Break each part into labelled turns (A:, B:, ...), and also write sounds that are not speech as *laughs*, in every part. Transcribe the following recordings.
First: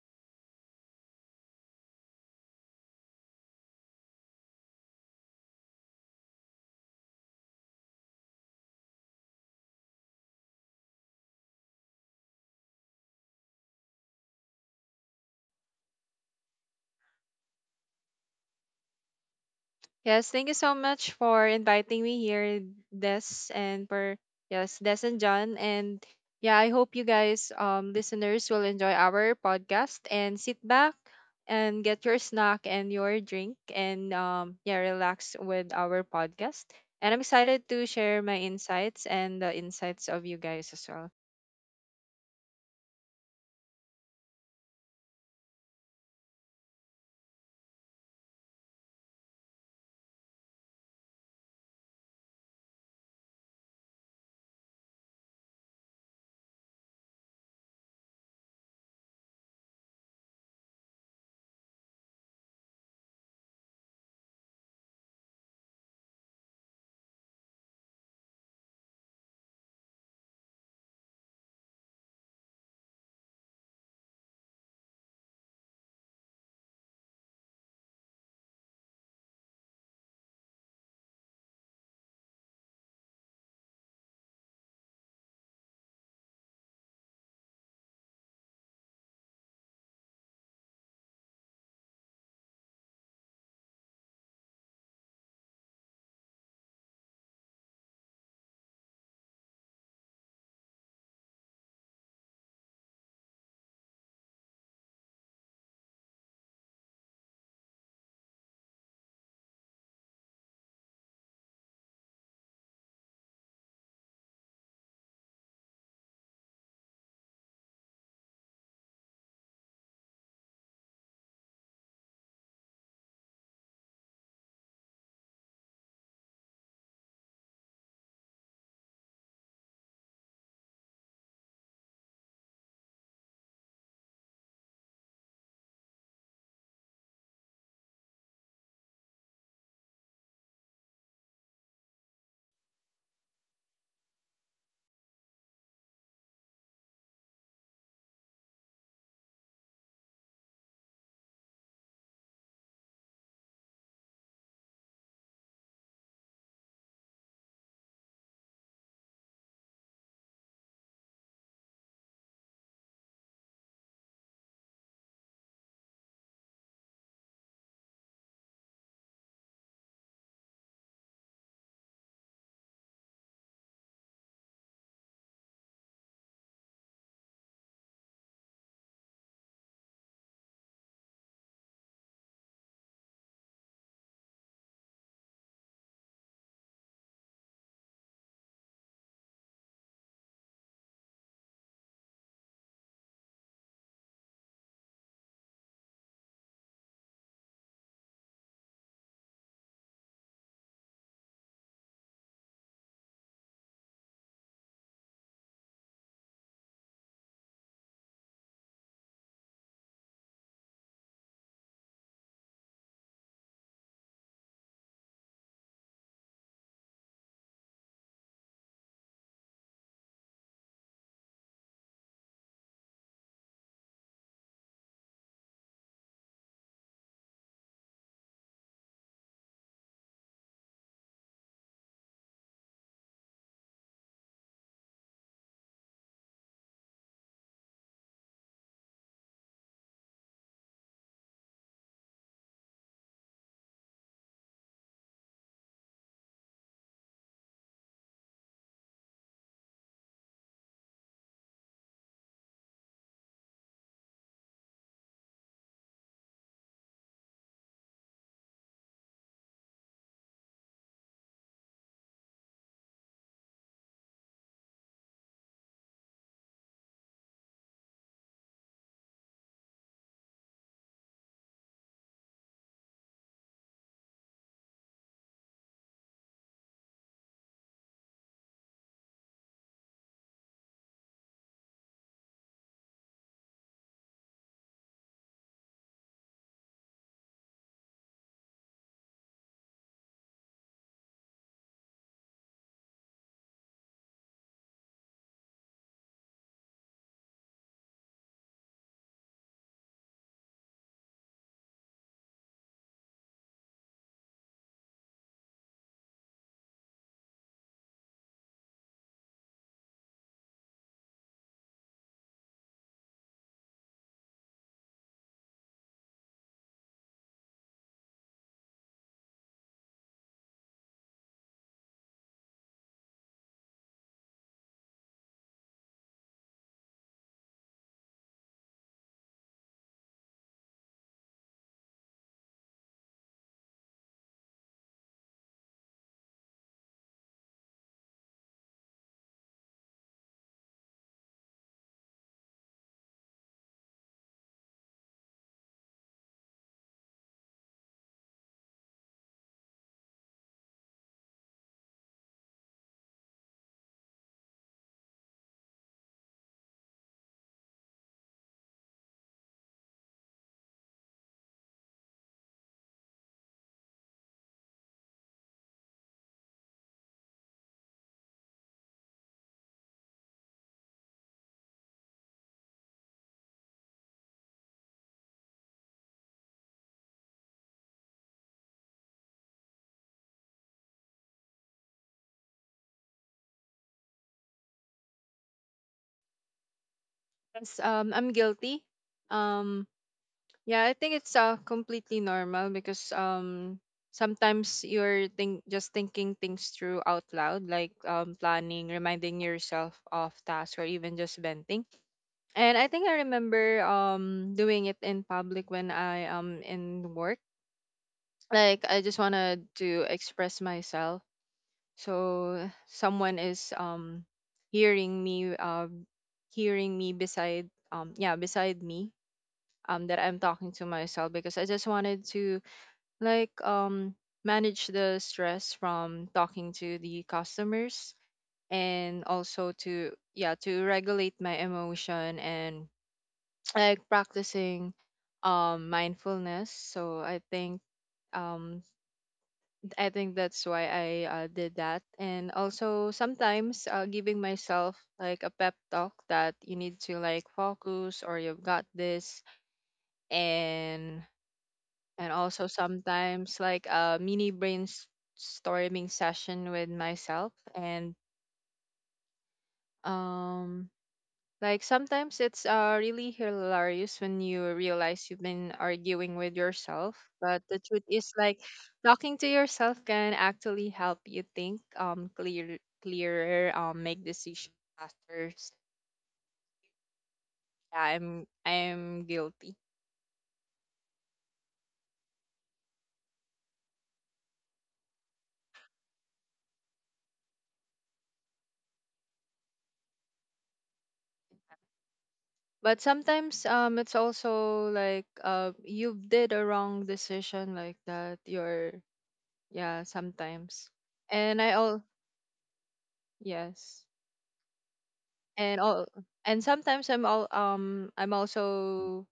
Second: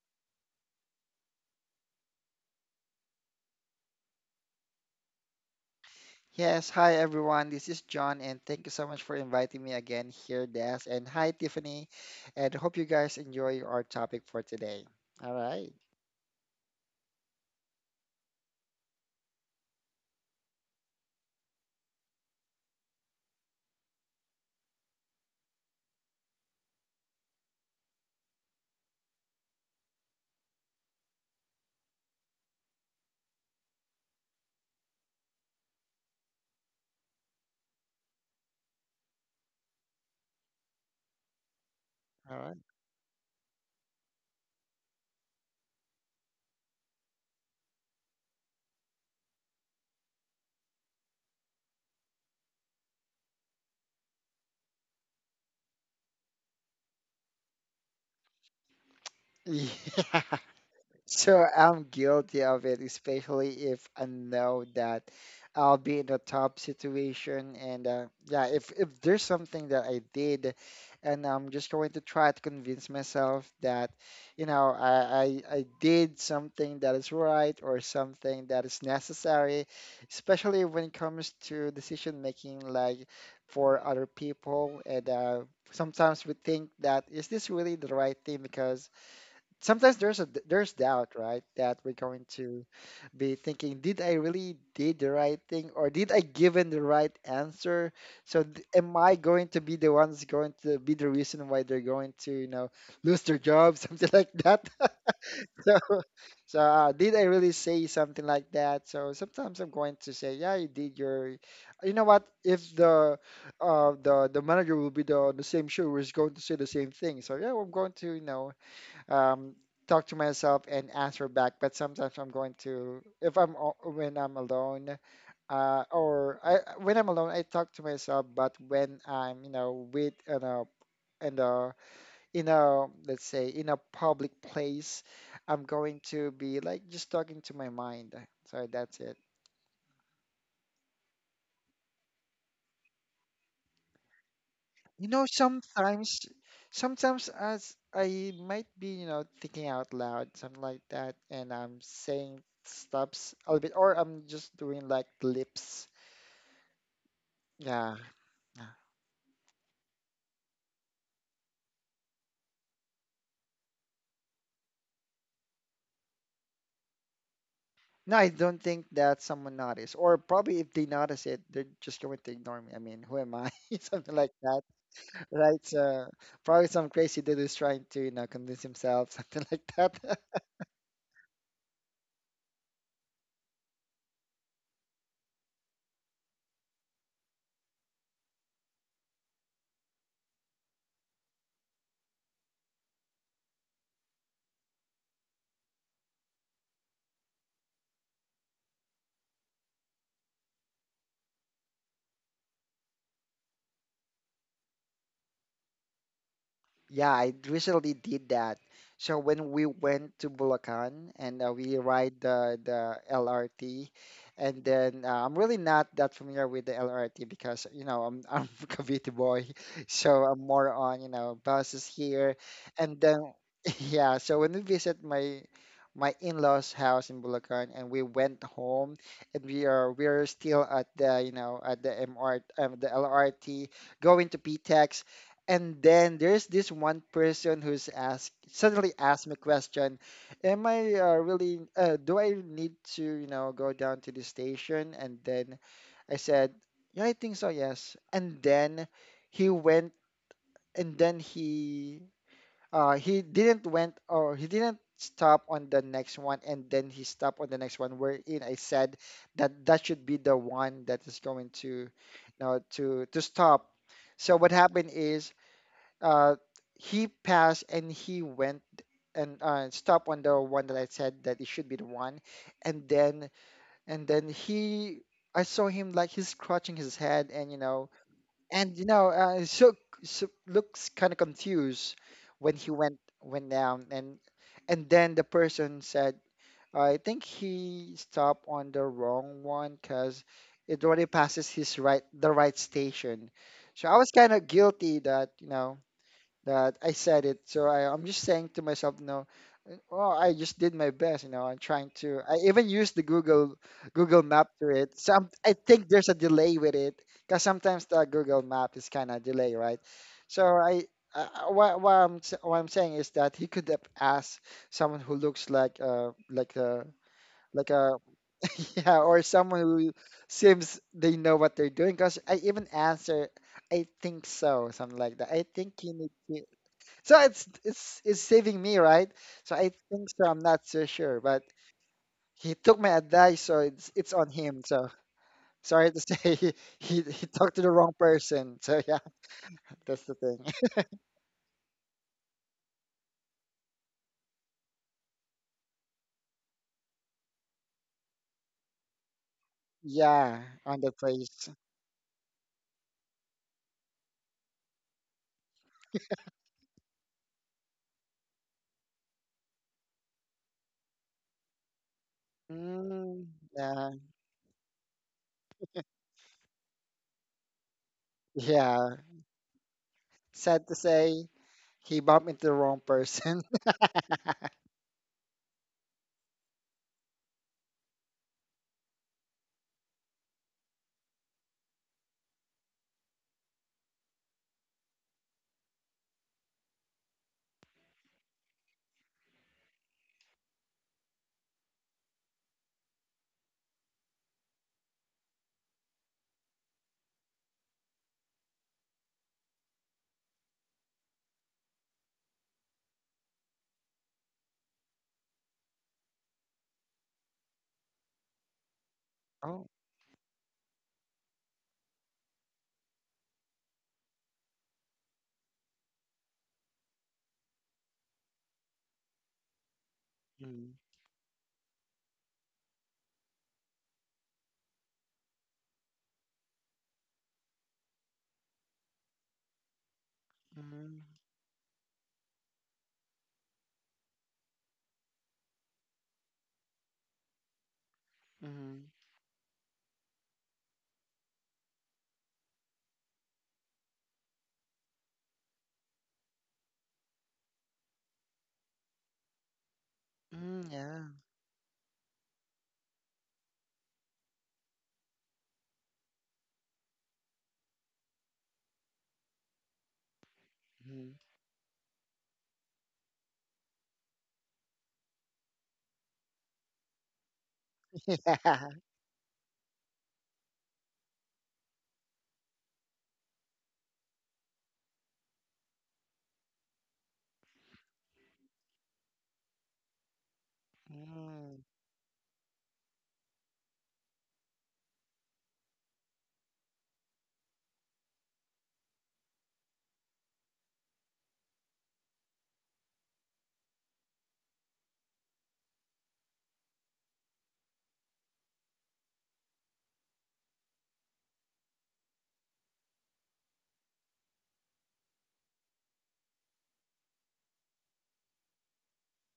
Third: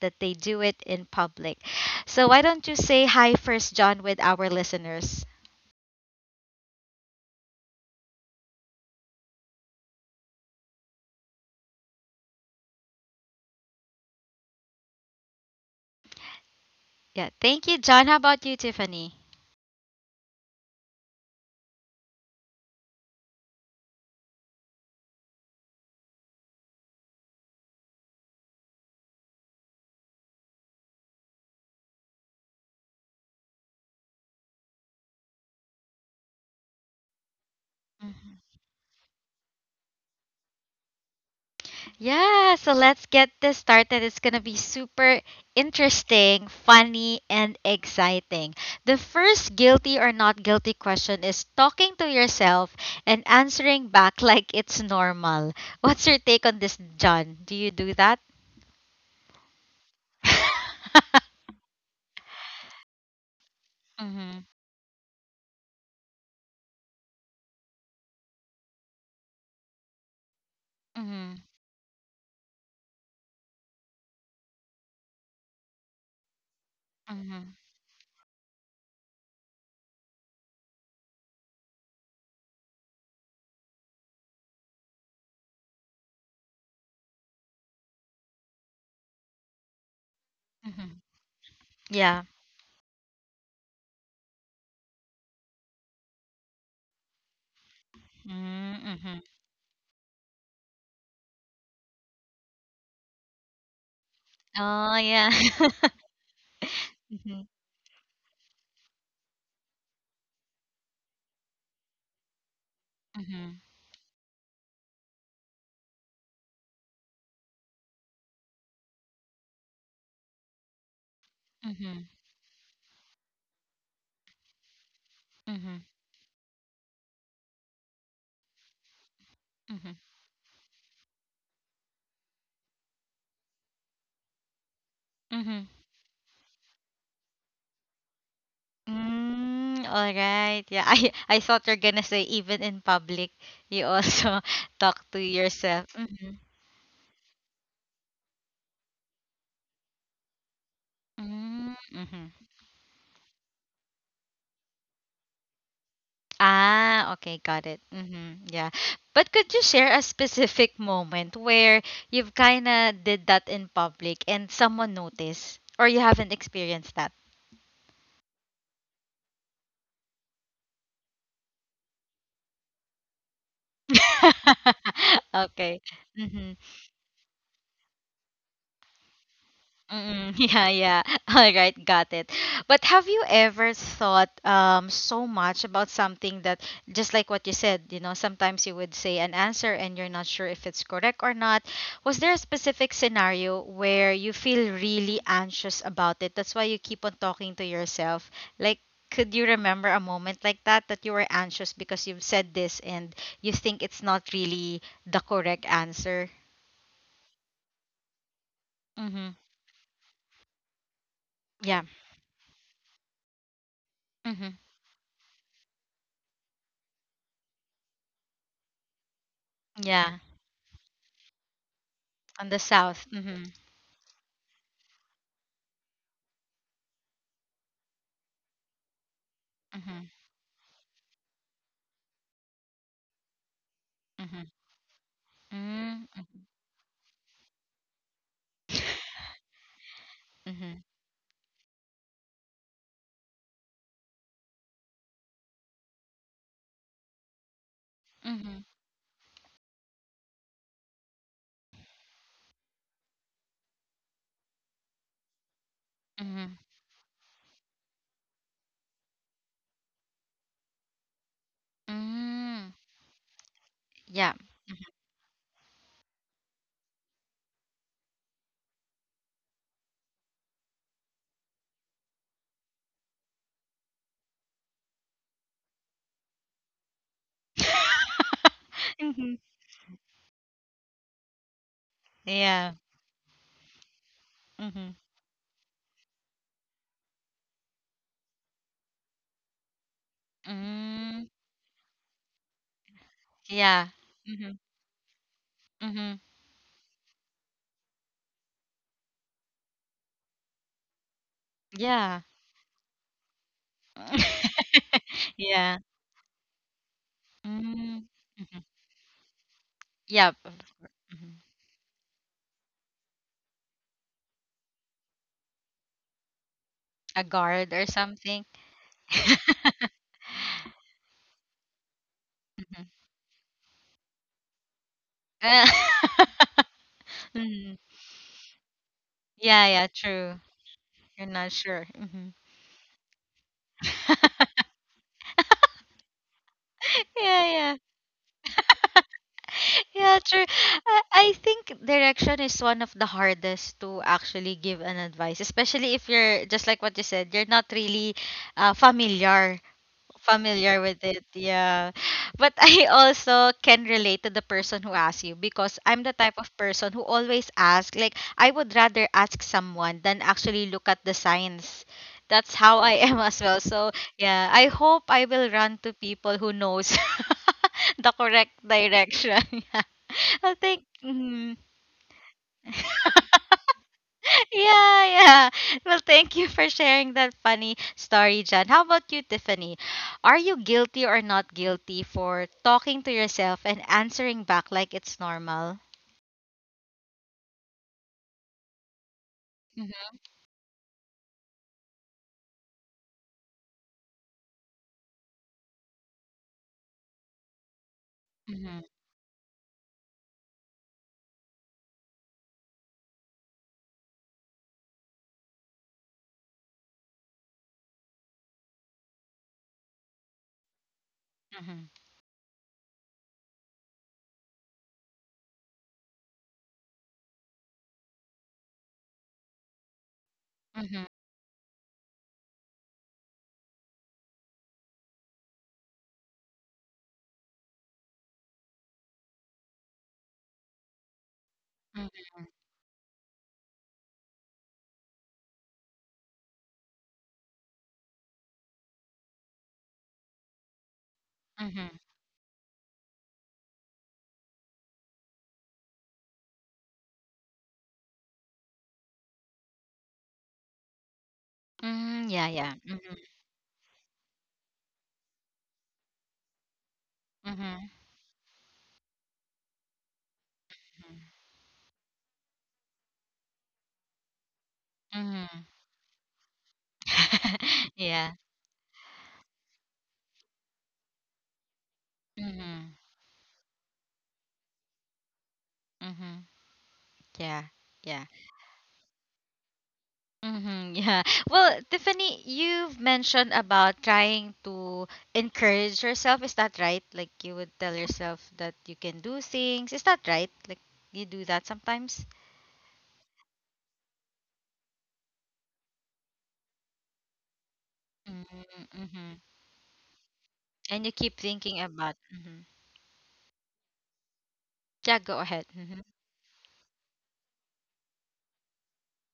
A: that they do it in public. So why don't you say hi first, John, with our listeners?
B: Yes, hi everyone. This is John, and thank you so much for inviting me again here, Des. And hi, Tiffany. And hope you guys enjoy our topic for today. All right.
A: Yeah, thank you, John. How about you, Tiffany?
C: Yes, thank you so much for inviting me here, Des, and for yes, Des and John. And yeah, I hope you guys, listeners, will enjoy our podcast, and sit back and get your snack and your drink and, yeah, relax with our podcast. And I'm excited to share my
A: Mhm.
C: insights and the insights of you guys as well.
B: All
A: Yeah,
B: right.
A: so let's get this started. It's going to be super interesting, funny, and exciting. The first guilty or not guilty question is talking to yourself and answering back *laughs* like it's normal. What's your take on this, John? Do you do that?
B: *laughs* Yeah. So
A: *laughs*
B: I'm guilty of it, especially if I
A: Mm-hmm.
B: know that I'll be in a tough situation. And yeah, if there's something that I did, and
A: Mm-hmm.
B: I'm just going to try to convince myself that, you know, I did something that is
A: Mm-hmm.
B: right or something that is necessary, especially when it comes to decision making, like for other people. And sometimes we think that is this really the right thing, because sometimes there's
A: Mm-hmm.
B: doubt, right, that we're
A: Yeah.
B: going to be thinking, did I really did the right thing, or did I given the right answer? So am I
A: Mm-hmm.
B: going to be the ones going to be the reason why they're going to, you know, lose their job, *laughs* something like that.
A: Oh,
B: *laughs*
A: yeah.
B: so
A: *laughs*
B: so did I
A: Mhm.
B: really say something like that? So sometimes I'm going to say, yeah, you did your, you know, what if the
A: Mhm.
B: the manager will be the same show is going to say the same thing? So yeah, I'm going to, you know, um, talk to myself and answer back. But
A: Mhm.
B: sometimes I'm going to, if I'm when I'm alone,
A: Mhm.
B: uh, or I, when I'm alone, I talk to myself. But when I'm, you know,
A: Mhm.
B: with, you know, in a in a let's say in a public place, I'm
A: Mhm.
B: going to be like just talking to my mind. So that's it.
A: Mm, all right. Yeah, I *laughs* I thought you're gonna say even in public, you also *laughs* talk
B: You
A: to
B: know,
A: yourself.
B: sometimes,
A: Mm-hmm.
B: sometimes as I might be, you know, thinking out loud, something like that, and I'm
A: Mm-hmm.
B: saying stops a little bit, or I'm just doing like lips.
A: Ah, okay, got it.
B: Yeah.
A: Mm-hmm.
B: Yeah.
A: Yeah. But could you share a specific moment where you've kind of did that in public and someone noticed, or you haven't experienced that?
B: No, I don't think that someone noticed, or probably if they notice it, they're just going to ignore me. I mean, who am I? *laughs* Something like that,
A: *laughs*
B: right?
A: Okay.
B: So
A: Mm-hmm.
B: probably some crazy dude is trying to, you know, convince himself, *laughs* something like that.
A: Mm, *laughs* yeah, yeah. *laughs* All right, got it. But have you ever thought so much about something that just like what you said, you know, sometimes you would say an answer and you're not sure if it's correct or not. Was there a specific scenario where you feel really anxious about it? That's why you keep on talking to yourself. Like, could you remember a moment like that that you were anxious because you've said this and you think it's not really the correct answer?
B: Yeah, I recently did that. So
A: Mm-hmm.
B: when we went to Bulacan, and we
A: Yeah.
B: ride the LRT,
A: Mm-hmm.
B: and then I'm really not that familiar with the LRT, because you know I'm *laughs* I'm a Cavite boy,
A: Yeah.
B: so I'm more on, you know, buses here,
A: On the
B: and
A: south.
B: then
A: Mm-hmm.
B: *laughs* yeah. So when we visit my in-laws' house in Bulacan, and we went home, and we are we
A: Mm-hmm.
B: are still at the, you know, at the MR, the LRT going to
A: Mm-hmm.
B: PTEX, and
A: Mm,
B: then there's this one person who's asked suddenly asked me a question, am
A: Mm-hmm.
B: I really do I need to, you know, go down to the station? And then I said, yeah, I think so, yes. And
A: Mm-hmm.
B: then he went, and then he didn't went, or he didn't stop on the next one,
A: Mm-hmm.
B: and then he stopped on the next one, wherein I said that that should be the one that is going to, you know,
A: Mm.
B: to stop.
A: Yeah.
B: So what happened is, uh, he passed and he went and stopped on the one that I said that it should be the one, and then and then he I saw him like he's scratching his head, and you know,
A: *laughs*
B: and you know,
A: Mm-hmm.
B: so looks kind of confused when he
A: Yeah.
B: went down, and
A: Mm-hmm.
B: then the person said I think he stopped on the wrong one, because it already
A: Mm.
B: passes his right the right station. So
A: Yeah.
B: I was kind of
A: Mm-hmm.
B: guilty that, you know,
A: Mm-hmm.
B: that I said it. So I'm just saying to myself, no, well, I just did my best. You know, I'm trying to.
A: Yeah.
B: I even used the Google Map to it. Some
A: *laughs*
B: I
A: Yeah.
B: think there's a delay with it, because sometimes the
A: Mm.
B: Google Map is kind of delay, right?
A: Yeah.
B: So I. Uh,
A: Mm-hmm.
B: what, what I'm s- what I'm saying is that he could have asked someone who looks like uh like a
A: A
B: like
A: guard or
B: a
A: something. *laughs*
B: *laughs* yeah, or someone who seems they know what they're doing, because I even
A: Mhm.
B: answer, I think so, something like that, I
A: Uh,
B: think you need
A: *laughs*
B: to, so it's
A: Mhm.
B: it's it's saving me, right? So
A: Yeah,
B: I
A: yeah,
B: think so. I'm
A: true.
B: not so sure,
A: You're
B: but
A: not sure.
B: he took my advice, so it's on him.
A: *laughs*
B: So sorry to say, *laughs* he talked to the
A: Yeah,
B: wrong person. So yeah, *laughs* that's the
A: yeah,
B: thing.
A: true.
B: *laughs*
A: I think direction is one of the hardest to actually give an advice, especially if you're just like what you said, you're not really familiar
B: Yeah, on the
A: familiar with it,
B: place.
A: yeah, but *laughs* I also can relate to the person who asks you because I'm the type of person who always ask, like I would rather ask someone than actually look at the signs. That's how I *laughs*
B: Mm,
A: am as well.
B: yeah,
A: So yeah, I hope I will run to people who knows *laughs* the correct
B: yeah.
A: direction. *laughs* Yeah, I
B: Sad to
A: think
B: say,
A: mhm.
B: he bumped into the wrong
A: *laughs*
B: person. *laughs*
A: Yeah, yeah. Well, thank you for sharing that funny story, John. How about you, Tiffany? Are you guilty or not guilty for talking to yourself and answering back like it's normal?
C: Yes, I'm guilty. Um,
A: Mhm,
C: Yeah, I think it's completely normal, because sometimes you're think just thinking things through out loud, like
A: mhm,
C: planning, reminding yourself of tasks, or even just venting. And I think I remember doing it in public when I am in work. Like, I just
B: Oh.
C: wanted to express myself,
A: mhm,
C: so someone is hearing me, beside, beside me, that I'm
B: Mm,
C: talking to
A: mhm,
C: myself, because I just wanted to, like, manage the stress from talking to the customers, and also to
B: mm,
C: regulate my
A: mhm,
C: emotion and *tsk* like practicing mindfulness. So I think, um
B: mm,
C: that's why I did
A: mhm.
C: that. And also sometimes, giving myself like a pep talk that you need to, like, focus, or you've got this.
B: mm, yeah.
C: and
A: Mm,
C: and
A: yeah,
C: also
A: yeah. Mhm,
C: sometimes like a mini brainstorming session with myself.
A: mhm,
C: And um
B: Mm,
C: like sometimes it's really hilarious when you realize you've
A: mhm.
C: been arguing with yourself. But the
A: *laughs*
B: *laughs*
C: truth
A: Yeah.
C: is, like,
B: yeah.
C: talking to yourself can actually help you think,
A: Mhm,
C: clearer, make decisions faster. So,
A: mhm. Yeah,
C: yeah,
A: yeah.
C: I'm guilty.
A: Mm-hmm, yeah.
B: Mm,
A: Well, Tiffany, you've mentioned about trying to encourage yourself. Is that right? Like you would tell yourself that you can do things. Is that right? Like you do that sometimes?
C: But sometimes, it's also, like, you did a wrong decision like that. You're
A: Mm-hmm.
C: Yeah, sometimes.
A: And you keep
C: And I
A: thinking
C: all
A: about. Mm-hmm.
C: Yes.
A: Yeah, go ahead.
C: And
A: Mm-hmm.
C: all and sometimes I'm also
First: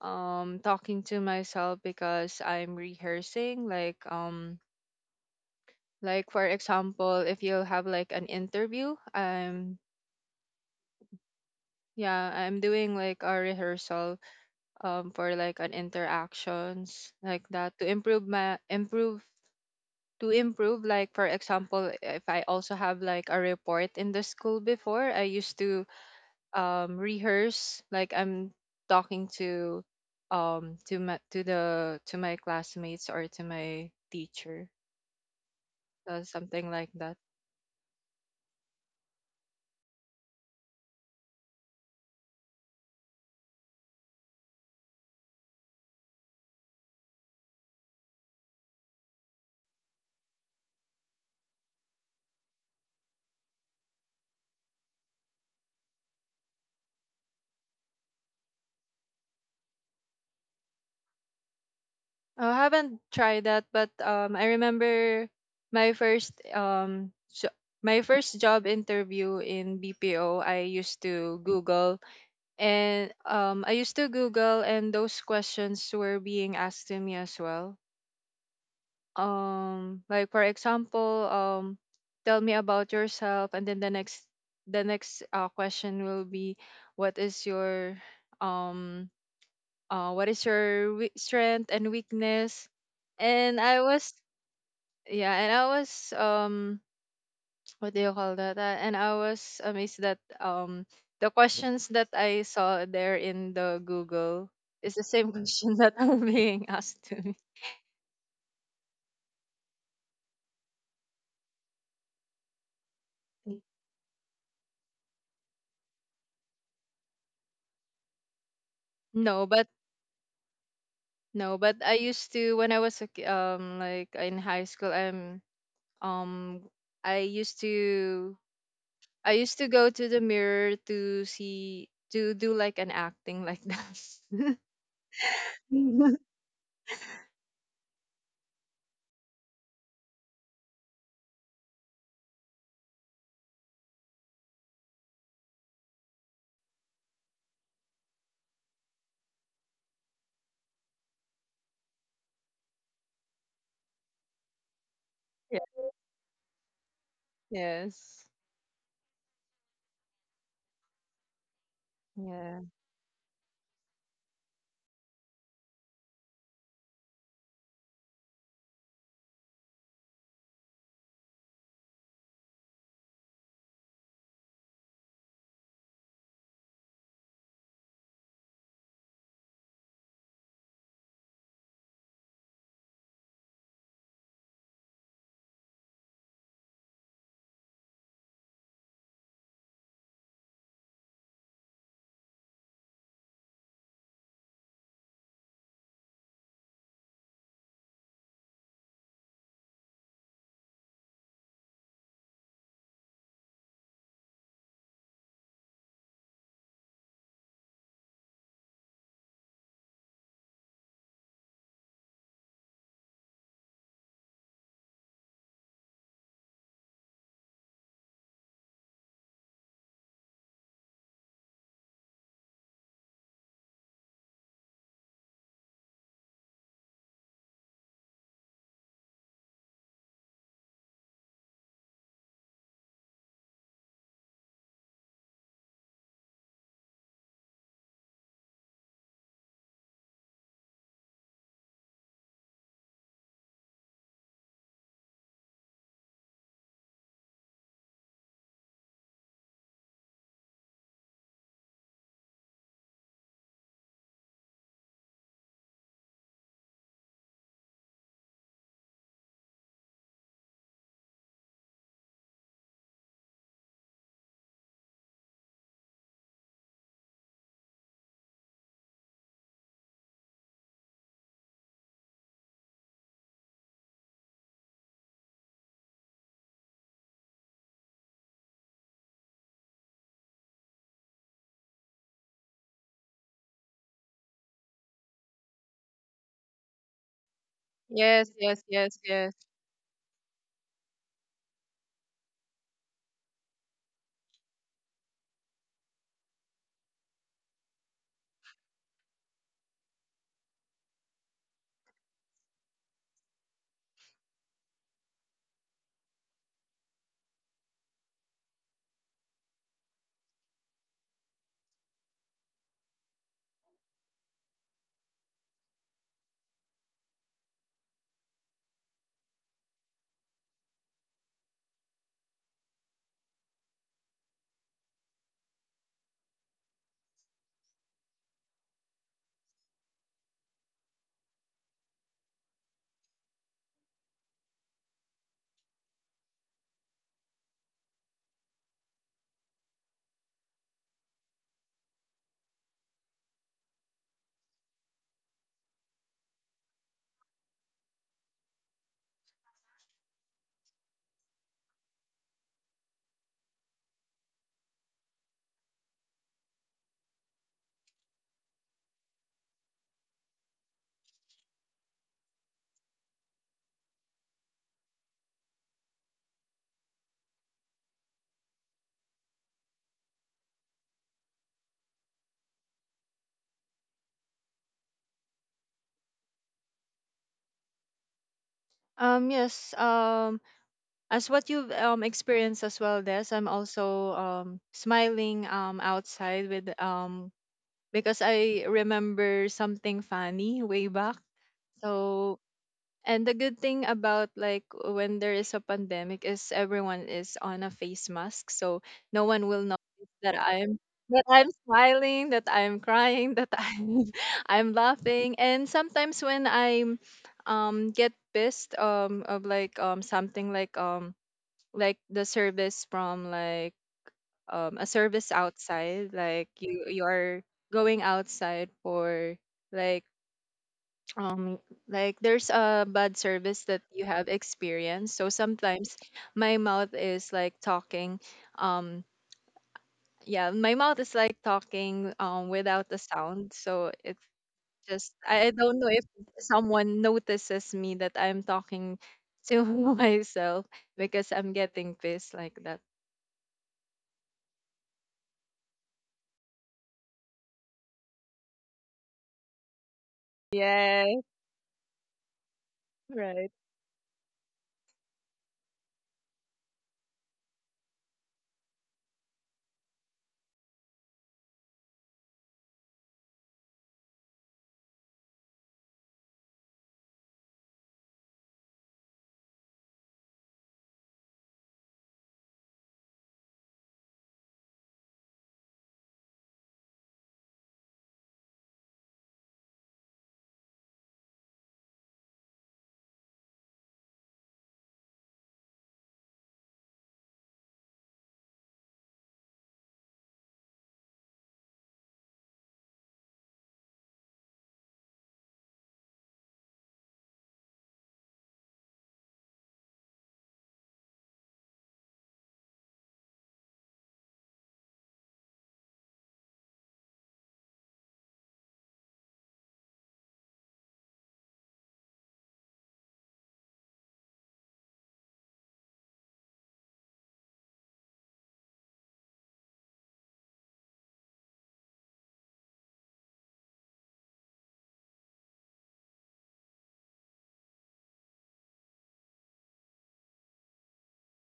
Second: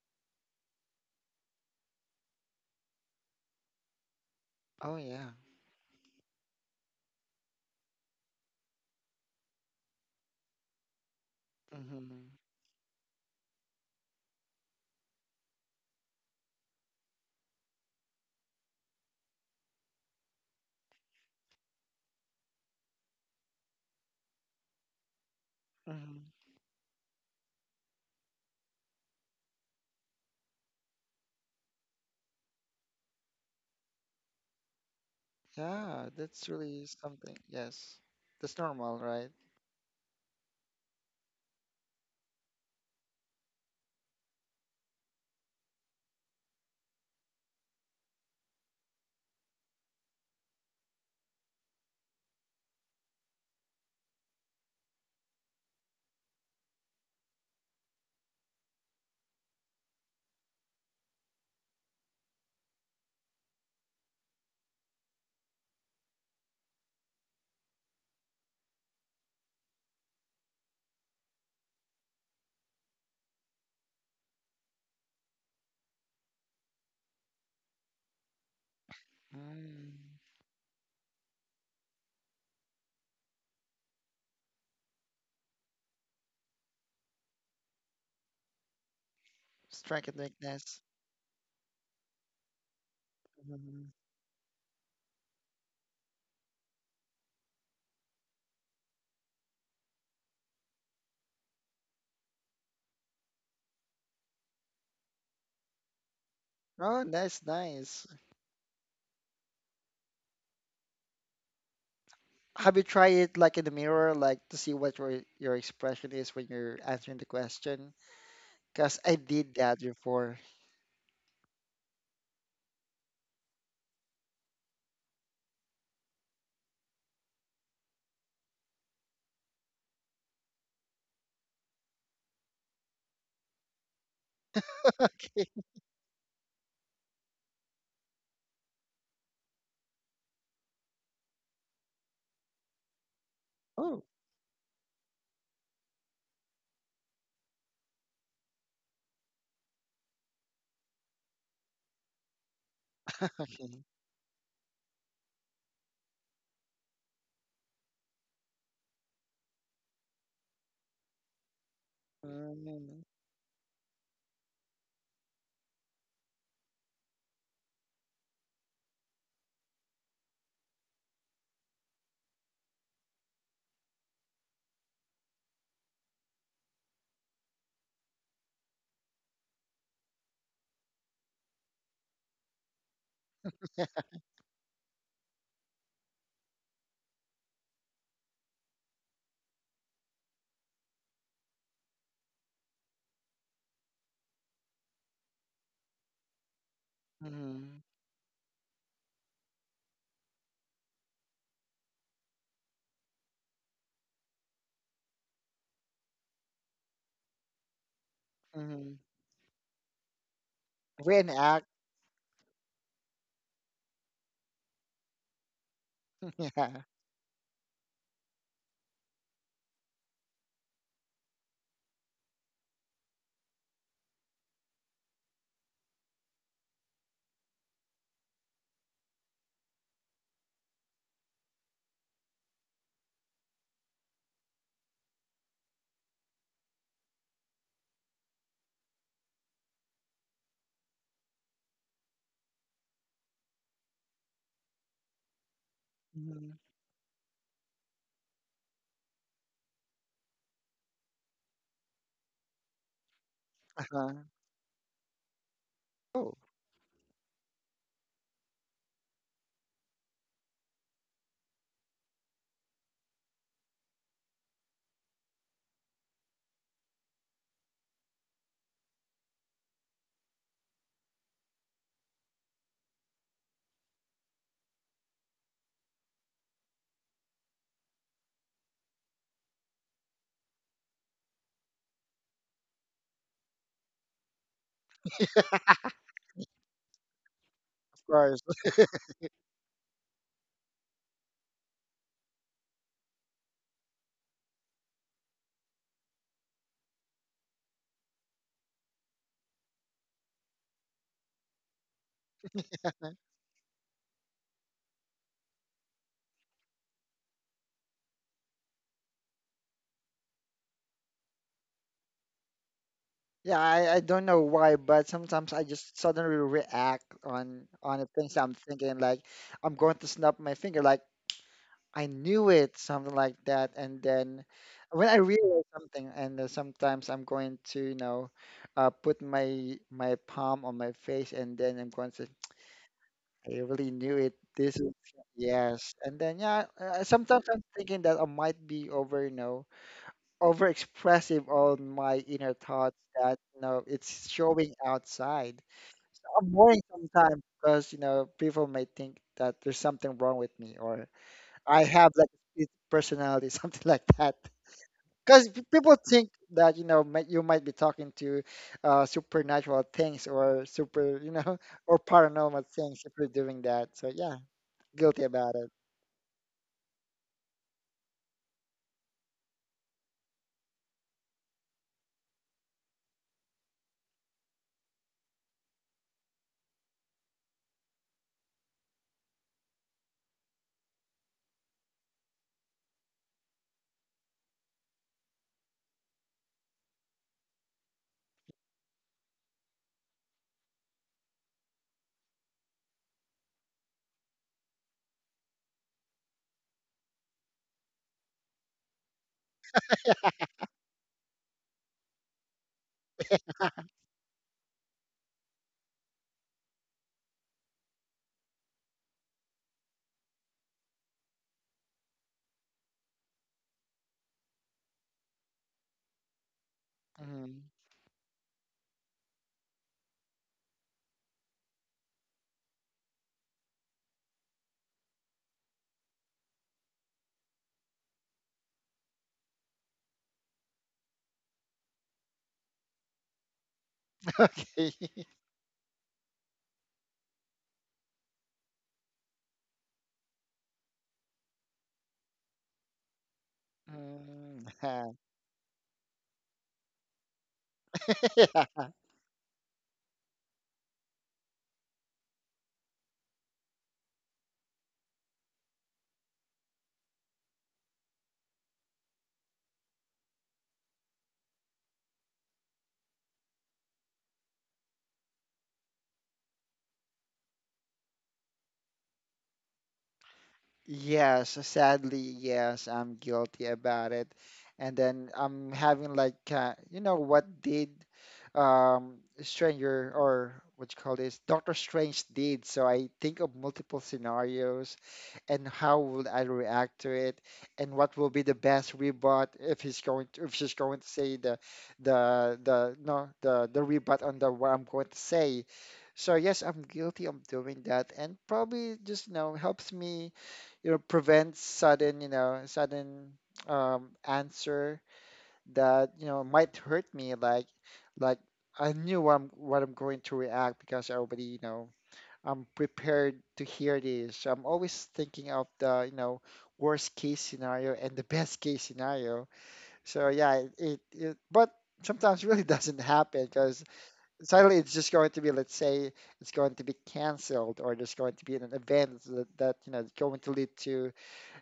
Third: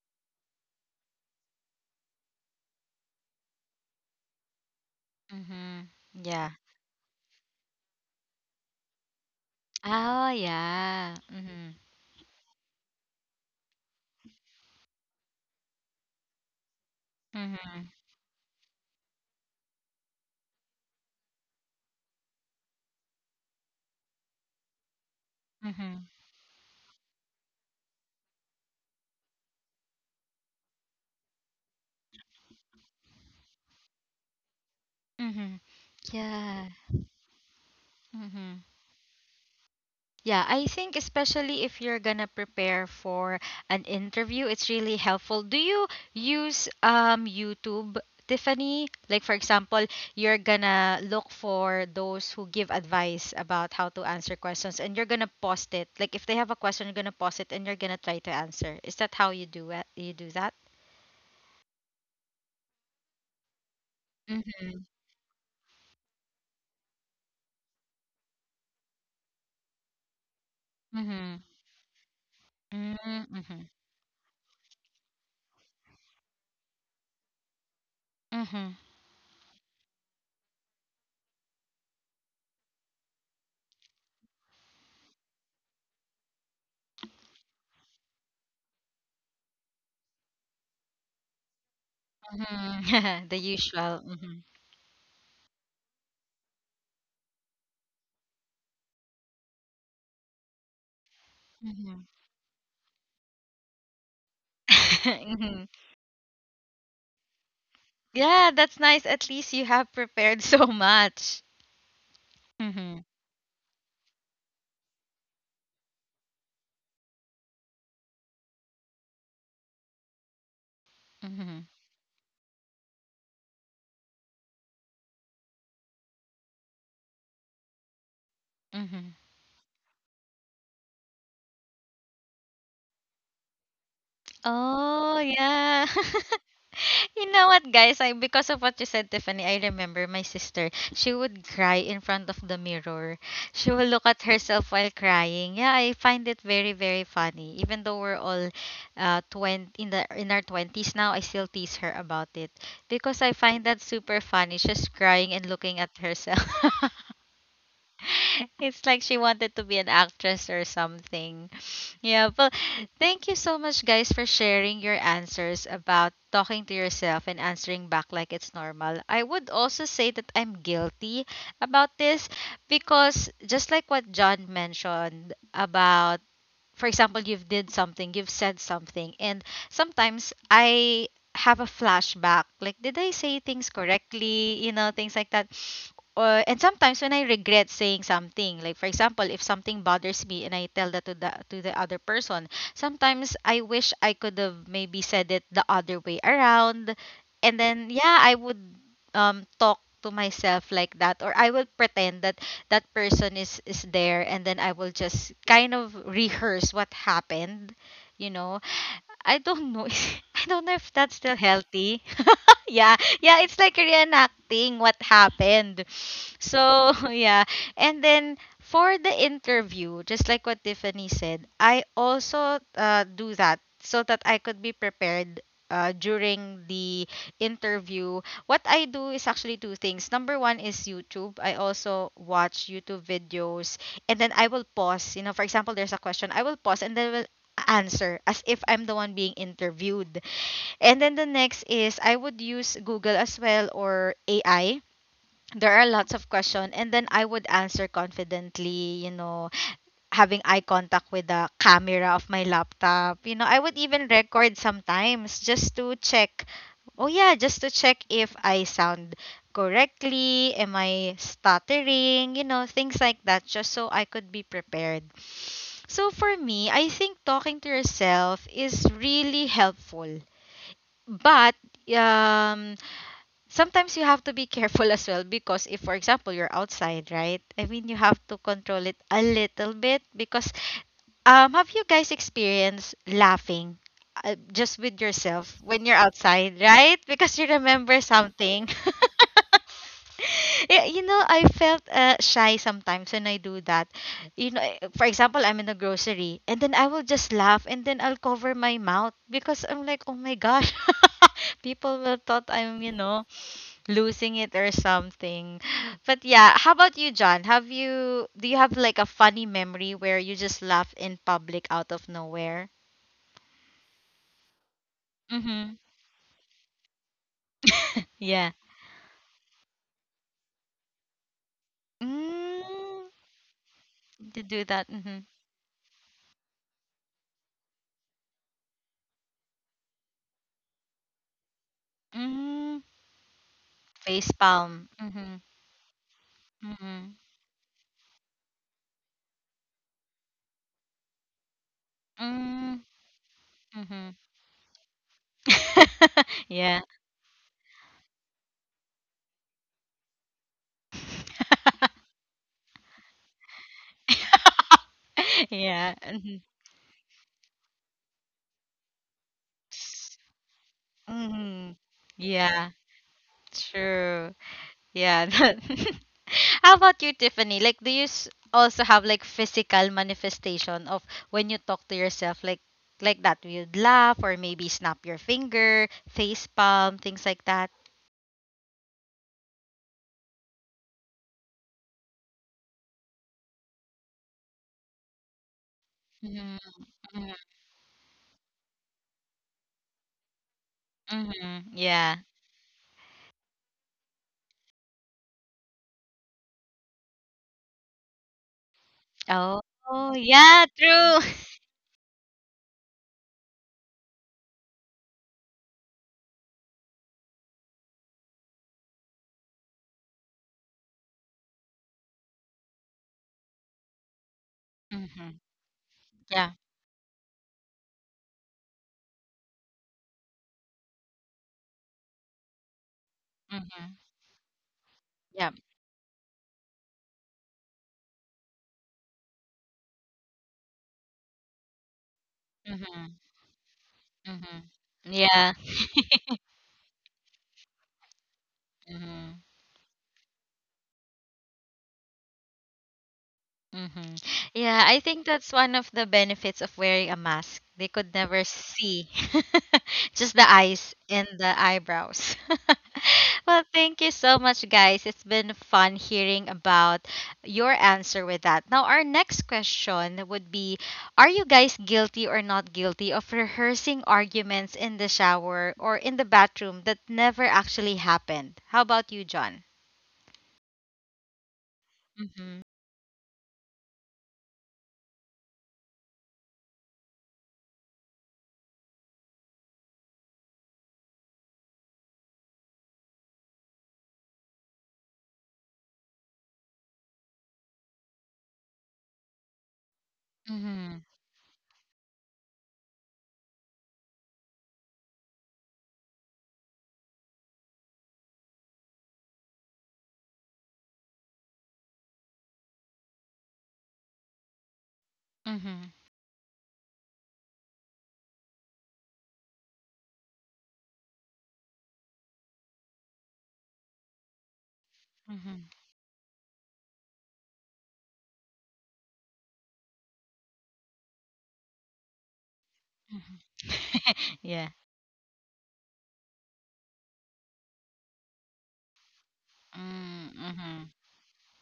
C: talking to myself, because I'm rehearsing, like,
B: oh yeah.
A: Mm-hmm.
C: like, for
A: Yeah.
C: example, if you have like an interview, I'm,
A: Oh, yeah. Mm-hmm.
B: Mm-hmm,
C: doing like a rehearsal, for like an interactions like that, to
A: Mm-hmm.
C: improve my improve to improve. Like, for example, if I also have like a report in the school before, I used to
A: Mm-hmm.
B: mm-hmm.
C: rehearse, like, I'm talking to my classmates or to my teacher,
A: Mm-hmm.
B: Yeah, that's
A: Yeah.
C: something
B: really
C: like that.
B: something. Yes. That's
A: Mm-hmm.
B: normal, right?
A: Yeah, I think especially if you're gonna prepare for an interview, it's really helpful. Do you use YouTube, Tiffany? Like for example, you're gonna look for those who give advice about how to answer questions and you're gonna post it. Like if they have a question, you're gonna post it and you're gonna try to answer. Is that how you do it? You do that?
C: Oh, I haven't tried that, but I
A: Mm-hmm.
C: remember my first job interview in BPO. I used to
A: Mm-hmm.
C: Google, and
A: Mm-hmm.
C: those questions were being asked to me as well.
A: Mm-hmm. Mm-hmm.
B: Mm.
C: Like, for example, tell me about yourself, and then the next question will be, what is your um
B: Strength and weakness.
C: strength and weakness?
A: *laughs* The
C: And I
B: Mhm.
A: usual.
C: was,
A: Mm-hmm.
C: yeah, and I was um *tsk* what do you call that? And I was amazed that the questions
A: Mm-hmm.
C: that I saw there in the Google is the same *laughs* question
A: *laughs*
C: that are being asked
B: Oh,
C: to me.
B: that's nice.
A: Yeah, that's nice. At least you have prepared *laughs* so much.
B: Have you
A: Mhm.
B: tried it like in the mirror, like to see what your expression is when you're answering the question? Because I
C: No,
B: did
C: but
B: that before.
A: Mhm.
C: I used to when I was like, in high school. Um I used to
A: Mhm.
C: I used to go to the mirror, to do like an acting like that. *laughs*
A: Oh,
B: *laughs*
A: yeah.
C: *laughs*
A: *laughs* You know what, guys? I Because of what you said, Tiffany, I remember my sister. She would cry in front of the mirror. She will
B: Oh.
A: look at herself while crying. Yeah, I find it very, very funny. Even though we're all 20 in the in our 20s now, I still tease her about it because I find that
B: Okay.
A: super funny. She's crying and
C: Yeah.
A: looking at herself. *laughs*
C: Yes.
A: *laughs* It's like she wanted to be an actress or something. Yeah, but
C: Yeah.
B: Mm.
A: thank you so much, guys, for sharing your answers about talking to yourself and answering back like it's normal. I would also say that I'm guilty about this because, just like what John mentioned, about, for example, you've did something, you've said something, and sometimes I have a flashback, like did I say things
B: *laughs*
A: correctly, you know, things like that. Or and sometimes when I regret saying something, like for example if something bothers me and I tell that to the other person, sometimes I wish I could have maybe said it the other way around. And
B: Mm-hmm.
A: then yeah, I would talk to myself like that, or I will pretend that that person is there, and then I will just kind of rehearse what happened, you know.
B: Mm-hmm.
A: I don't know. *laughs* I don't know if that's still
B: Reenact.
A: healthy. *laughs* Yeah. Yeah, it's like reenacting what happened.
B: *laughs* Yeah.
A: So, *laughs* yeah. And then for the interview, just like what Tiffany said, I also do that so that I could be prepared during the interview. What I do is actually two things. Number one is YouTube. I also watch YouTube videos and then I will pause. You know, for example, there's a question. I will pause and then will answer as if I'm the one being interviewed. And then the next is I would use Google as well or AI. There are lots of
B: Mm-hmm.
A: questions, and then I would answer confidently, you know, having eye contact with the camera of my laptop. You know, I would even
B: Uh-huh.
A: record sometimes just to
B: Oh,
A: check. Oh yeah, just to check if I sound correctly, am I stuttering, you know, things like that, just so I could be prepared. So for me, I think talking to yourself is really helpful. But um sometimes you have to be *laughs* careful as well, because if for example you're outside, right? I mean you have to control it a little bit because, have you guys experienced laughing just with yourself when you're outside, right? Because you remember
B: of
C: Yes.
B: course.
C: Yes.
A: something. *laughs*
C: Yes. Yes.
A: Yeah, you know, I felt shy sometimes when I do that. You know, for example, I'm in the grocery and then I will just laugh and then I'll cover my mouth because I'm like, oh my gosh, *laughs* people will thought I'm, you know, losing it or something. *sighs* But yeah, how about you, John? Have you Do you have like a funny memory where you just laugh in public out of nowhere?
B: Yeah, I don't know why, but sometimes I
A: Mm-hmm.
B: just suddenly react on the things
A: Yeah.
B: I'm thinking, like I'm going to snap my finger, like I knew it,
A: Mm,
B: something like that. And
A: to
B: then
A: do that.
B: when I
A: Mm-hmm.
B: realize something, and then sometimes I'm going to, you know, put my palm on my face, and then I'm going to,
A: Mm-hmm.
B: I really knew
A: Face
B: it. This
A: palm.
B: is
A: Mm-hmm.
B: yes. And then yeah,
A: Mm-hmm.
B: sometimes I'm thinking that I might be over, you know, overexpressive on my inner
A: Mm,
B: thoughts that, you know,
A: Mm-hmm.
B: it's showing outside.
A: *laughs*
B: I'm worrying
A: Yeah.
B: sometimes because, you know, people may think that there's something wrong with me, or I
A: *laughs*
B: have like a personality, *laughs* something like that. Because
A: Yeah.
B: people think
A: Mm-hmm.
B: that, you know, you might be talking to supernatural things or super, you know,
A: Mm-hmm.
B: *laughs* or paranormal
A: Yeah.
B: things if you're doing that. So
A: True.
B: yeah, guilty
A: Yeah.
B: about it.
A: *laughs* How about you, Tiffany? Like, do you also have like physical manifestation of when you talk to yourself, like that? You'd laugh or maybe snap your finger, face palm, things like that.
C: Yes, as what you've experienced as well, Des, I'm also smiling, outside,
A: Mm-hmm.
C: with, because I remember something funny way back.
A: Mm-hmm. Yeah.
C: So and the good thing about, like, when there is a pandemic is everyone is on a face mask, so no one
A: Oh.
C: will
A: Oh.
C: notice that
A: Yeah.
C: I'm
A: True.
C: that
A: *laughs*
C: I'm smiling, that I'm crying, that I'm *laughs* I'm laughing. And sometimes when I'm, get pissed, of, like, something, like, like the service from, a
A: Mm-hmm.
C: service outside,
A: Yeah.
C: like, you are
B: Mhm.
C: going outside for, like um like, there's a bad service that
A: Mm-hmm.
C: you have experienced. So
A: Yeah.
C: sometimes my mouth is like talking, um without a
A: Mm-hmm.
C: sound. So it's
B: *laughs*
A: Mm-hmm.
B: Okay.
C: just,
B: *laughs*
C: i
A: Yeah.
C: I don't know if someone notices me that I'm talking
A: Mm-hmm.
C: to *laughs* myself, because I'm getting pissed like that.
A: Mm-hmm.
B: Mm,
A: Yeah, I think that's one of the benefits of wearing a mask. They could
B: *laughs*
A: never
B: yeah.
A: see *laughs* just the eyes
C: Yes,
A: and the eyebrows. *laughs*
C: right.
A: Well, thank you so much, guys. It's been fun hearing about your answer with that. Now, our next question would be, are you guys guilty or not guilty of rehearsing arguments in the shower or in the bathroom that never actually happened? How about you, John?
B: Yes, sadly,
A: Mm-hmm.
B: yes, I'm guilty about it. And then I'm having like, you know, what did Stranger, or what you call this, Doctor Strange did. So I think of multiple scenarios and how will I react to it, and what will be the best rebut if he's going to, if she's going
A: Mm-hmm.
B: to say the no the the rebut on the what I'm going to say. So yes, I'm guilty of doing that, and probably just, you know, helps me, you know, prevents sudden, you know, sudden answer
A: Mm-hmm.
B: that, you know, might hurt me, like like I knew I'm what I'm going to react, because I already, you know, I'm prepared to hear this, so I'm always thinking of
A: Mm-hmm.
B: the, you know, worst case scenario and the best case scenario. So yeah, it but sometimes really *laughs* doesn't happen, because
A: *laughs* Yeah.
B: suddenly it's just going to be, let's say, it's going to be canceled, or there's going to be an event that, you know, is
A: Mm,
B: going to lead
A: mhm.
B: to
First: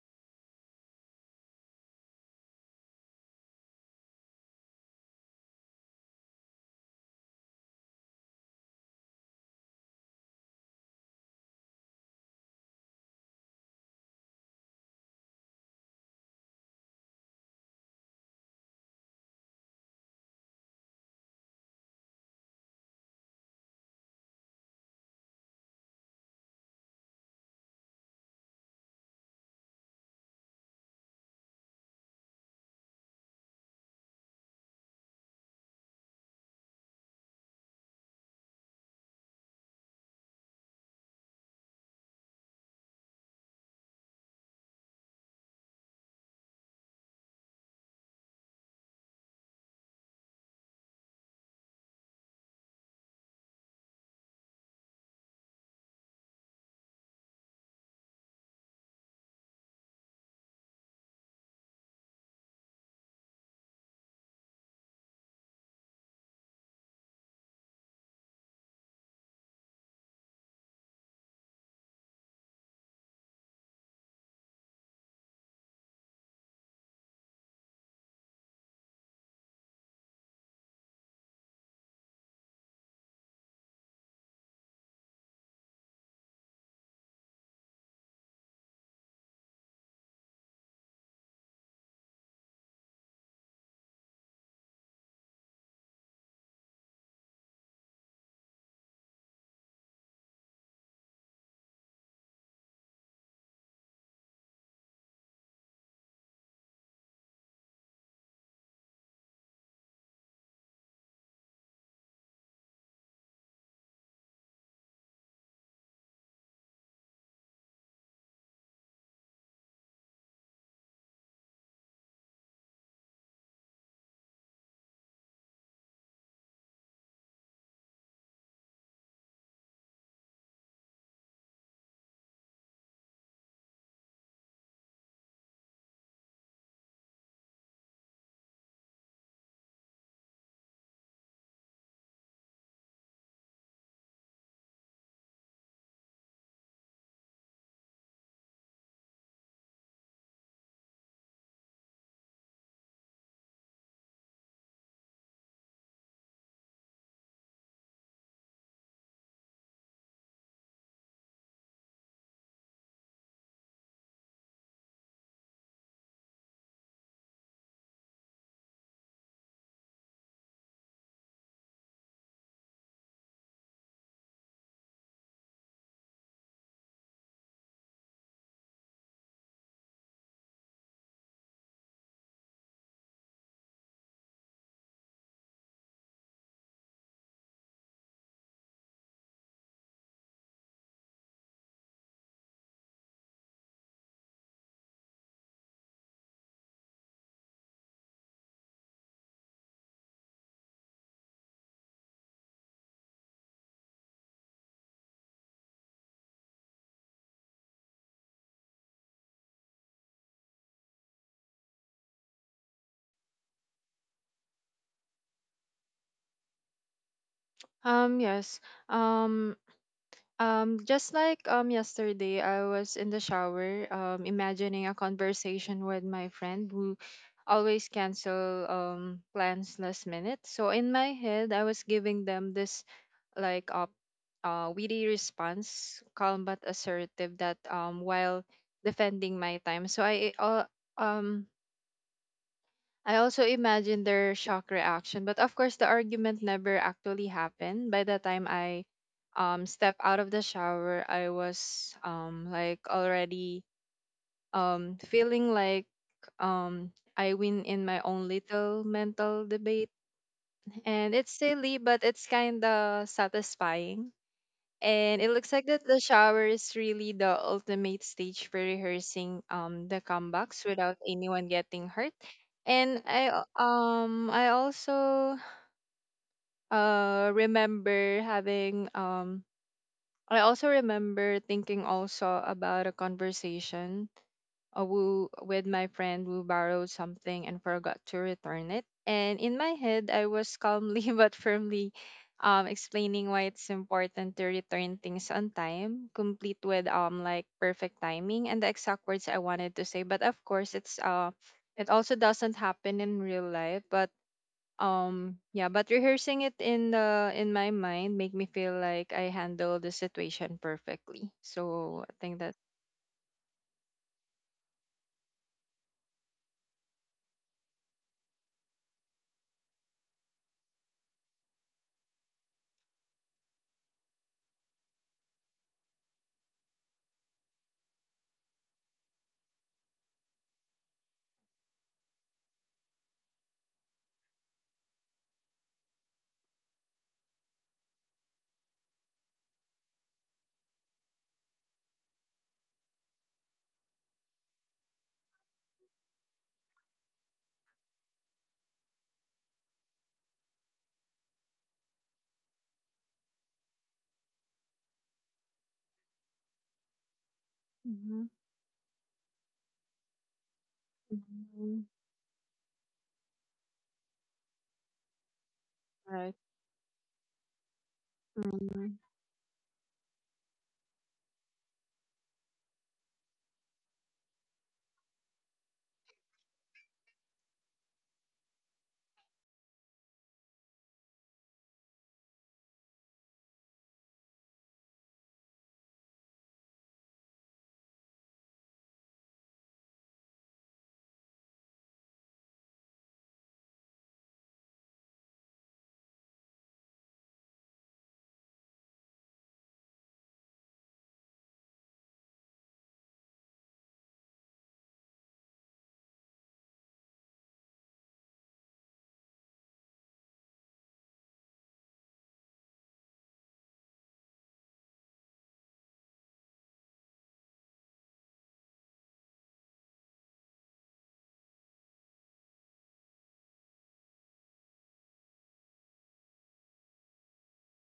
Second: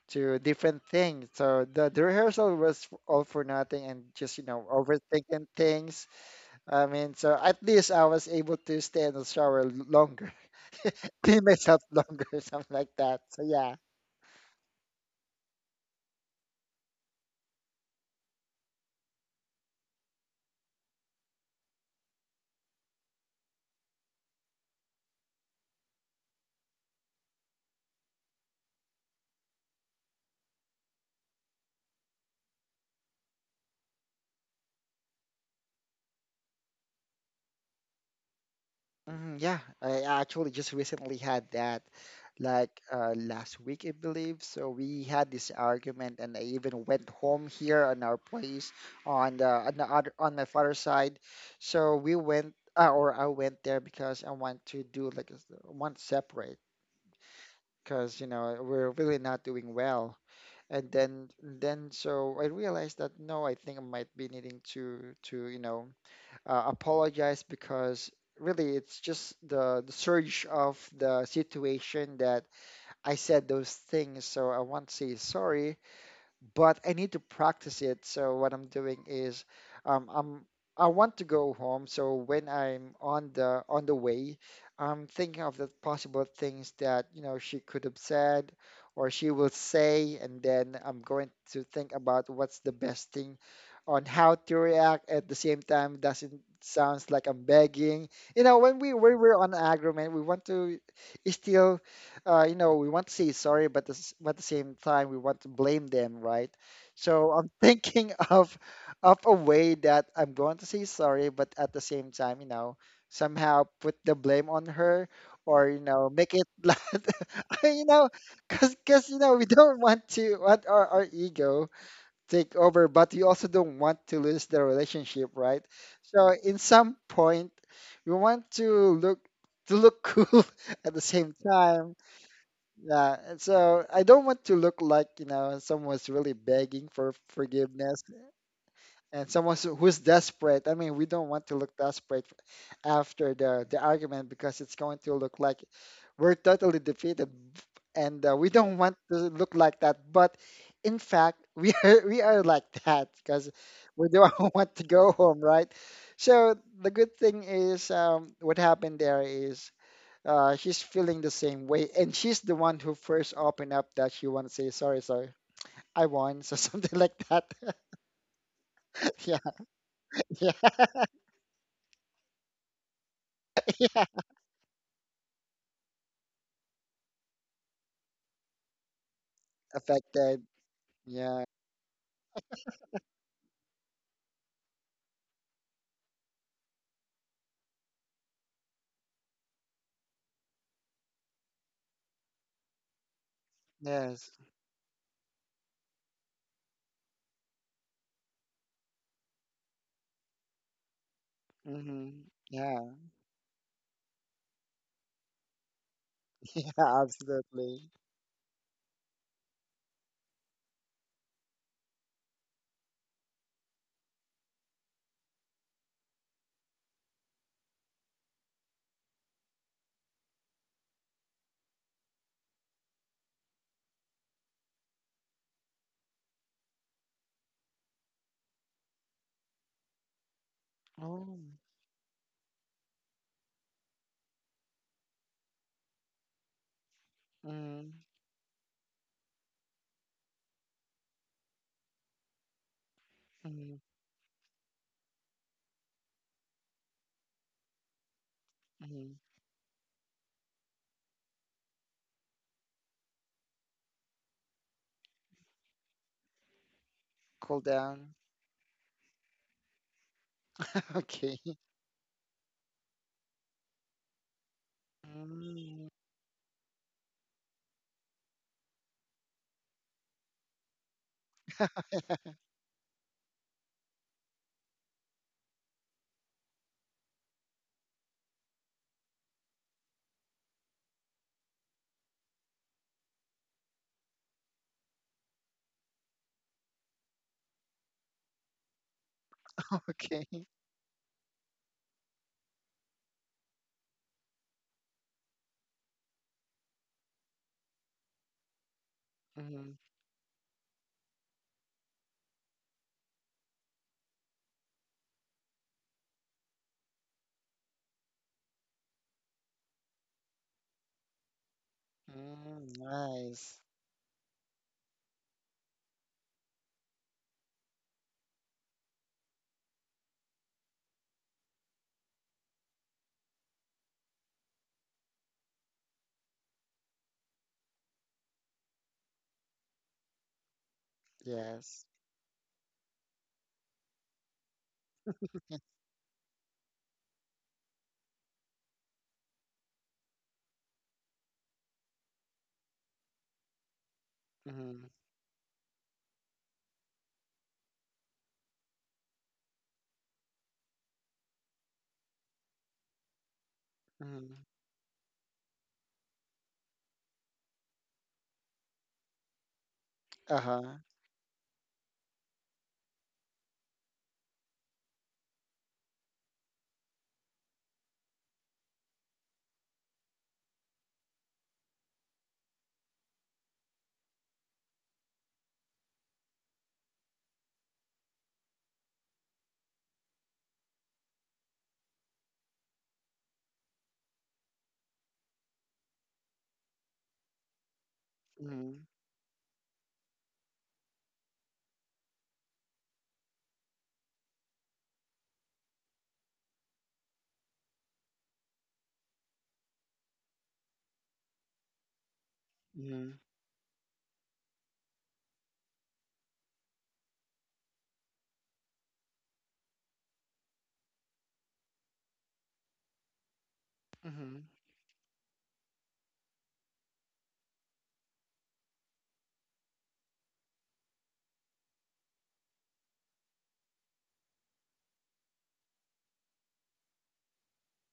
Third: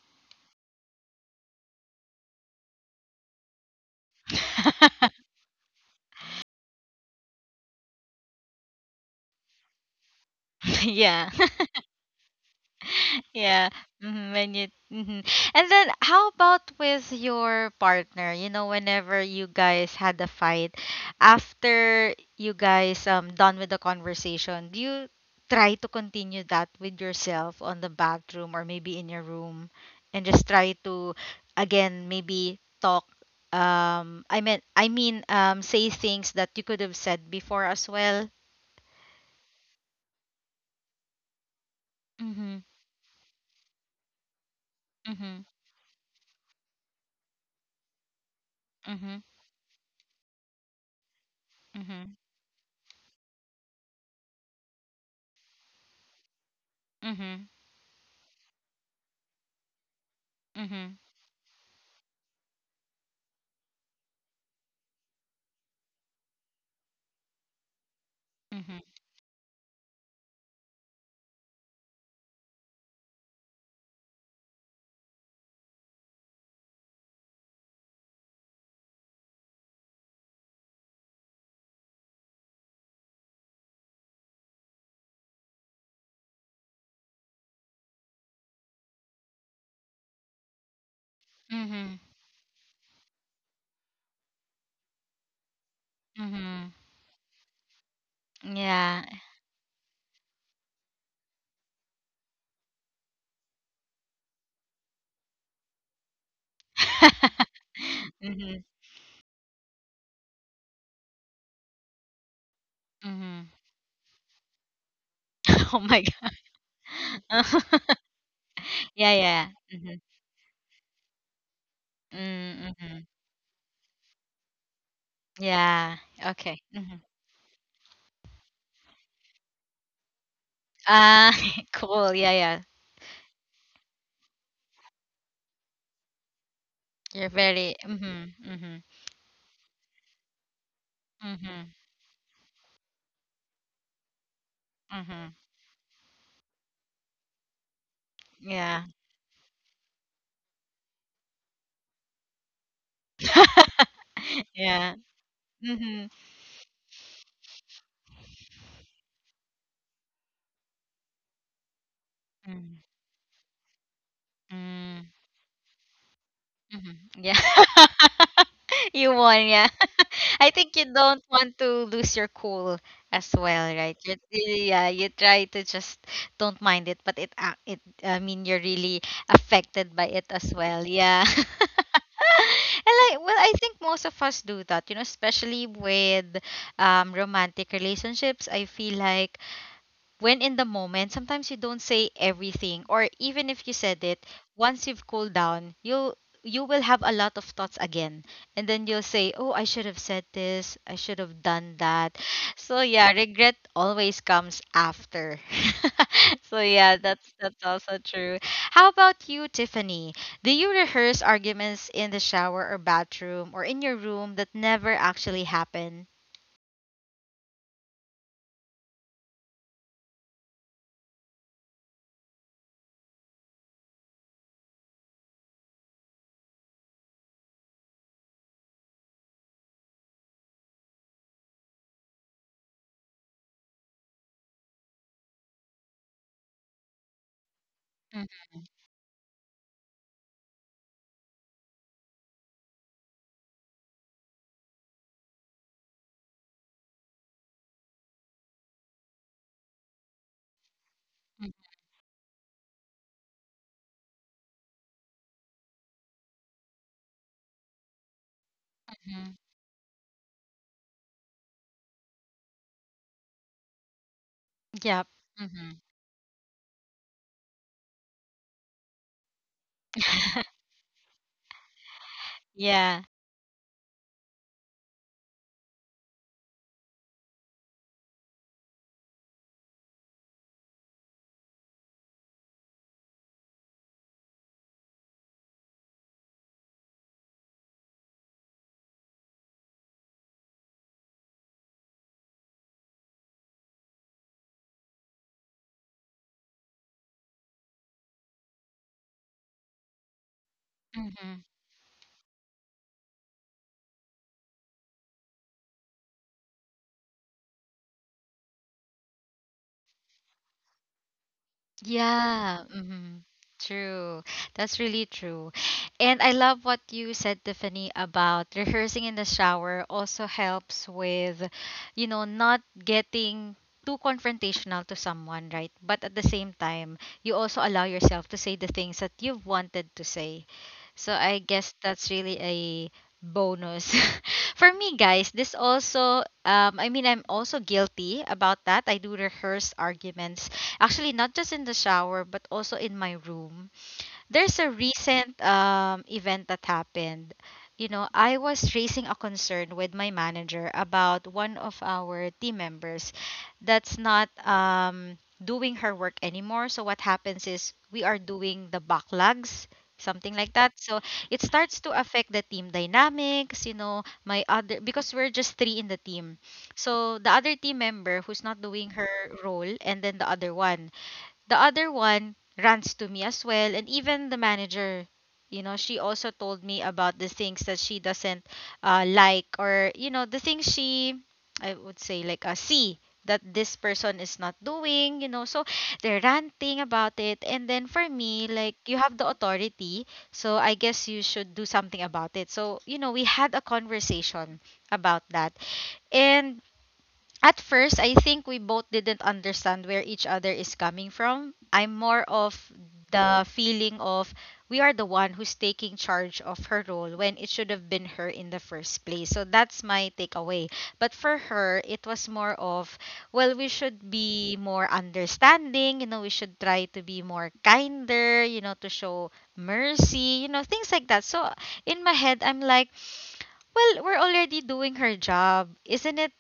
B: different things. So the rehearsal was all for nothing, and just, you know,
A: *laughs*
B: overthinking things. I mean, so at least I was able to stay in the shower longer, *laughs*
A: Yeah.
B: clean
A: *laughs*
B: myself longer, *laughs* something like that. So
A: Yeah.
B: yeah,
A: When you and then how about with your partner? You know, whenever you guys had a fight, after you guys done with the conversation, do you try to continue that with yourself on the bathroom or maybe in your room and just try to again maybe talk, I mean, say things that you could have said before as well.
B: mhm, yeah, I actually just recently had that, like last week, I believe. So we had
A: Mhm.
B: this argument, and I even went home here on our place
A: Mhm.
B: on the other on my father's side. So we
A: Mhm.
B: went, or I went there because I want to do like a want to separate,
A: Mhm.
B: because you know we're really not doing well. And
A: Mhm.
B: then so I realized that no, I think I might be needing to you know apologize, because really
A: Mhm.
B: it's just the surge of the situation that I said those things. So I want to say sorry, but I need to practice it. So what I'm doing is, I'm I want to go home. So when I'm on the way, I'm thinking of the possible things that, you know, she could have said or she will say, and then I'm going to think
A: Mhm.
B: about what's the best thing on how to react, at the same time doesn't
A: Mhm.
B: sounds like I'm begging. You know, when we
A: Yeah.
B: when we're on an agreement, we want to still you know, we want to say sorry, but this, but at the same time, we want to blame them, right? So I'm
A: *laughs*
B: thinking *laughs* of
A: Mhm.
B: a way that I'm going to say sorry, but at the same time, you know,
A: Mhm.
B: somehow put the blame on her, or
A: *laughs*
B: you
A: Oh my
B: know, make
A: god.
B: it, *laughs* like- I- you know,
A: *laughs*
B: because you
A: Yeah,
B: know, we
A: yeah.
B: don't
A: Mhm.
B: want to want our ego take
A: Mm,
B: over,
A: mhm.
B: but we also don't want to lose the relationship, right?
A: Yeah.
B: So in
A: Okay.
B: some
A: Mhm.
B: point, we want look to look *laughs* cool at the same
A: Ah, *laughs*
B: time.
A: cool. Yeah, yeah.
B: Yeah, and so I don't want to look like, someone's really begging for
A: You're very
B: forgiveness
A: mhm. Mhm.
B: and who's desperate. I mean, we don't want to look
A: Mhm.
B: desperate after the argument because it's going to look
A: Mhm.
B: like we're totally defeated, and we don't want
A: Yeah.
B: to look like that. But in fact, we *laughs* are we are like that because we don't *laughs*
A: *laughs*
B: want to go
A: Yeah.
B: home, right?
A: Mhm.
B: So the good thing is, what happened there is, she's feeling the same way, and she's the one who
A: Mhm.
B: first opened up that she want to say sorry. Sorry,
A: Mm.
B: I won, so *laughs* something like
A: Mhm.
B: that.
A: Yeah. *laughs*
B: *laughs* yeah,
A: You won, yeah.
B: yeah,
A: *laughs* I think you don't want to lose your cool as well,
B: yeah.
A: right? You, yeah, you try to just don't mind it, but it it, I mean you're really affected by
B: Affected.
A: it as well.
B: Yeah.
A: Yeah. *laughs* And like, well, I think most of us do that, you know, especially with romantic relationships. I feel like when in the moment, sometimes you don't say everything, or even if you said
B: Yes.
A: it, once you've cooled down, you will have a lot of thoughts again. And then you'll say, oh, I should have said this, I should have done
B: Mm-hmm.
A: that.
B: Yeah.
A: So
B: *laughs*
A: yeah, regret always comes after. *laughs*
B: Yeah.
A: So yeah, that's
B: Absolutely.
A: also true. How about you, Tiffany? Do you rehearse arguments in the shower or bathroom or in your room that never actually happen?
C: Yes. um just like yesterday, I was in the shower, imagining a conversation with my friend who always cancel plans last minute. So in my
B: Oh.
C: head, I was giving them this, like uh, witty response, calm but assertive, that
B: Mm-hmm.
C: while defending my time. So I um also
B: Mm-hmm.
C: imagine their shock reaction, but of course the argument never actually happened. By the time I
B: Hmm.
C: step out of the shower, I
A: Mm-hmm.
C: was like already feeling like I
B: Cool
C: win in my
B: down.
C: own little mental debate.
B: *laughs*
C: And it's
B: okay.
C: silly, but it's kind of satisfying, and
A: Yep.
C: it looks like that
B: Mm.
A: Mm-hmm.
C: the shower is really the ultimate stage for rehearsing the comebacks without anyone
B: *laughs*
C: getting hurt.
A: *laughs*
C: And
A: Yeah.
C: I also remember thinking also about a conversation with my friend who borrowed something and forgot to return it. And in my head, I
B: Okay.
C: was calmly *laughs* but firmly explaining why it's important to return things on time, complete with like perfect timing and the exact words I
B: Mm-hmm.
C: wanted to say. But of course,
A: Mm-hmm.
C: it also doesn't happen in real life. But rehearsing it in my mind make me feel like I handle the situation perfectly, so I think that's.
B: Mm.
A: Yeah. Mm-hmm.
B: Nice.
A: True. That's really true. And I love what you said, Tiffany, about rehearsing in the shower also helps with, you know, not getting too confrontational to someone, right? But at the same time, you also allow yourself to say the things that you've wanted to say. So I
B: Yes.
A: guess that's really a bonus. *laughs* For me, guys, this also, I mean, I'm also guilty about that. I do rehearse arguments, actually, not just in the shower, but also in my room. There's a
B: Mm-hmm.
A: recent event that happened. You know, I was raising a concern with my manager about one of our team members that's not
B: Mm-hmm.
A: doing her work anymore. So what happens is we
C: Mm-hmm.
A: are doing the backlogs, something
B: Uh
A: like that.
B: huh.
A: So it starts to affect the team dynamics. You know, my other, because we're just three in the team, so the other team member who's not doing
C: Mhm.
A: her role, and then the other one. The other one runs to me as well, and even the manager, you know, she also told me about the things that she doesn't like, or you know, the things she, I would say like see that this person is not doing, you know. So they're ranting about it, and then for me, like,
B: Mm-hmm.
A: you have the authority, so I guess you should do something about it. So you know, we had a conversation about that, and at first, I think we both didn't understand where each other is coming from. I'm more of
B: Mm-hmm.
A: the feeling of we are the one who's taking charge of her role when it should have been her in the first place. So that's my takeaway. But for her, it was more of, well, we should be more understanding, you know, we should try to be more kinder, you know, to show mercy, you know, things like that. So in my head, I'm like, well, we're already doing her job. Isn't it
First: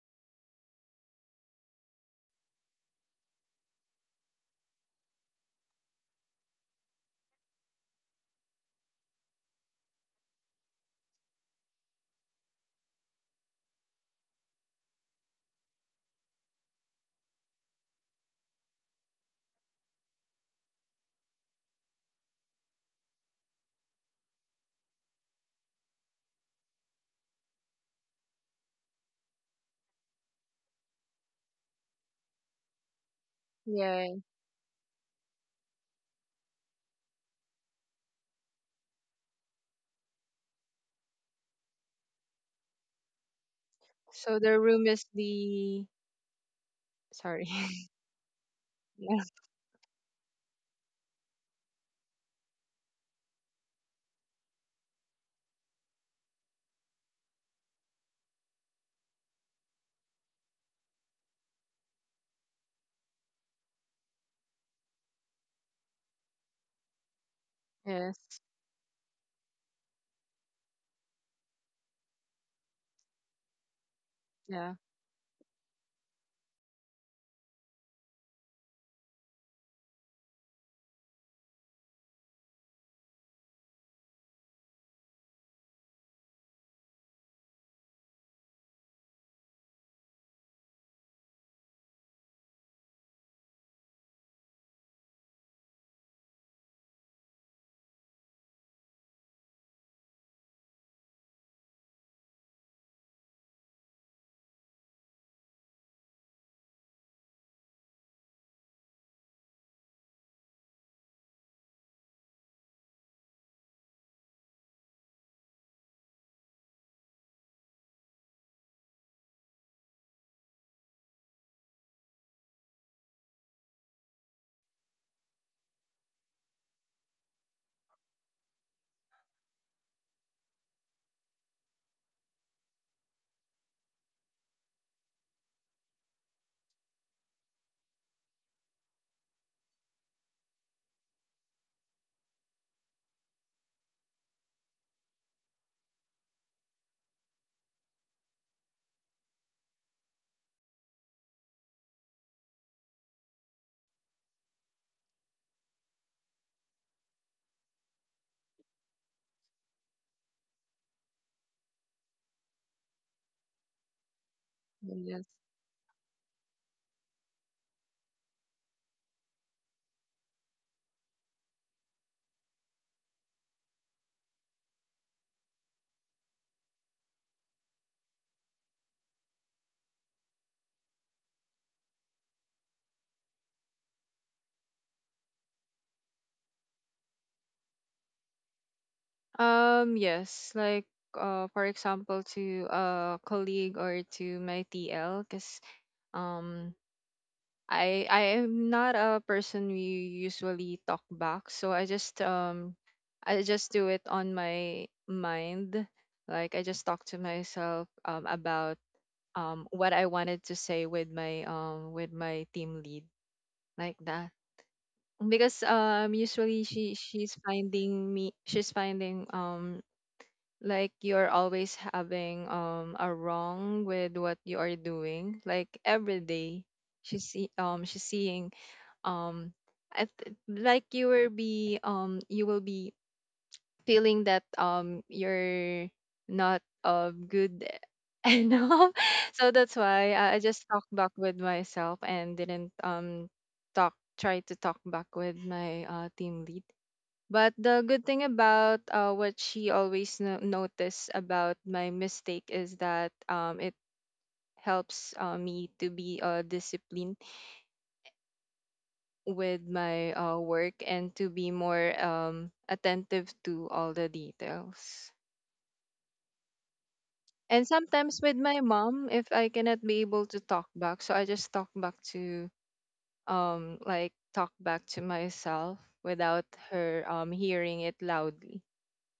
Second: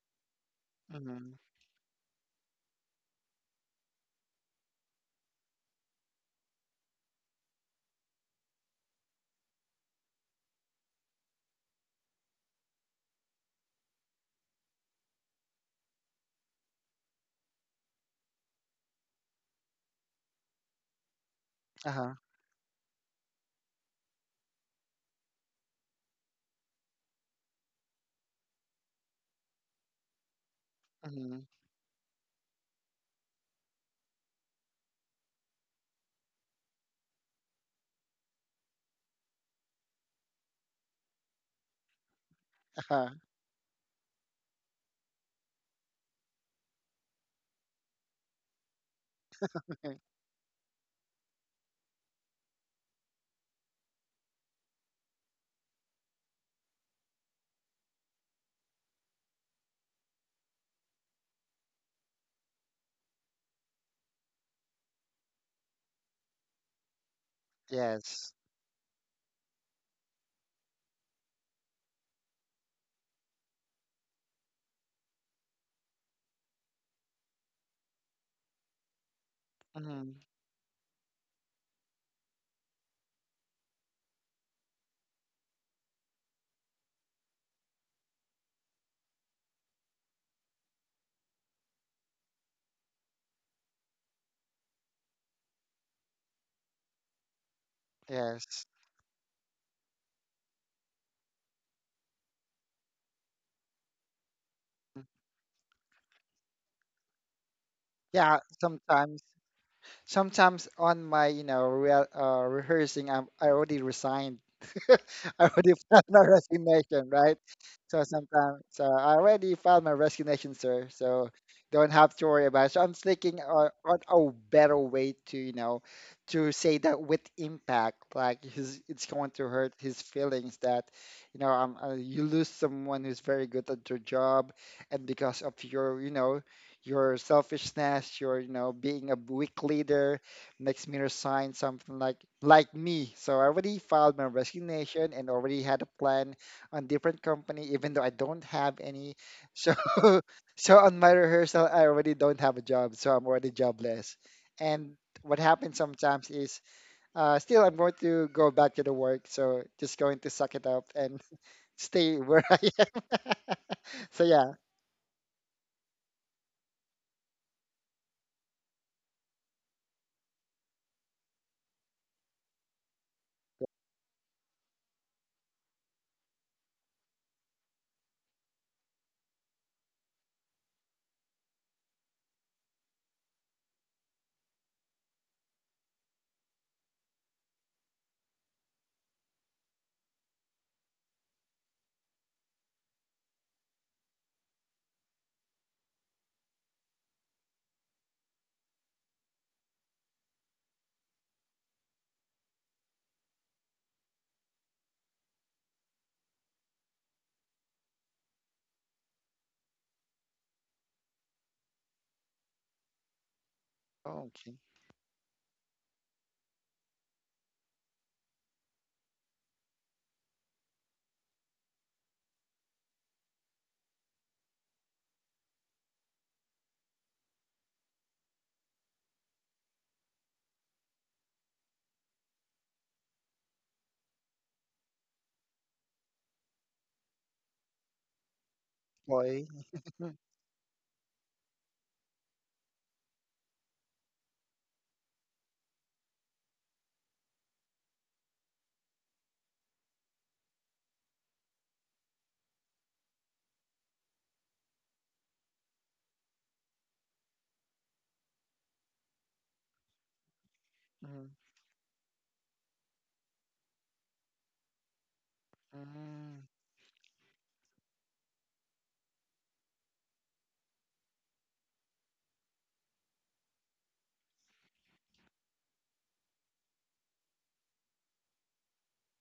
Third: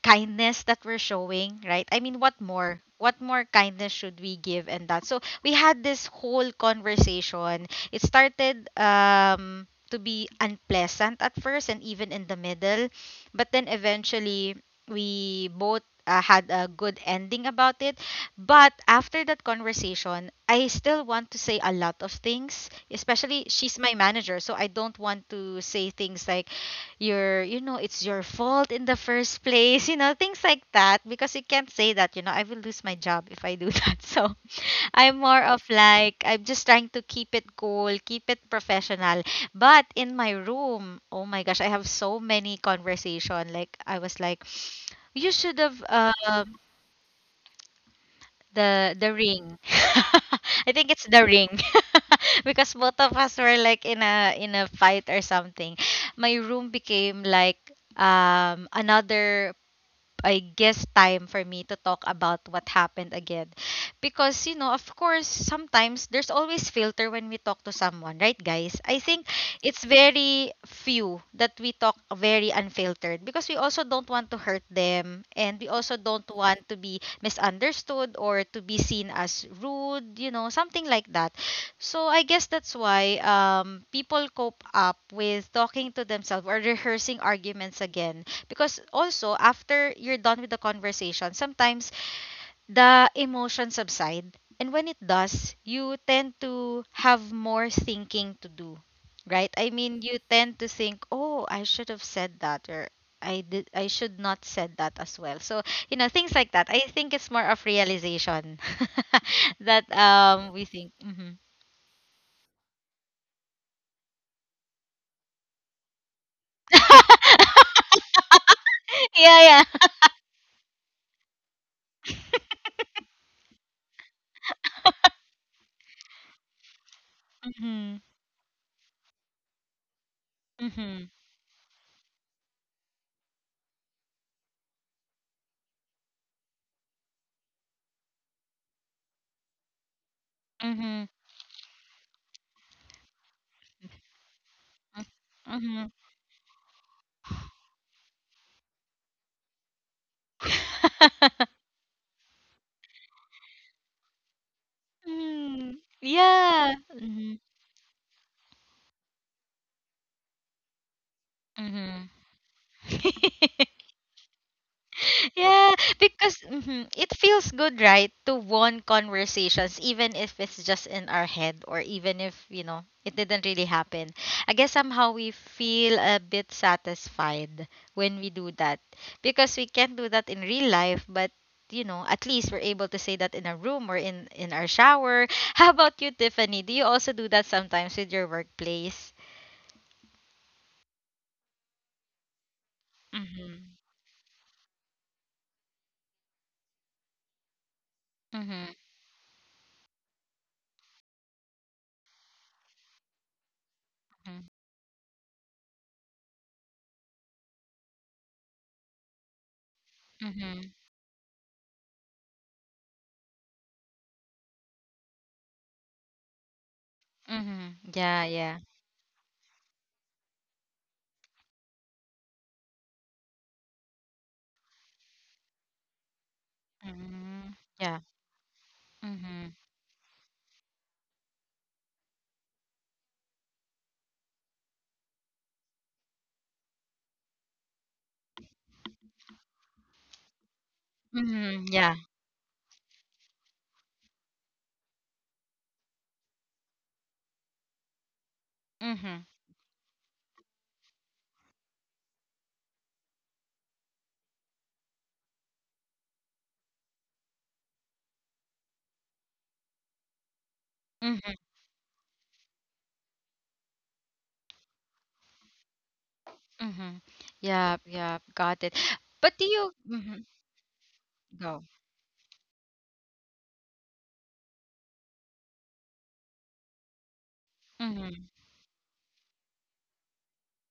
A: kindness that we're showing,
B: Mm-hmm.
A: right? I mean, what more? What more kindness should we give and that? So we had this whole conversation. It started to be unpleasant at first and even in the middle, but then eventually we both had a good ending about it. But after that conversation, I still want to say a lot of things,
B: Uh
A: especially
B: huh.
A: she's my manager, so I don't want to say things like, your, you know, it's your fault in the first place, you know, things like that, because you can't say that, you know, I will lose my
B: Hmm.
A: job if I do *laughs* that. So I'm more of
C: Yeah.
A: like, I'm just trying to keep it cool, keep it professional. But in my room, oh my gosh, I have so many conversation. Like, I was like,
B: *laughs*
A: you should have
C: So the room
A: um
C: is the,
A: the
C: sorry.
A: the
C: *laughs*
A: ring. *laughs* I
C: Yeah.
A: think it's the ring. *laughs* Because both of us were like in a fight or something. My room became like another, I guess, time for me to talk about what happened again. Because, you know, of course, sometimes there's always filter when we talk to someone, right, guys? I think it's
B: Yes.
C: Yes.
A: very few that we talk very unfiltered because we also don't want to hurt them and we also don't
C: Yeah.
A: want to be misunderstood or to be seen as rude, you know, something like that.
B: Hmm.
A: So I guess that's why people cope up with talking to themselves or rehearsing arguments again, because also, after you're done with the conversation, sometimes the emotion subside. And when it does, you tend to have more thinking to do, right? I mean,
B: Yes.
A: you tend to think, oh, I should have said that, or I did, I should not said that as well. So, you know, things like
B: Mm-hmm.
A: that. I think it's more of realization *laughs* that
B: Yeah,
A: we
B: sometimes
A: think. Hmm.
B: sometimes on my rehearsing, I already resigned. *laughs* I already filed my
A: *laughs*
B: resignation, right?
A: Yeah,
B: So
A: yeah.
B: sometimes, so I already filed my resignation, sir, so don't have to worry about it. So I'm thinking on a better way to, you know, to
A: Mm-hmm.
B: say that with impact, like his, it's going to
A: Mm-hmm.
B: hurt his feelings that, you know, you lose someone who's very good at their job and because of your, you know, your selfishness, your, you know, being a weak
A: Mm-hmm.
B: leader makes me resign, something like me. So I already filed my
A: Mm-hmm.
B: resignation and already had a plan on different company, even though I don't have any. So, *laughs* so
A: *laughs*
B: on my rehearsal, I already don't have a job, so I'm already jobless. And
A: Mm,
B: what happens
A: yeah.
B: sometimes is,
A: Mhm,
B: still I'm going to go back to the work, so just going to suck it up and
A: mhm.
B: *laughs* stay where
A: *laughs*
B: I am. *laughs* so yeah.
A: Yeah,
C: Yes.
A: because it feels good, right, to want conversations, even if it's just in our head or even if, you know, it didn't really happen. I guess somehow we feel a bit satisfied when we do that because we can't do that in real life, but you know, at least we're able to say that in a room or in our shower. *laughs* How about you, Tiffany? Do you also do that sometimes with your workplace?
C: Yes, like, for example,
A: Mm-hmm.
C: to a colleague or to my TL, because um I am not a person who usually talk back, so I just
A: Mhm.
C: do it on my mind. Like, I just talk to myself about
A: Mhm.
C: what I wanted to say with my, with my team lead, like that.
B: Okay,
C: Because
A: Mhm.
C: usually
A: Yeah,
C: she
A: yeah.
C: she's finding me, she's finding like, you're always having a wrong with what you are doing, like, every
A: Mhm.
C: day.
A: Yeah.
C: She's
A: Mhm.
C: seeing, um like, you will be feeling that you're not good *laughs* enough.
B: boy.
C: So that's why
A: Mhm.
C: I
A: Yeah.
C: just talked back with myself, and didn't talk try to talk back with my, team lead. But
A: Mhm.
C: the good thing about, what she always noticed about my mistake, is that it helps me to be, disciplined with
A: Mhm.
C: my, work, and to
B: *laughs*
C: be more, attentive to all the details.
A: Mhm. Yep,
B: Mm,
A: yep. Got it.
C: And
A: But do
C: sometimes
A: you
C: with my mom, if I cannot be
A: go?
C: able to talk back, so I just talk back to, myself without
A: Mhm.
C: her hearing it loudly.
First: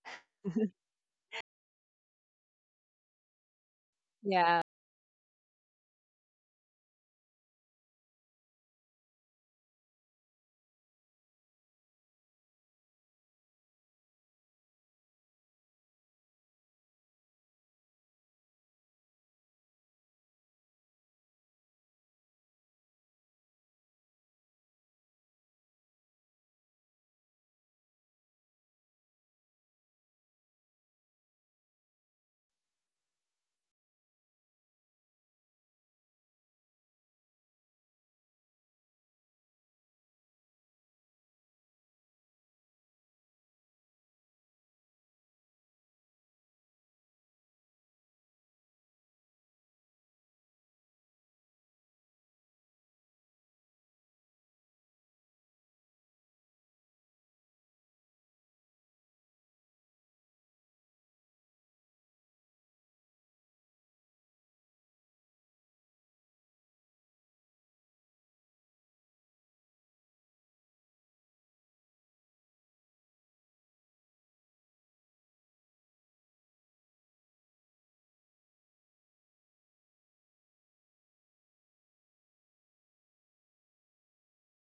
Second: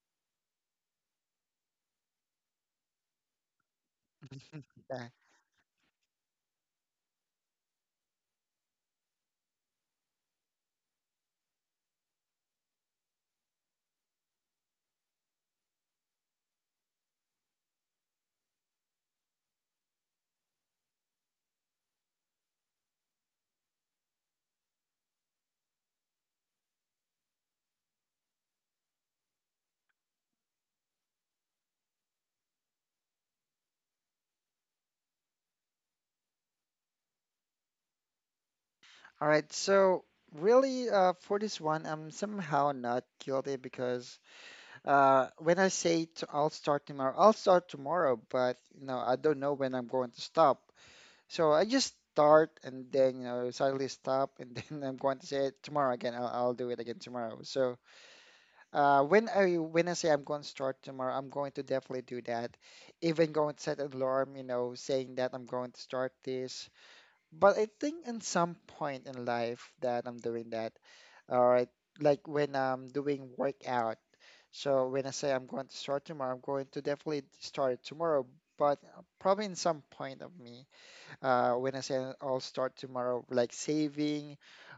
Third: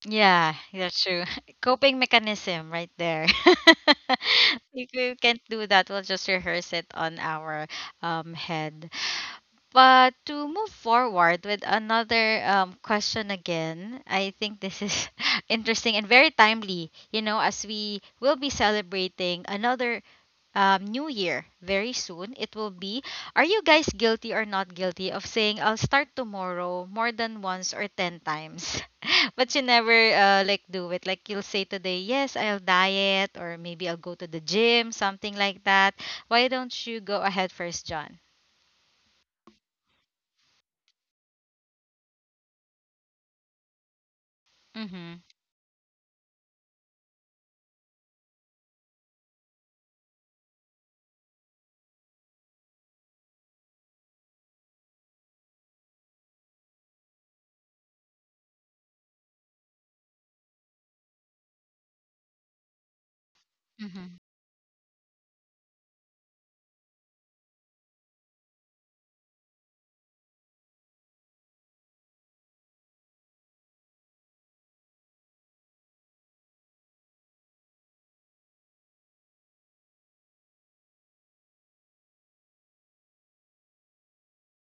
A: Yeah,
C: *laughs*
A: that's true. *laughs* Coping mechanism right there. *laughs*
C: Yeah.
A: If
B: okay.
A: you can't do that, we'll just rehearse it on our head. But to move forward with another question again, I think this is *laughs* interesting and very timely, you know, as we will be celebrating another new year very soon. It will be. Are you guys guilty or not guilty of saying I'll start tomorrow more than once or 10 times? *laughs* But you never like do it. Like, you'll say today, yes, I'll diet, or maybe I'll go to the gym, something like that. Why don't you go ahead first, John?
B: All right. So really, for this one, I'm somehow not guilty because
A: Mm hmm.
B: when I say to, I'll start tomorrow, but you know, I don't know when I'm going to stop. So I just start and then you know suddenly stop and *laughs* then I'm going to say tomorrow again. I'll do it again tomorrow. So when I say I'm going to start tomorrow, I'm going to definitely do that. Even going to set
A: Mm
B: an
A: hmm.
B: alarm, you know, saying that I'm going to start this. But I think in some point in life that I'm doing that, or like when I'm doing workout. So when I say I'm going to start tomorrow, I'm going to definitely start tomorrow. But probably in some point of me, when I say I'll start tomorrow, like saving,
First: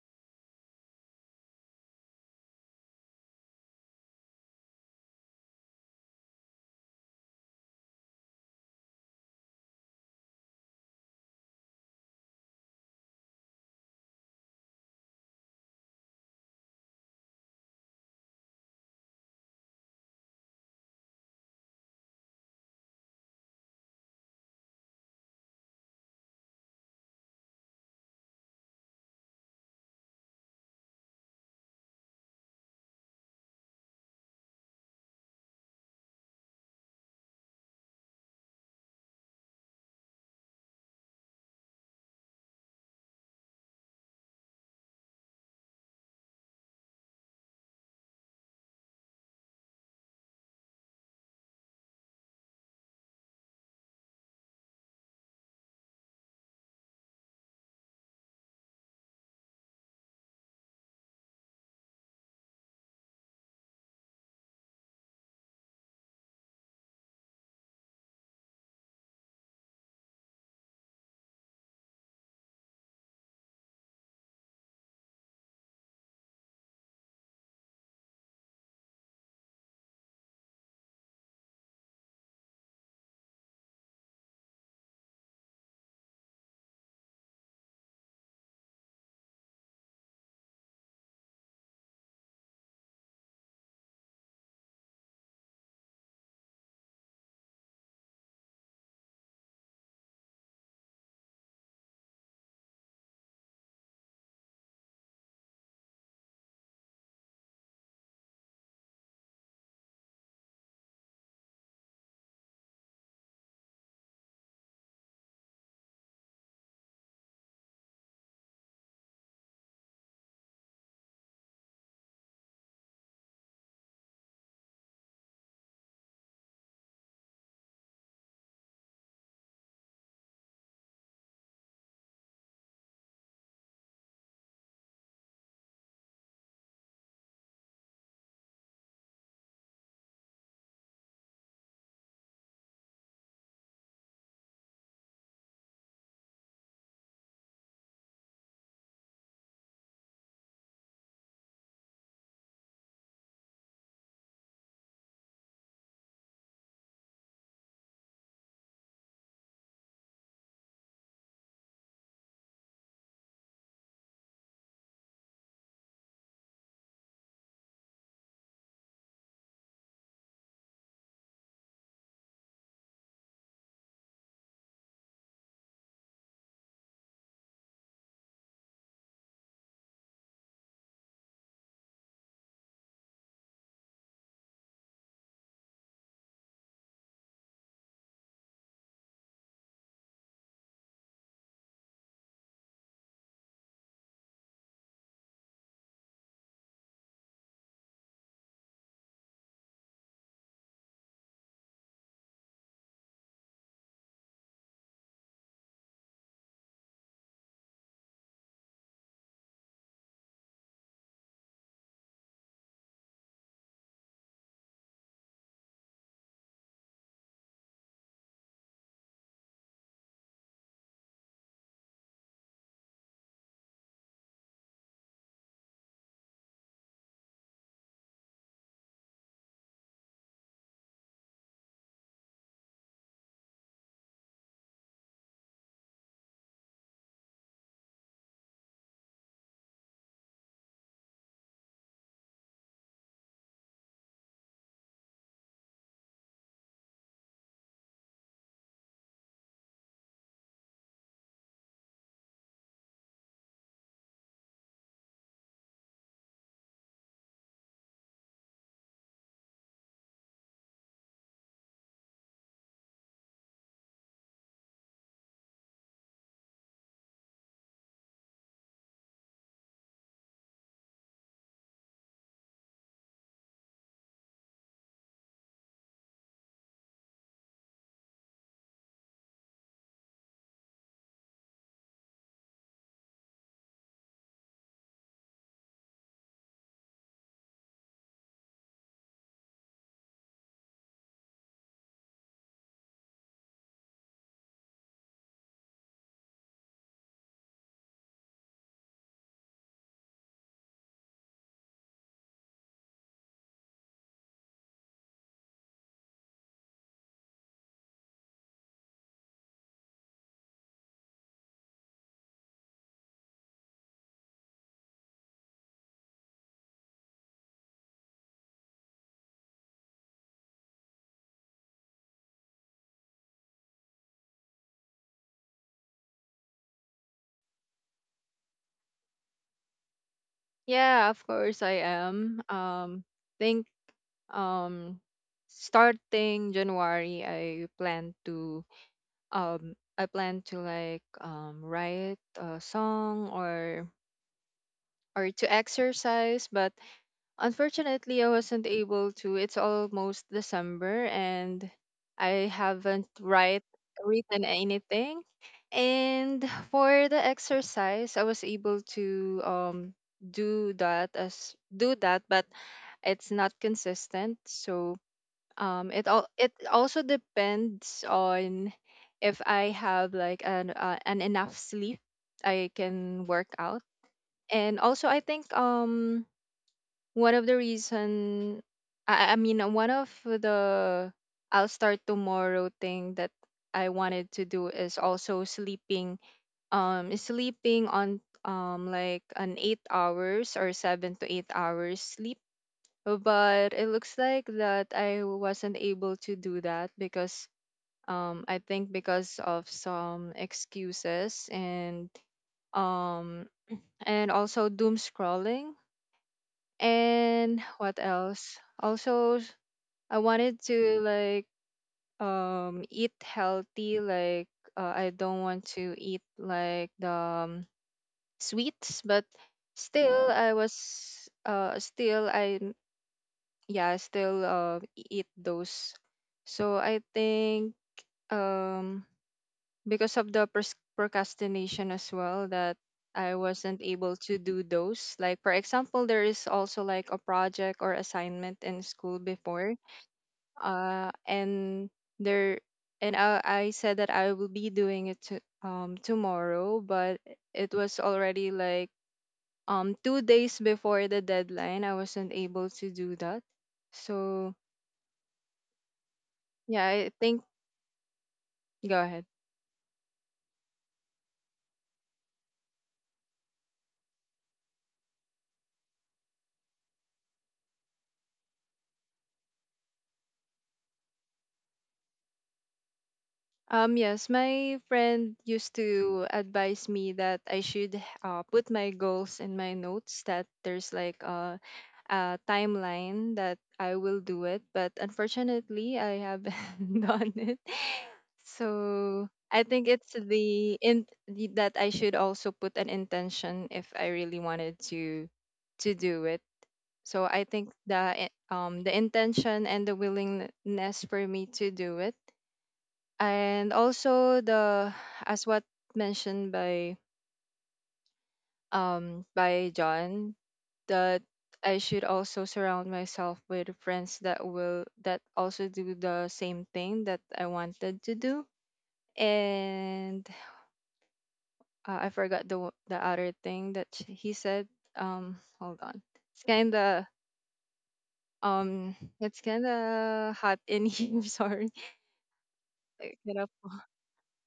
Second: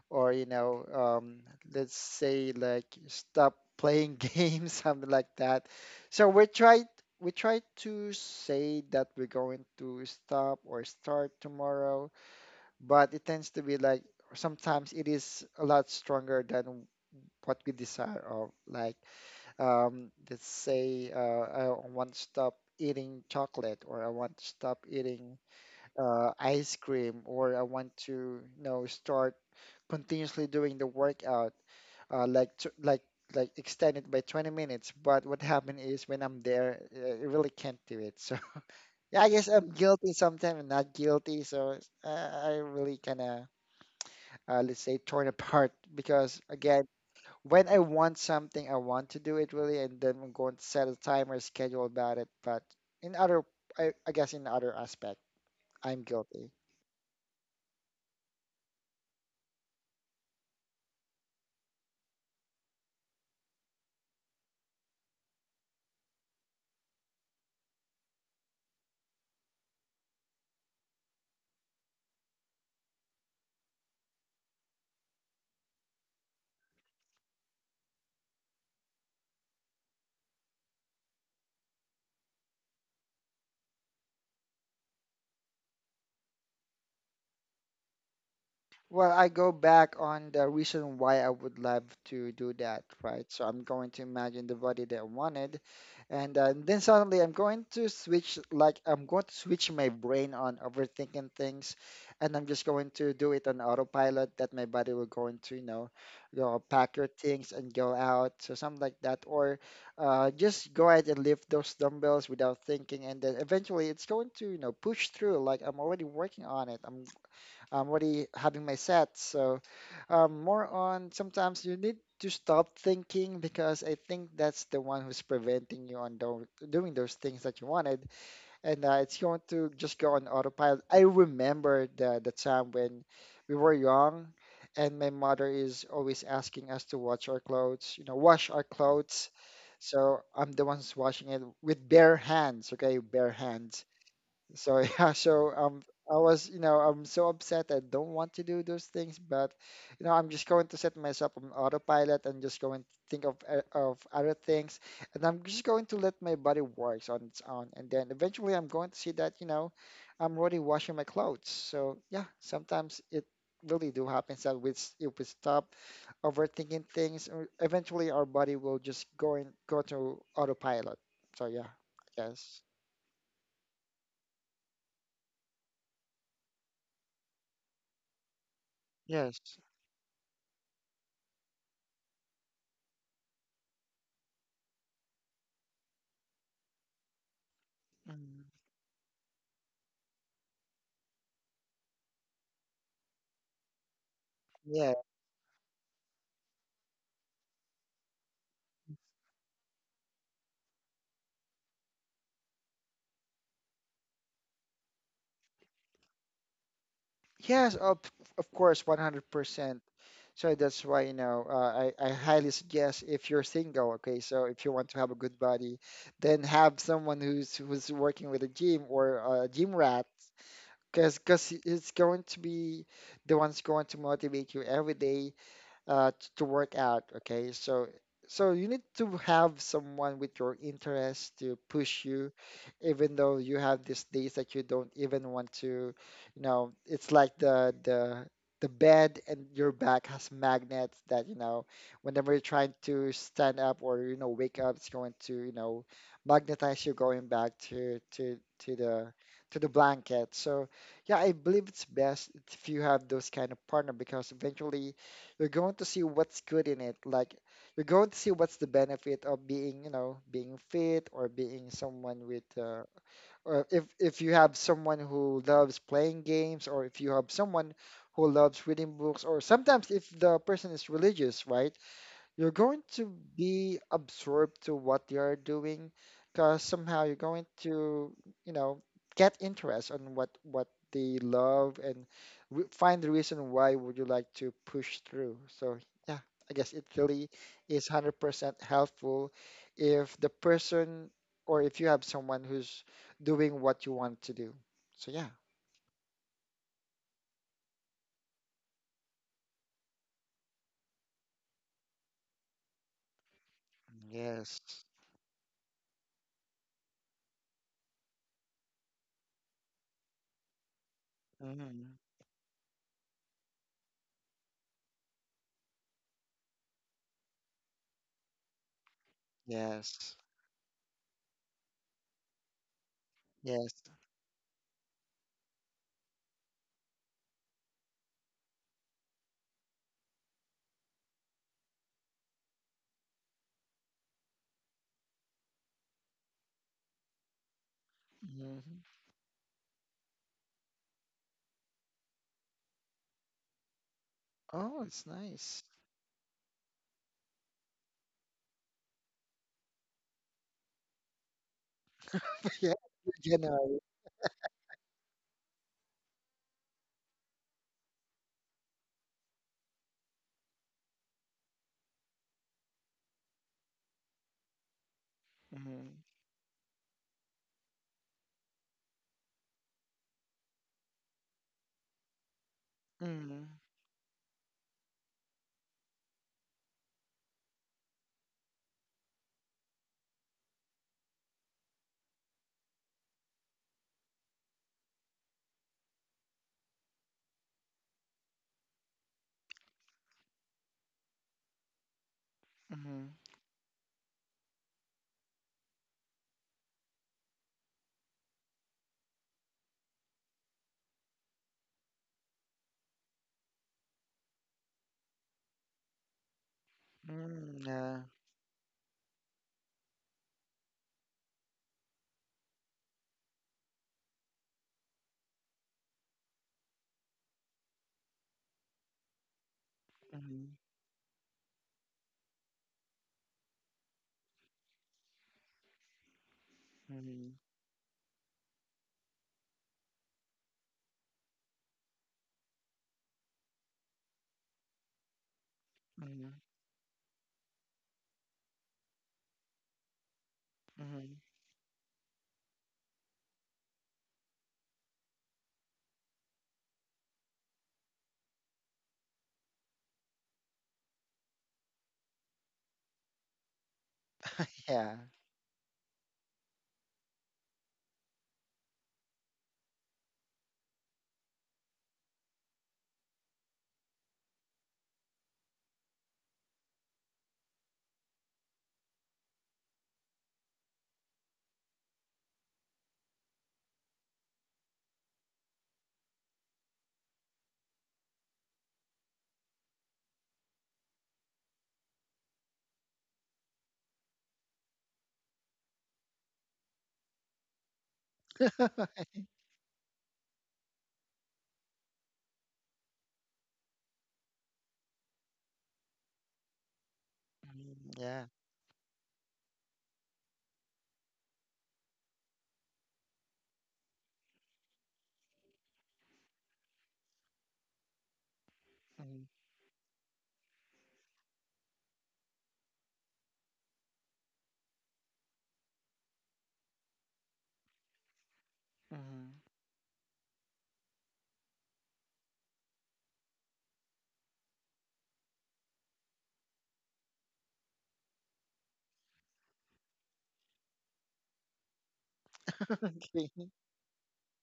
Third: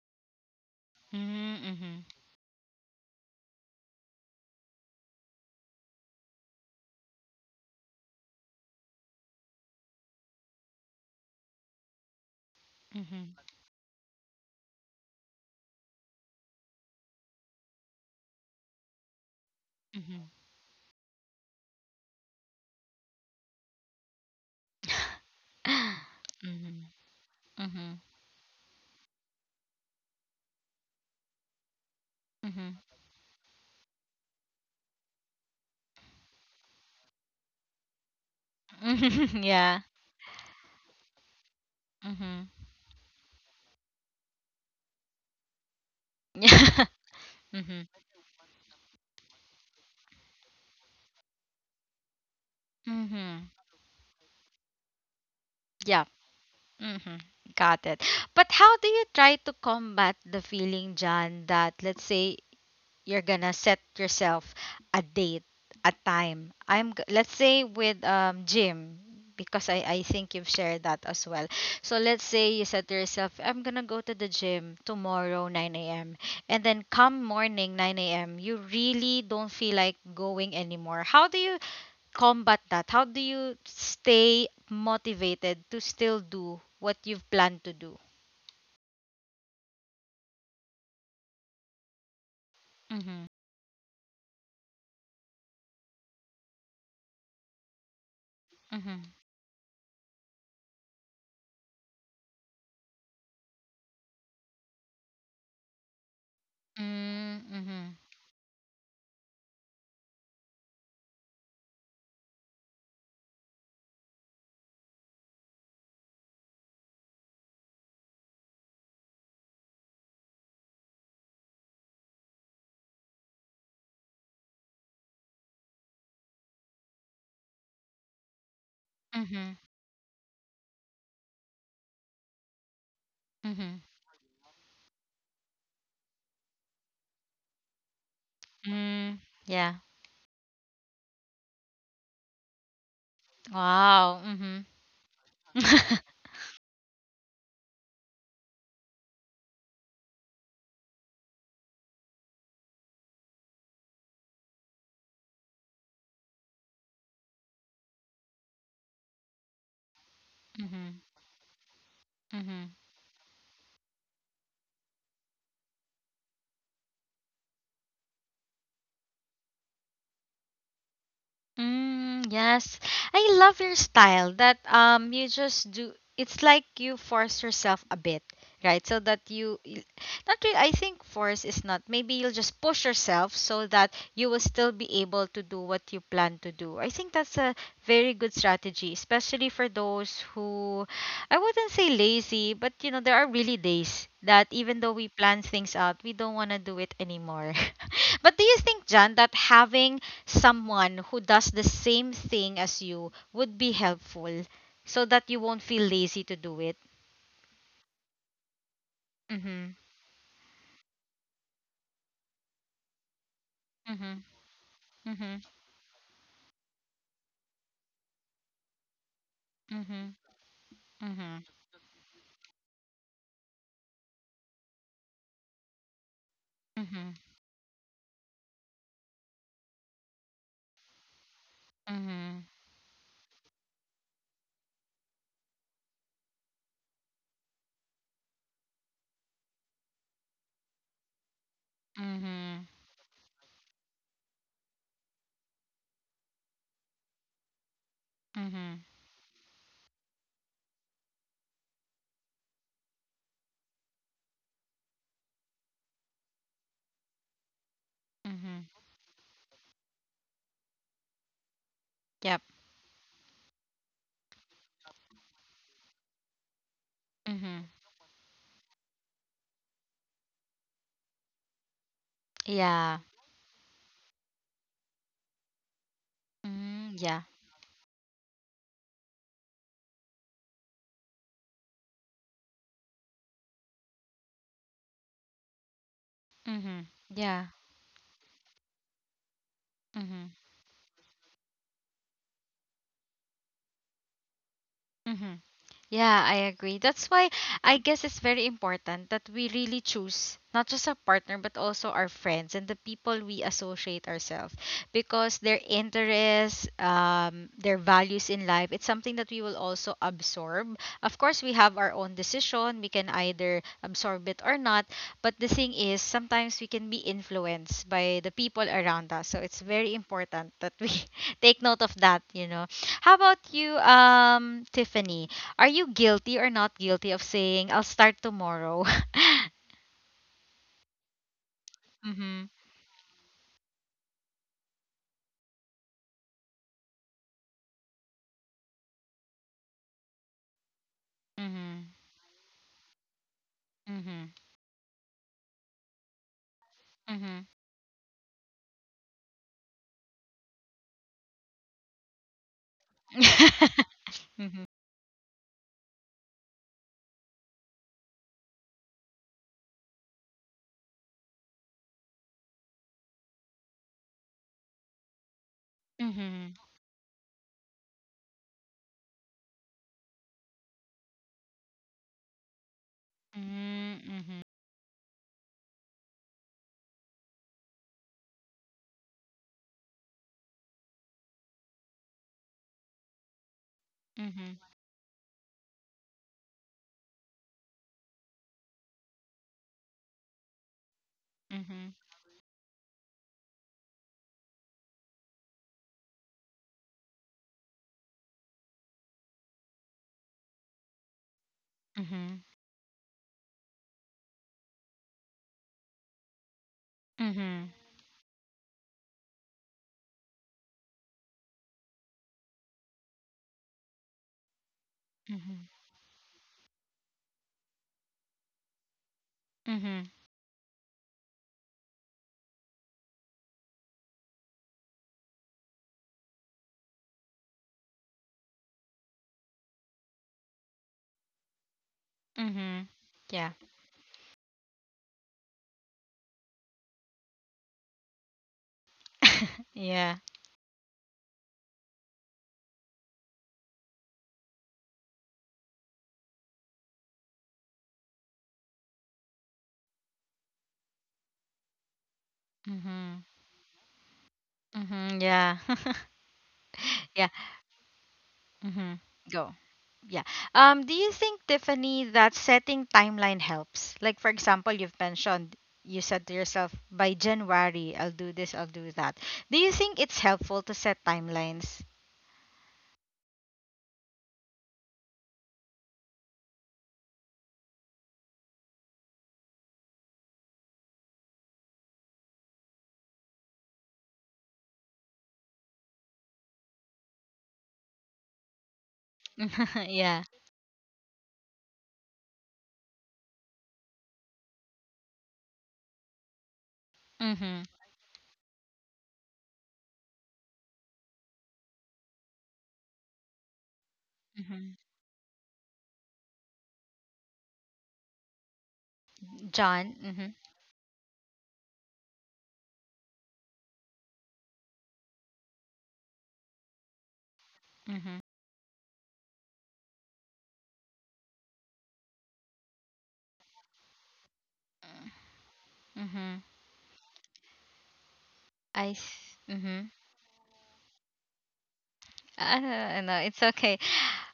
B: or you know,
A: Mhm,
B: let's
A: mhm,
B: say like stop playing *laughs* games, something like that. So we try to say that we're going to stop or start tomorrow, but it
A: mhm,
B: tends to be like, sometimes it is a lot stronger than what we desire of, like,
A: mhm.
B: let's say, I want to stop eating chocolate or I want to stop eating ice
A: Mhm,
B: cream, or I want
A: mhm,
B: to, you know, start continuously doing the workout, like t
A: mhm,
B: like extend it by 20 minutes. But what happened is when I'm there, I really can't do it. So *laughs* yeah, I
A: mhm.
B: guess
A: *laughs*
B: I'm
A: Yeah.
B: guilty sometimes and not guilty. So
A: Mhm.
B: I really kind of, let's say torn apart, because
A: Yeah.
B: again,
A: *laughs*
B: when I
A: Mhm.
B: want something, I want to do it really, and then I'm going to set a timer schedule about it. But in other,
A: Mhm.
B: I guess in other aspect, I'm
A: Yeah.
B: guilty.
A: Mhm. Got it. But how do you try to combat the feeling, John, that let's say, you're gonna set yourself a date, a time. Let's say with Jim, because I think you've shared that as well. So let's say you said to yourself, I'm gonna go to the gym tomorrow 9 a.m., and then come morning 9 a.m., you really don't feel like going anymore. How do you combat that? How do you stay motivated to still do what you've planned to do?
B: Well, I go back on the reason why I would love to do that,
A: Mhm.
B: right? So I'm going to imagine the body that I wanted, and then suddenly I'm going to switch, like I'm
A: Mhm.
B: going to switch my brain on overthinking things, and I'm just going to do it on autopilot, that my body will going to, you know, go pack your
A: Mm,
B: things and go
A: mhm.
B: out, so something like that, or just go ahead and lift those dumbbells without thinking, and then eventually it's going to, you know, push through. Like I'm already working on it. I'm already having my set. So more on sometimes you need to stop thinking, because I think that's the one who's preventing you on do doing those things that you wanted, and it's going
A: Mhm.
B: to just go on autopilot. I remember the time when we
A: Mhm.
B: were young, and my mother is always asking us to watch our clothes, you know, wash our
A: Mm,
B: clothes.
A: yeah.
B: So I'm the one who's washing it with bare hands, okay, bare hands.
A: Wow. Mhm.
B: So *laughs* yeah, so
A: Mhm.
B: I was, you know, I'm so upset. I don't want to do those things, but you know, I'm just going to set myself on autopilot and just going to think of other things, and I'm just going to let my body works on its own, and then eventually I'm going to see that, you know, I'm already
A: Mhm.
B: washing my clothes. So yeah,
A: Mhm. *laughs*
B: sometimes it really do happens that if we stop overthinking things, eventually our body will just go to autopilot. So yeah,
A: Mm,
B: yes,
A: yes. I love your style that you just do, it's like you force yourself a bit, right? So that you
B: yes.
A: not really, I think force is not. Maybe you'll just push yourself so that you will still be able to do what you plan to do. I think that's a very good
B: Mm.
A: strategy, especially for those who, I wouldn't say lazy, but you know, there are really days that even though
B: Yeah.
A: we plan things out, we don't want to do it anymore. *laughs* But do you think, John, that having someone who does the same thing as you would be helpful so that you won't feel lazy to do it?
B: Yes, of course,
A: Mhm.
B: 100%. So that's why, you know, I highly suggest if you're single. Okay,
A: Mhm.
B: so if you want to have a good
A: Mhm.
B: body, then have someone who's working with a gym, or a gym rat,
A: Mhm. Mhm.
B: because it's going to be the one's going to motivate you every day, to work out.
A: Mhm.
B: Okay, so, so you need to have someone with your interest to push you,
A: Mhm.
B: even though you have these days that you don't even want to. You know, it's like the bed and your back has magnets, that you know whenever you're
A: Mhm.
B: trying to stand up or you know wake up, it's going to, you know, magnetize you going back to to
A: Mhm.
B: the blanket. So yeah, I believe it's best if you have those kind of partner, because eventually you're going to see what's good in it. Like, you're going to see what's the
A: Mhm.
B: benefit of being, you know, being fit, or being someone with,
A: Yep.
B: or if you have someone who loves playing games, or if you have someone
A: Mhm.
B: who loves reading books, or sometimes if the person is religious, right? You're going
A: Yeah.
B: to be absorbed to what you're doing, because somehow
A: Mhm.
B: you're
A: Yeah.
B: going to, you know, get interest on what they love, and find the reason why would you like to push through. So yeah, I guess it
A: Mhm.
B: really
A: Yeah.
B: is 100% helpful if the
A: Mhm.
B: person, or if you have someone who's doing what you want to do. So yeah.
A: Mm-hmm. Yeah, I agree. That's why I guess it's very important that we really choose, not just our partner, but also our friends and the people we associate ourselves,
B: Yes.
A: because their interests, their values in life, it's something that we will also absorb. Of course, we have
B: Mhm.
A: our own decision. We can either absorb it or not. But the thing is, sometimes we can be influenced by the people around us. So it's very
B: Yes.
A: important that we *laughs* take note of that, you know. How about
B: Yes.
A: you, Tiffany? Are you guilty or not guilty of saying, I'll start tomorrow? *laughs*
C: Yeah, of course I am.
A: Mm-hmm.
C: Think um Starting January I plan to,
B: Mhm.
A: Mm-hmm.
C: write a song, or
A: Mm-hmm.
B: Oh, it's
C: or to
B: nice.
C: exercise. But
A: Mm-hmm.
C: unfortunately, I wasn't able to. It's almost December, and I
B: Yeah,
C: haven't write
B: general.
A: *laughs*
C: written
A: Mhm,
C: anything. And for the exercise, I was able to do that, but it's not consistent. So,
B: Mm-hmm.
C: it
A: mhm,
C: also depends on if I have like an enough sleep, I can
B: Mm-hmm.
C: work out.
A: mhm,
C: And also I think, one of the reason, I mean, one of the I'll start tomorrow thing that I wanted
A: mhm,
C: to
A: mhm,
C: do is also sleeping, on, like, an 8 hours or 7 to 8 hours
A: mhm,
C: sleep.
B: Mm-hmm.
C: But it looks like that I wasn't able to do that, because I think, because of some excuses and,
A: mhm,
C: um and also doom scrolling. And
B: Mm-hmm.
A: mhm,
C: what
B: Yeah.
C: else? Also, I wanted to, like, eat healthy. Like, I don't want
A: mhm,
C: to eat like the, sweets, but
A: mhm,
C: still
B: Mm-hmm.
C: I n- yeah still eat those. So I
B: Mm-hmm.
C: think, um because of the, procrastination as well, that
A: mhm.
C: I
A: Yeah.
C: wasn't able to do those. Like, for example, there
B: Mm-hmm.
C: is also like a project or assignment in school
A: *laughs*
C: before,
A: Yeah.
C: uh,
B: Mm-hmm.
C: and there and I said that I will be doing it, tomorrow, but it was already like, 2 days before the deadline. I wasn't able to do
A: Mhm.
C: that, so
B: Yeah.
A: Mhm. Yeah. *laughs*
C: yeah, I
A: Yeah.
C: think, go
A: Mhm.
C: ahead.
A: Go. Yeah. Do you think, Tiffany, that setting timeline helps? Like, for example, you've mentioned, you said to yourself, by January, I'll do this, I'll do that. Do you think it's helpful to set timelines?
C: Yes, my friend used to advise me that I should, put my goals in my notes, that there's like a timeline that I will do it. But unfortunately, I haven't *laughs* done it.
B: *laughs*
C: So I think
A: *laughs*
C: it's
A: Yeah.
C: the in the- that I should also put an intention if I really wanted to do it. So I think
A: Mm-hmm.
B: Mm-hmm.
C: the
B: Yeah.
C: i- um the intention and the willingness for me to do it and also
A: Mm-hmm.
C: the, as what mentioned by um
B: Mm-hmm.
C: by
A: John?
C: John,
A: Mm-hmm.
C: that I should also surround myself with friends that will that also do the same thing that I wanted to
A: Mm-hmm.
C: do.
B: Mm-hmm.
C: And I forgot the other thing that he said. Hold on, it's
A: Mm-hmm.
C: kind of
A: I,
C: it's kind
A: mm-hmm.
C: of hot in here *laughs* sorry,
A: I
B: *laughs*
C: I
A: don't know.
B: Okay.
C: cannot-
A: It's okay.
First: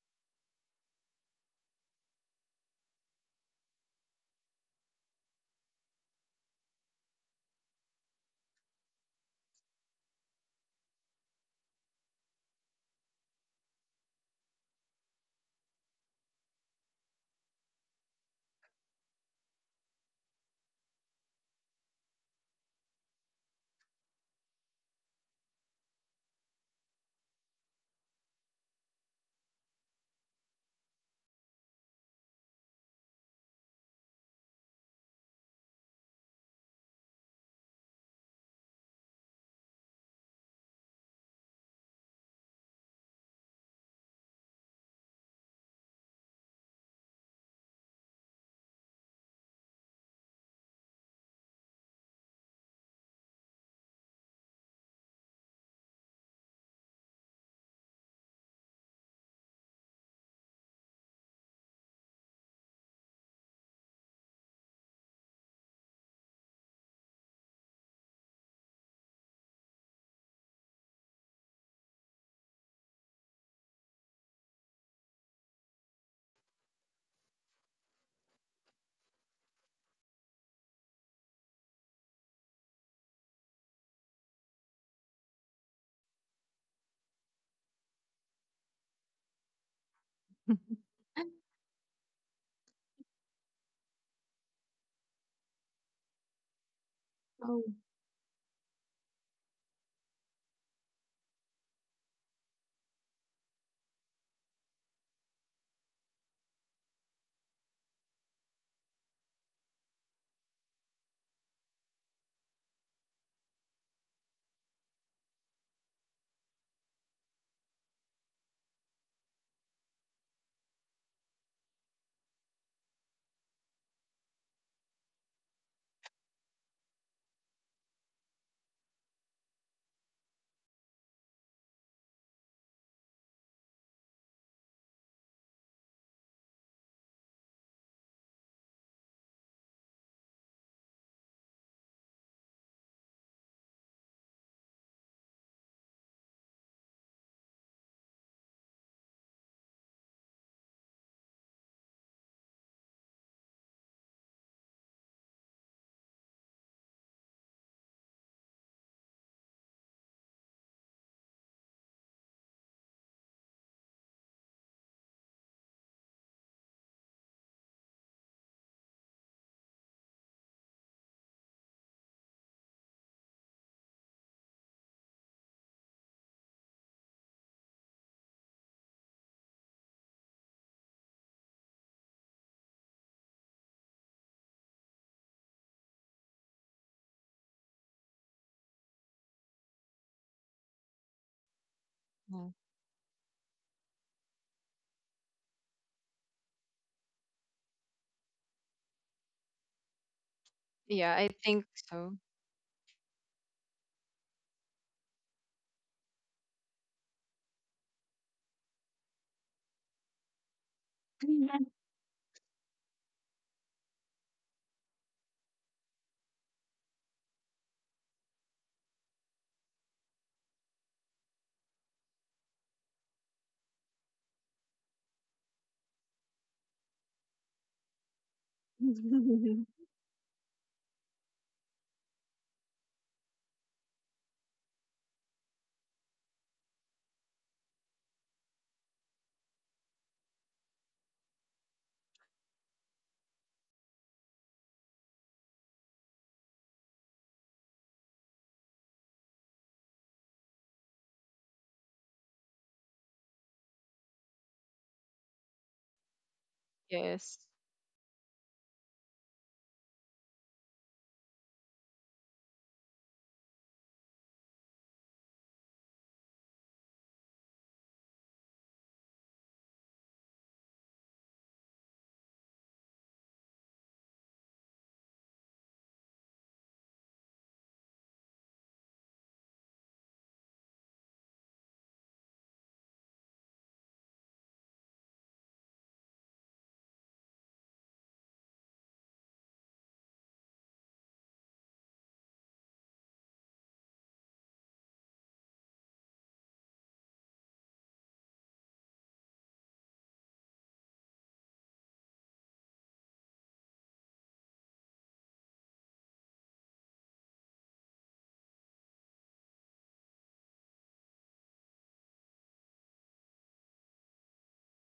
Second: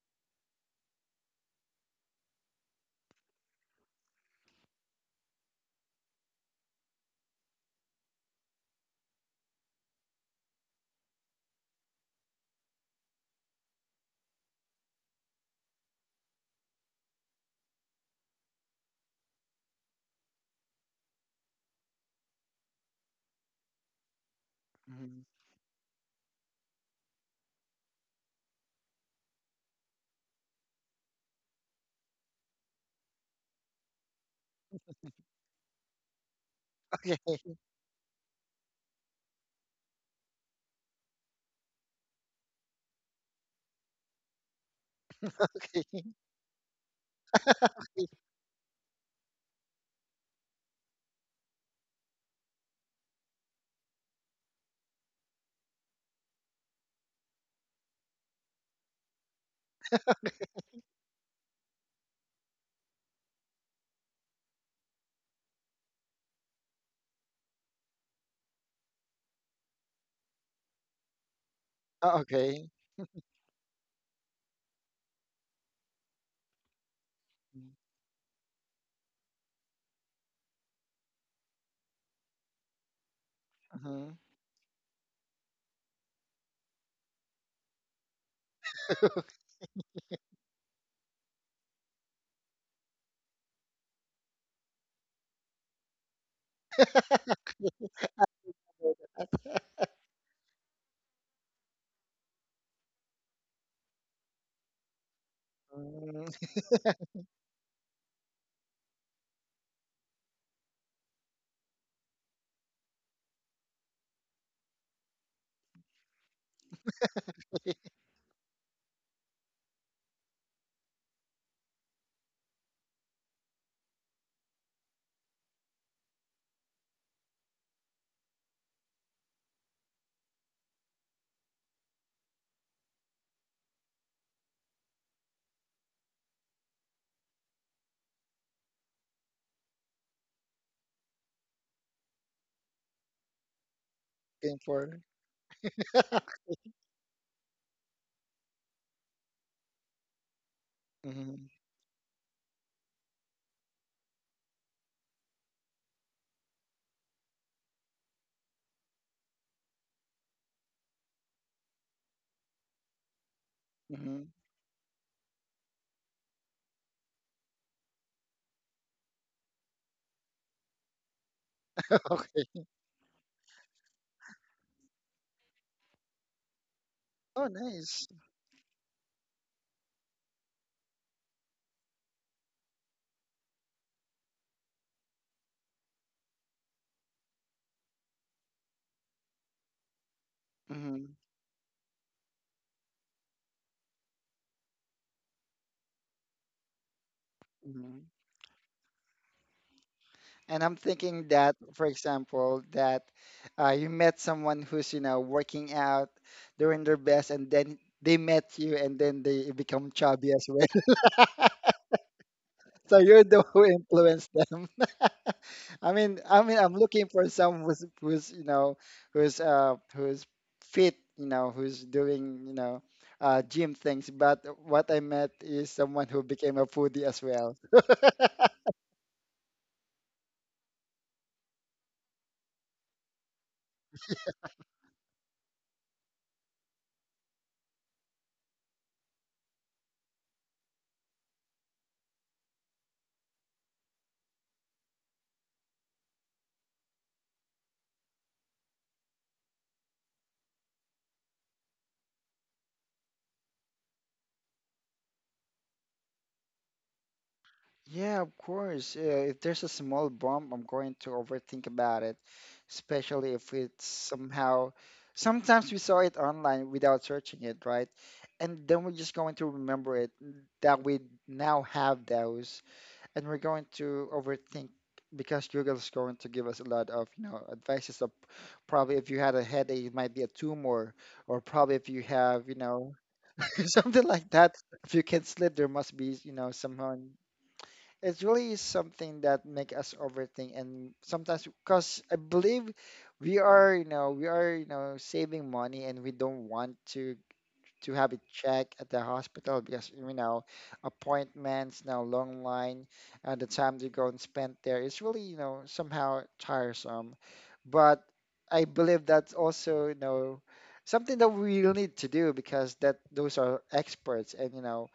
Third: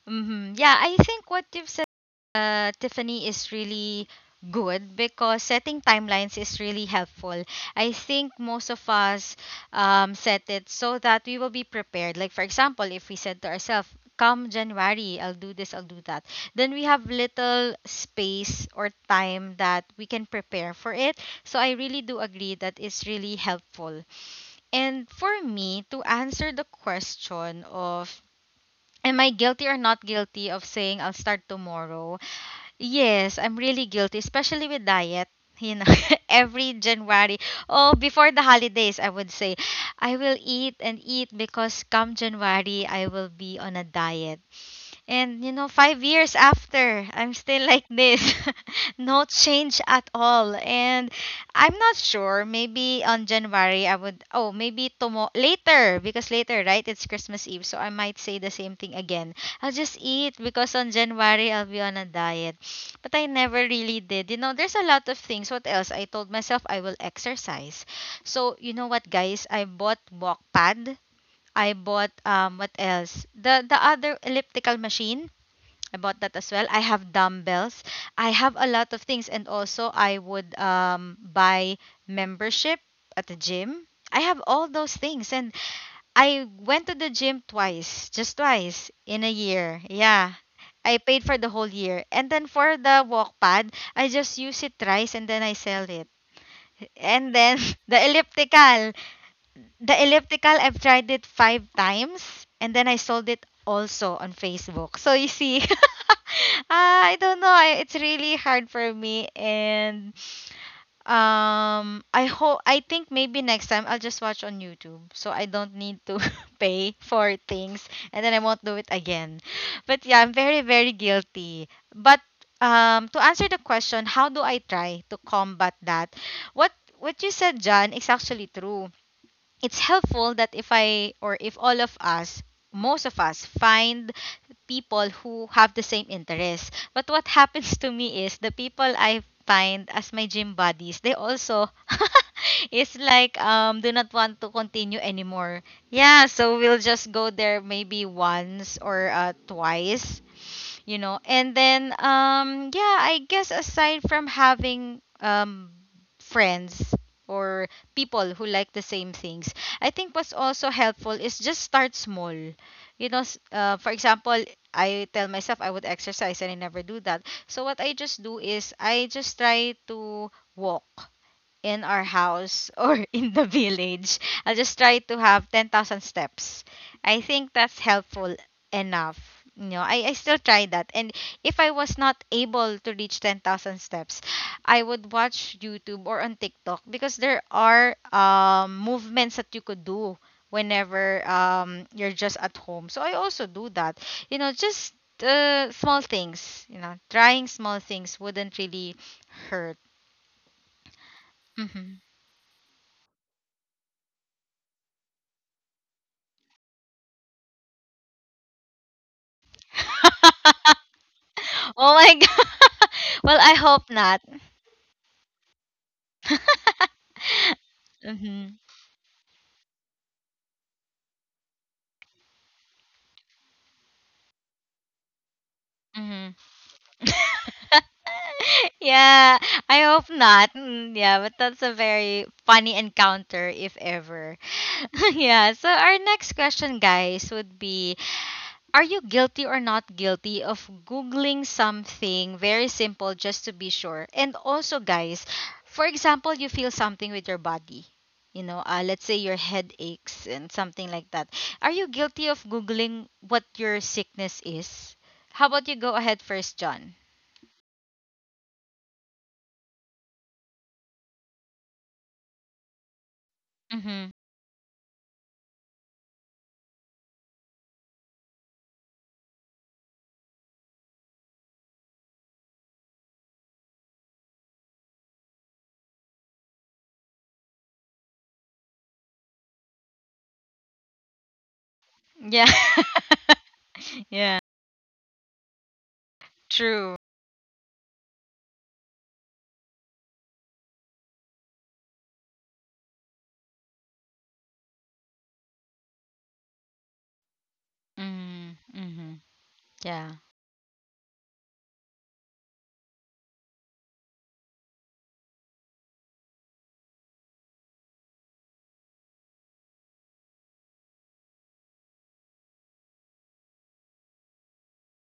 A: Mm-hmm. Yeah, I think what you've said, Tiffany, is really good because setting timelines is really helpful. I think most of us set it so that we will be prepared. Like, for example, if we said to ourselves, come January, I'll do this, I'll do that, then we have little space or time that we can prepare for it. So, I really do agree that it's really helpful. And
B: Mm-hmm.
A: for me, to answer the question of, am I guilty or not guilty of saying I'll start tomorrow? Yes, I'm really guilty, especially with diet. You know, *laughs* every
B: Okay,
A: January, oh, before the holidays, I would say, I will eat and eat because come January, I will be on a diet. And you know, five
B: okay. *laughs*
A: years after, I'm still like this. *laughs* No change at all. And I'm not sure. Maybe on January I would, oh, maybe tomorrow, later, because later, right? It's Christmas Eve. So I might say the same thing again. I'll just eat because on January I'll be on a diet. But I never really did. You know, there's a lot of things. What else? I told myself I will exercise. So, you know what, guys? I bought walk pad. I bought
B: Oh,
A: what
B: okay.
A: else? The other elliptical machine I bought that as well. I have dumbbells. I have a lot of things, and also I would buy membership at the gym. I
B: Mm-hmm.
A: have all those things, and I went to the gym twice, just twice in a
B: *laughs*
A: year. Yeah, I paid for the
C: *laughs*
A: whole year, and then for the walk pad, I just use it thrice, and then I sell it. And then
C: oh
A: *laughs* the elliptical, I've tried it five times and then I sold it also on Facebook. So you see, *laughs*
B: Mm.
A: I don't know. It's really hard for me, and I think maybe next time I'll just watch on YouTube, so I don't need to *laughs* pay for things, and then I won't do it again. But yeah, I'm very very guilty. But to answer the question, how do I try to combat that? What what you said, John, is actually true. It's helpful that if I or if all of us, most of us, find people who have the same interests. But what *laughs* happens to me is the people I find as my gym buddies, they also *laughs* is like do not want to
B: *laughs* Game
A: continue
B: four.
A: anymore.
B: *laughs*
A: Yeah, so we'll just go there maybe once or twice, you know, and
B: Mm-hmm.
A: then yeah, I guess aside from having friends or people who like the same things, I think what's also helpful is just start small. You know, for
B: Mm-hmm.
A: example, I tell myself I would exercise and I never do that, so what I just do is I just try to walk in
B: *laughs*
A: our
B: Okay.
A: house or *laughs* in the village. I'll just try to have 10,000 steps. I
B: Oh,
A: think that's
B: nice.
A: helpful enough. You know, I still try that. And if I was not able to reach 10,000 steps, I would watch YouTube or on TikTok because there are movements that you could do
B: Mm-hmm.
A: whenever you're just
C: yeah.
A: at home. So I also do that. You know, just small things, you know, trying small things wouldn't really hurt.
B: And I'm
C: Yeah, I
B: thinking
C: think
B: that,
A: Mhm.
B: for
C: so.
B: example, that you met someone who's, you know, working out, doing their best, and then they met you and then they become chubby as well. *laughs*
A: *laughs* Oh my god. *laughs*
B: So
A: Well,
B: you're
A: I
B: the who
A: hope not.
B: influenced them. *laughs*
A: *laughs*
B: I mean, I'm looking for someone you
A: Mhm.
B: know, who's, fit, you know, who's doing, you know, gym things. But what I met is someone who
A: Mhm.
B: became a foodie as well.
A: *laughs* Yeah,
C: *laughs*
A: I hope not. Mm, yeah, but that's a very funny encounter if ever. *laughs* Yeah, so our next question, guys, would be, are you guilty or not guilty of Googling something very simple just to be sure? And also, guys, for example, you feel something with your body. You know, let's say your head aches and something like that. Are you guilty of Googling what your sickness is? How about you go ahead first, John?
C: Yes.
B: Yeah, of course. If there's a small bump, I'm going to overthink about it, especially if it's
A: Mm-hmm.
B: somehow. Sometimes we saw it online without searching it, right? And then we're just going to remember it that we now have those, and we're going to overthink, because Google's going to give us a lot of, you know, advices of, probably if you had a headache, it might be a tumor, or probably if you
A: Yeah.
B: have, you know, *laughs*
A: *laughs*
B: something
A: Yeah.
B: like that. If you can't sleep, there must be, you know,
A: True.
B: somehow it's really something that make us overthink. And sometimes, because I believe we are, you know, we are, you know, saving money, and we don't want to have it
A: Mm-hmm.
B: checked at the
A: Mm-hmm.
B: hospital, because
A: Yeah.
B: you know appointments now, long line, and the time to go and spend there is really, you know, somehow tiresome. But I believe that's also, you know, something that we will need to do, because that those are experts, and, you know,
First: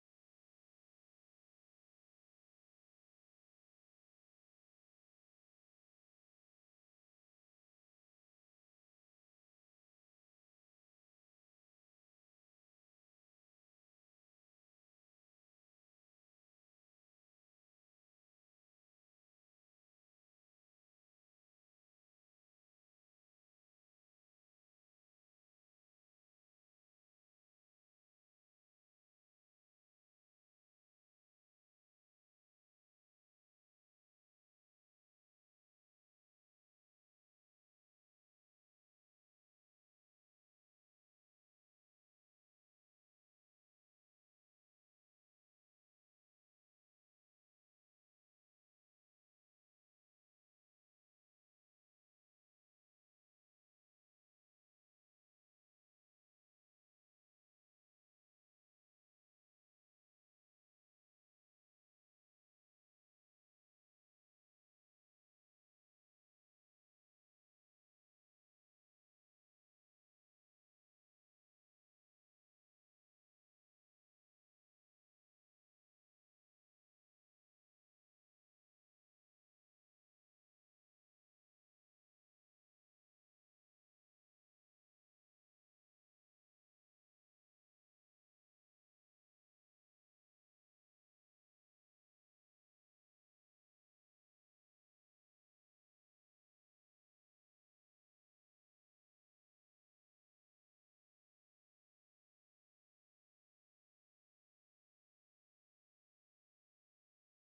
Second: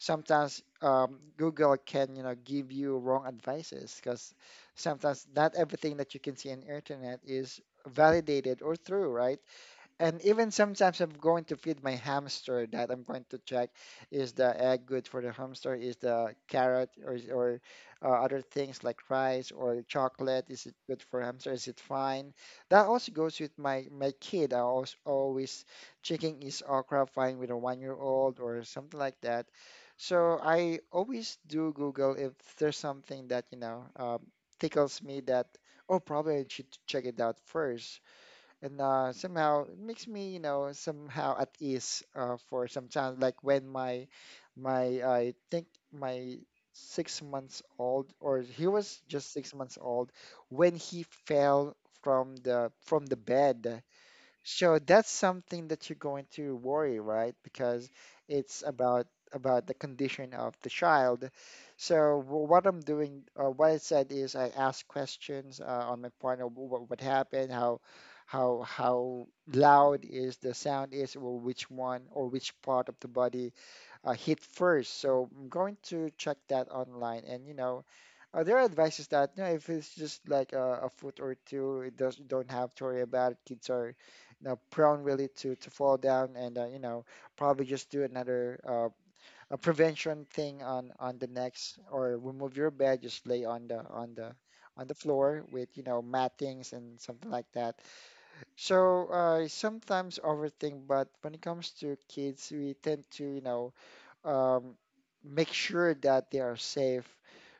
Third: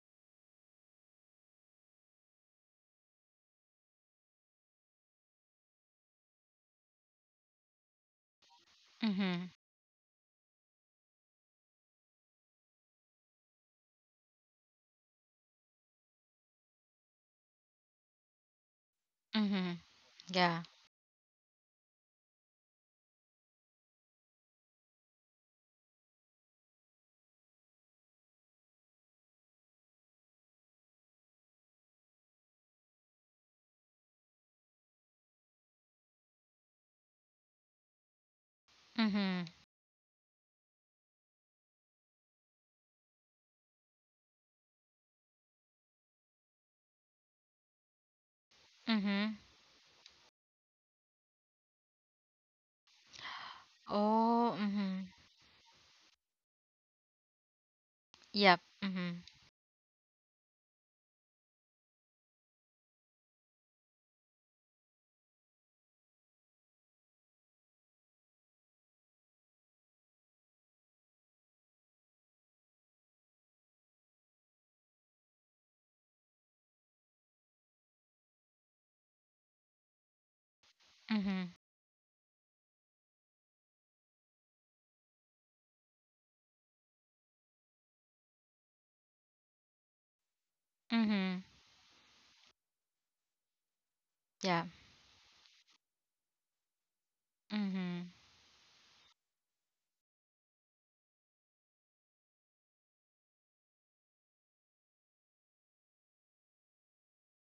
B: sometimes Google can, you know, give you wrong advices, because sometimes not everything that you can see on internet is validated or true, right?
A: Mm-hmm.
B: And even sometimes I'm going to feed my hamster that I'm going to check, is the egg good for the hamster? Is the carrot or other things like rice
A: Mm-hmm.
B: or chocolate,
A: Yeah.
B: is it good for hamster? Is it fine? That also goes with my kid. I also always checking, is okra fine with a 1 year old or something like that. So I always do Google if there's something that tickles me that, oh, probably I should check it out first, and
A: Mm-hmm.
B: somehow it makes me, somehow at ease for some time. Like when my I think my 6 months old, or he was just
A: Mm-hmm.
B: 6 months old when he fell from the bed.
A: Oh,
B: So
A: mm-hmm.
B: that's something that you're going to worry, right? Because
A: Yep.
B: it's about
A: Mhm.
B: about the condition of the child. So what I'm doing, what I said is I ask questions on my partner, what happened, how loud is the sound is, or which one or which part of the body hit first. So I'm going to check that online, and you know, there advice is that, you know, if it's just like a foot or
A: Mhm.
B: two, it does don't have to worry about it. Kids are, you know, prone really to fall down, and you know, probably just do another a prevention thing on the
A: Mhm.
B: next, or remove your bed, just lay on the on the
A: Yeah.
B: on the floor with, you know, mattings and something like that.
A: Mhm.
B: So sometimes overthink, but when it comes to kids, we tend to, you know um, make sure that they are safe.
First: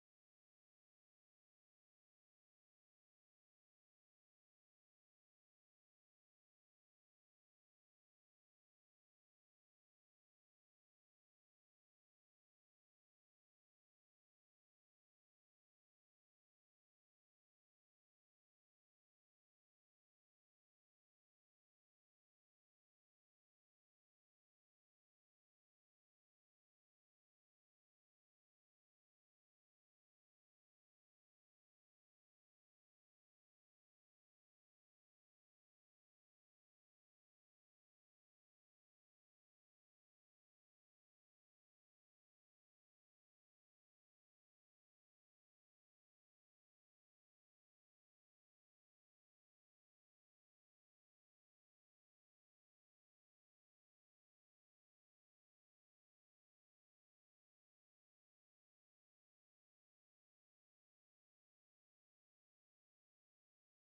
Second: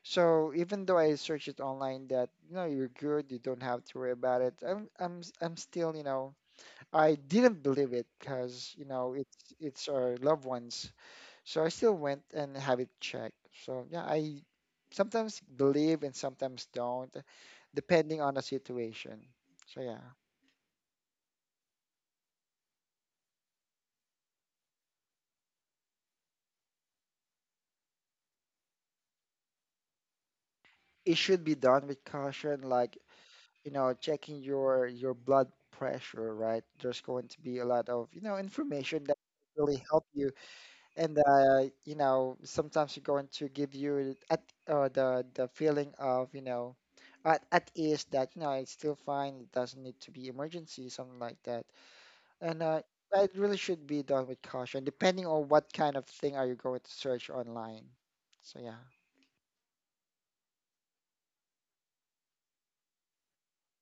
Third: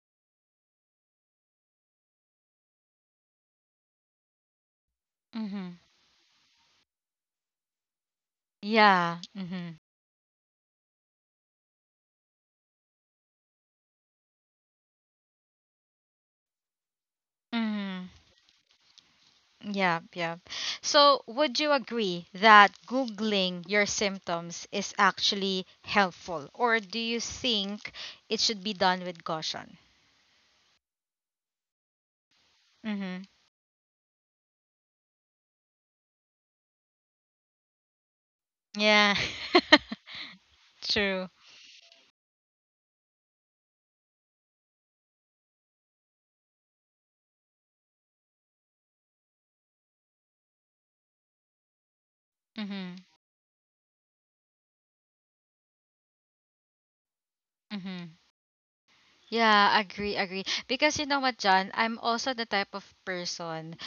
B: So even though I search it online that, you know, you're good, you don't have to worry about it, I'm
A: Mhm.
B: still, you know, I didn't believe it, because you know
A: Yeah.
B: it's
A: Mhm.
B: it's our loved ones. So I still went and have it checked. So yeah, I sometimes believe and sometimes don't,
A: Mhm.
B: depending on the situation. So
A: Yeah,
B: yeah,
A: yeah. So, would you agree that googling your symptoms is actually helpful or do you think it should be done with caution?
B: it should be done with caution. Like,
A: Mhm.
B: you know, checking your blood pressure, right, there's going to be a lot of, you know, information
A: Yeah.
B: that really help you.
A: *laughs*
B: And
A: True.
B: you know, sometimes you're going to give you at the feeling of, you know, at ease, that you know it's still fine, it doesn't need to be emergency, something like that. And
A: Mhm.
B: it really should be done with caution, depending on what kind of thing are you going to search online.
A: Mhm.
B: So yeah.
A: Yeah, agree, agree. Because you know what, John, I'm also the type of person,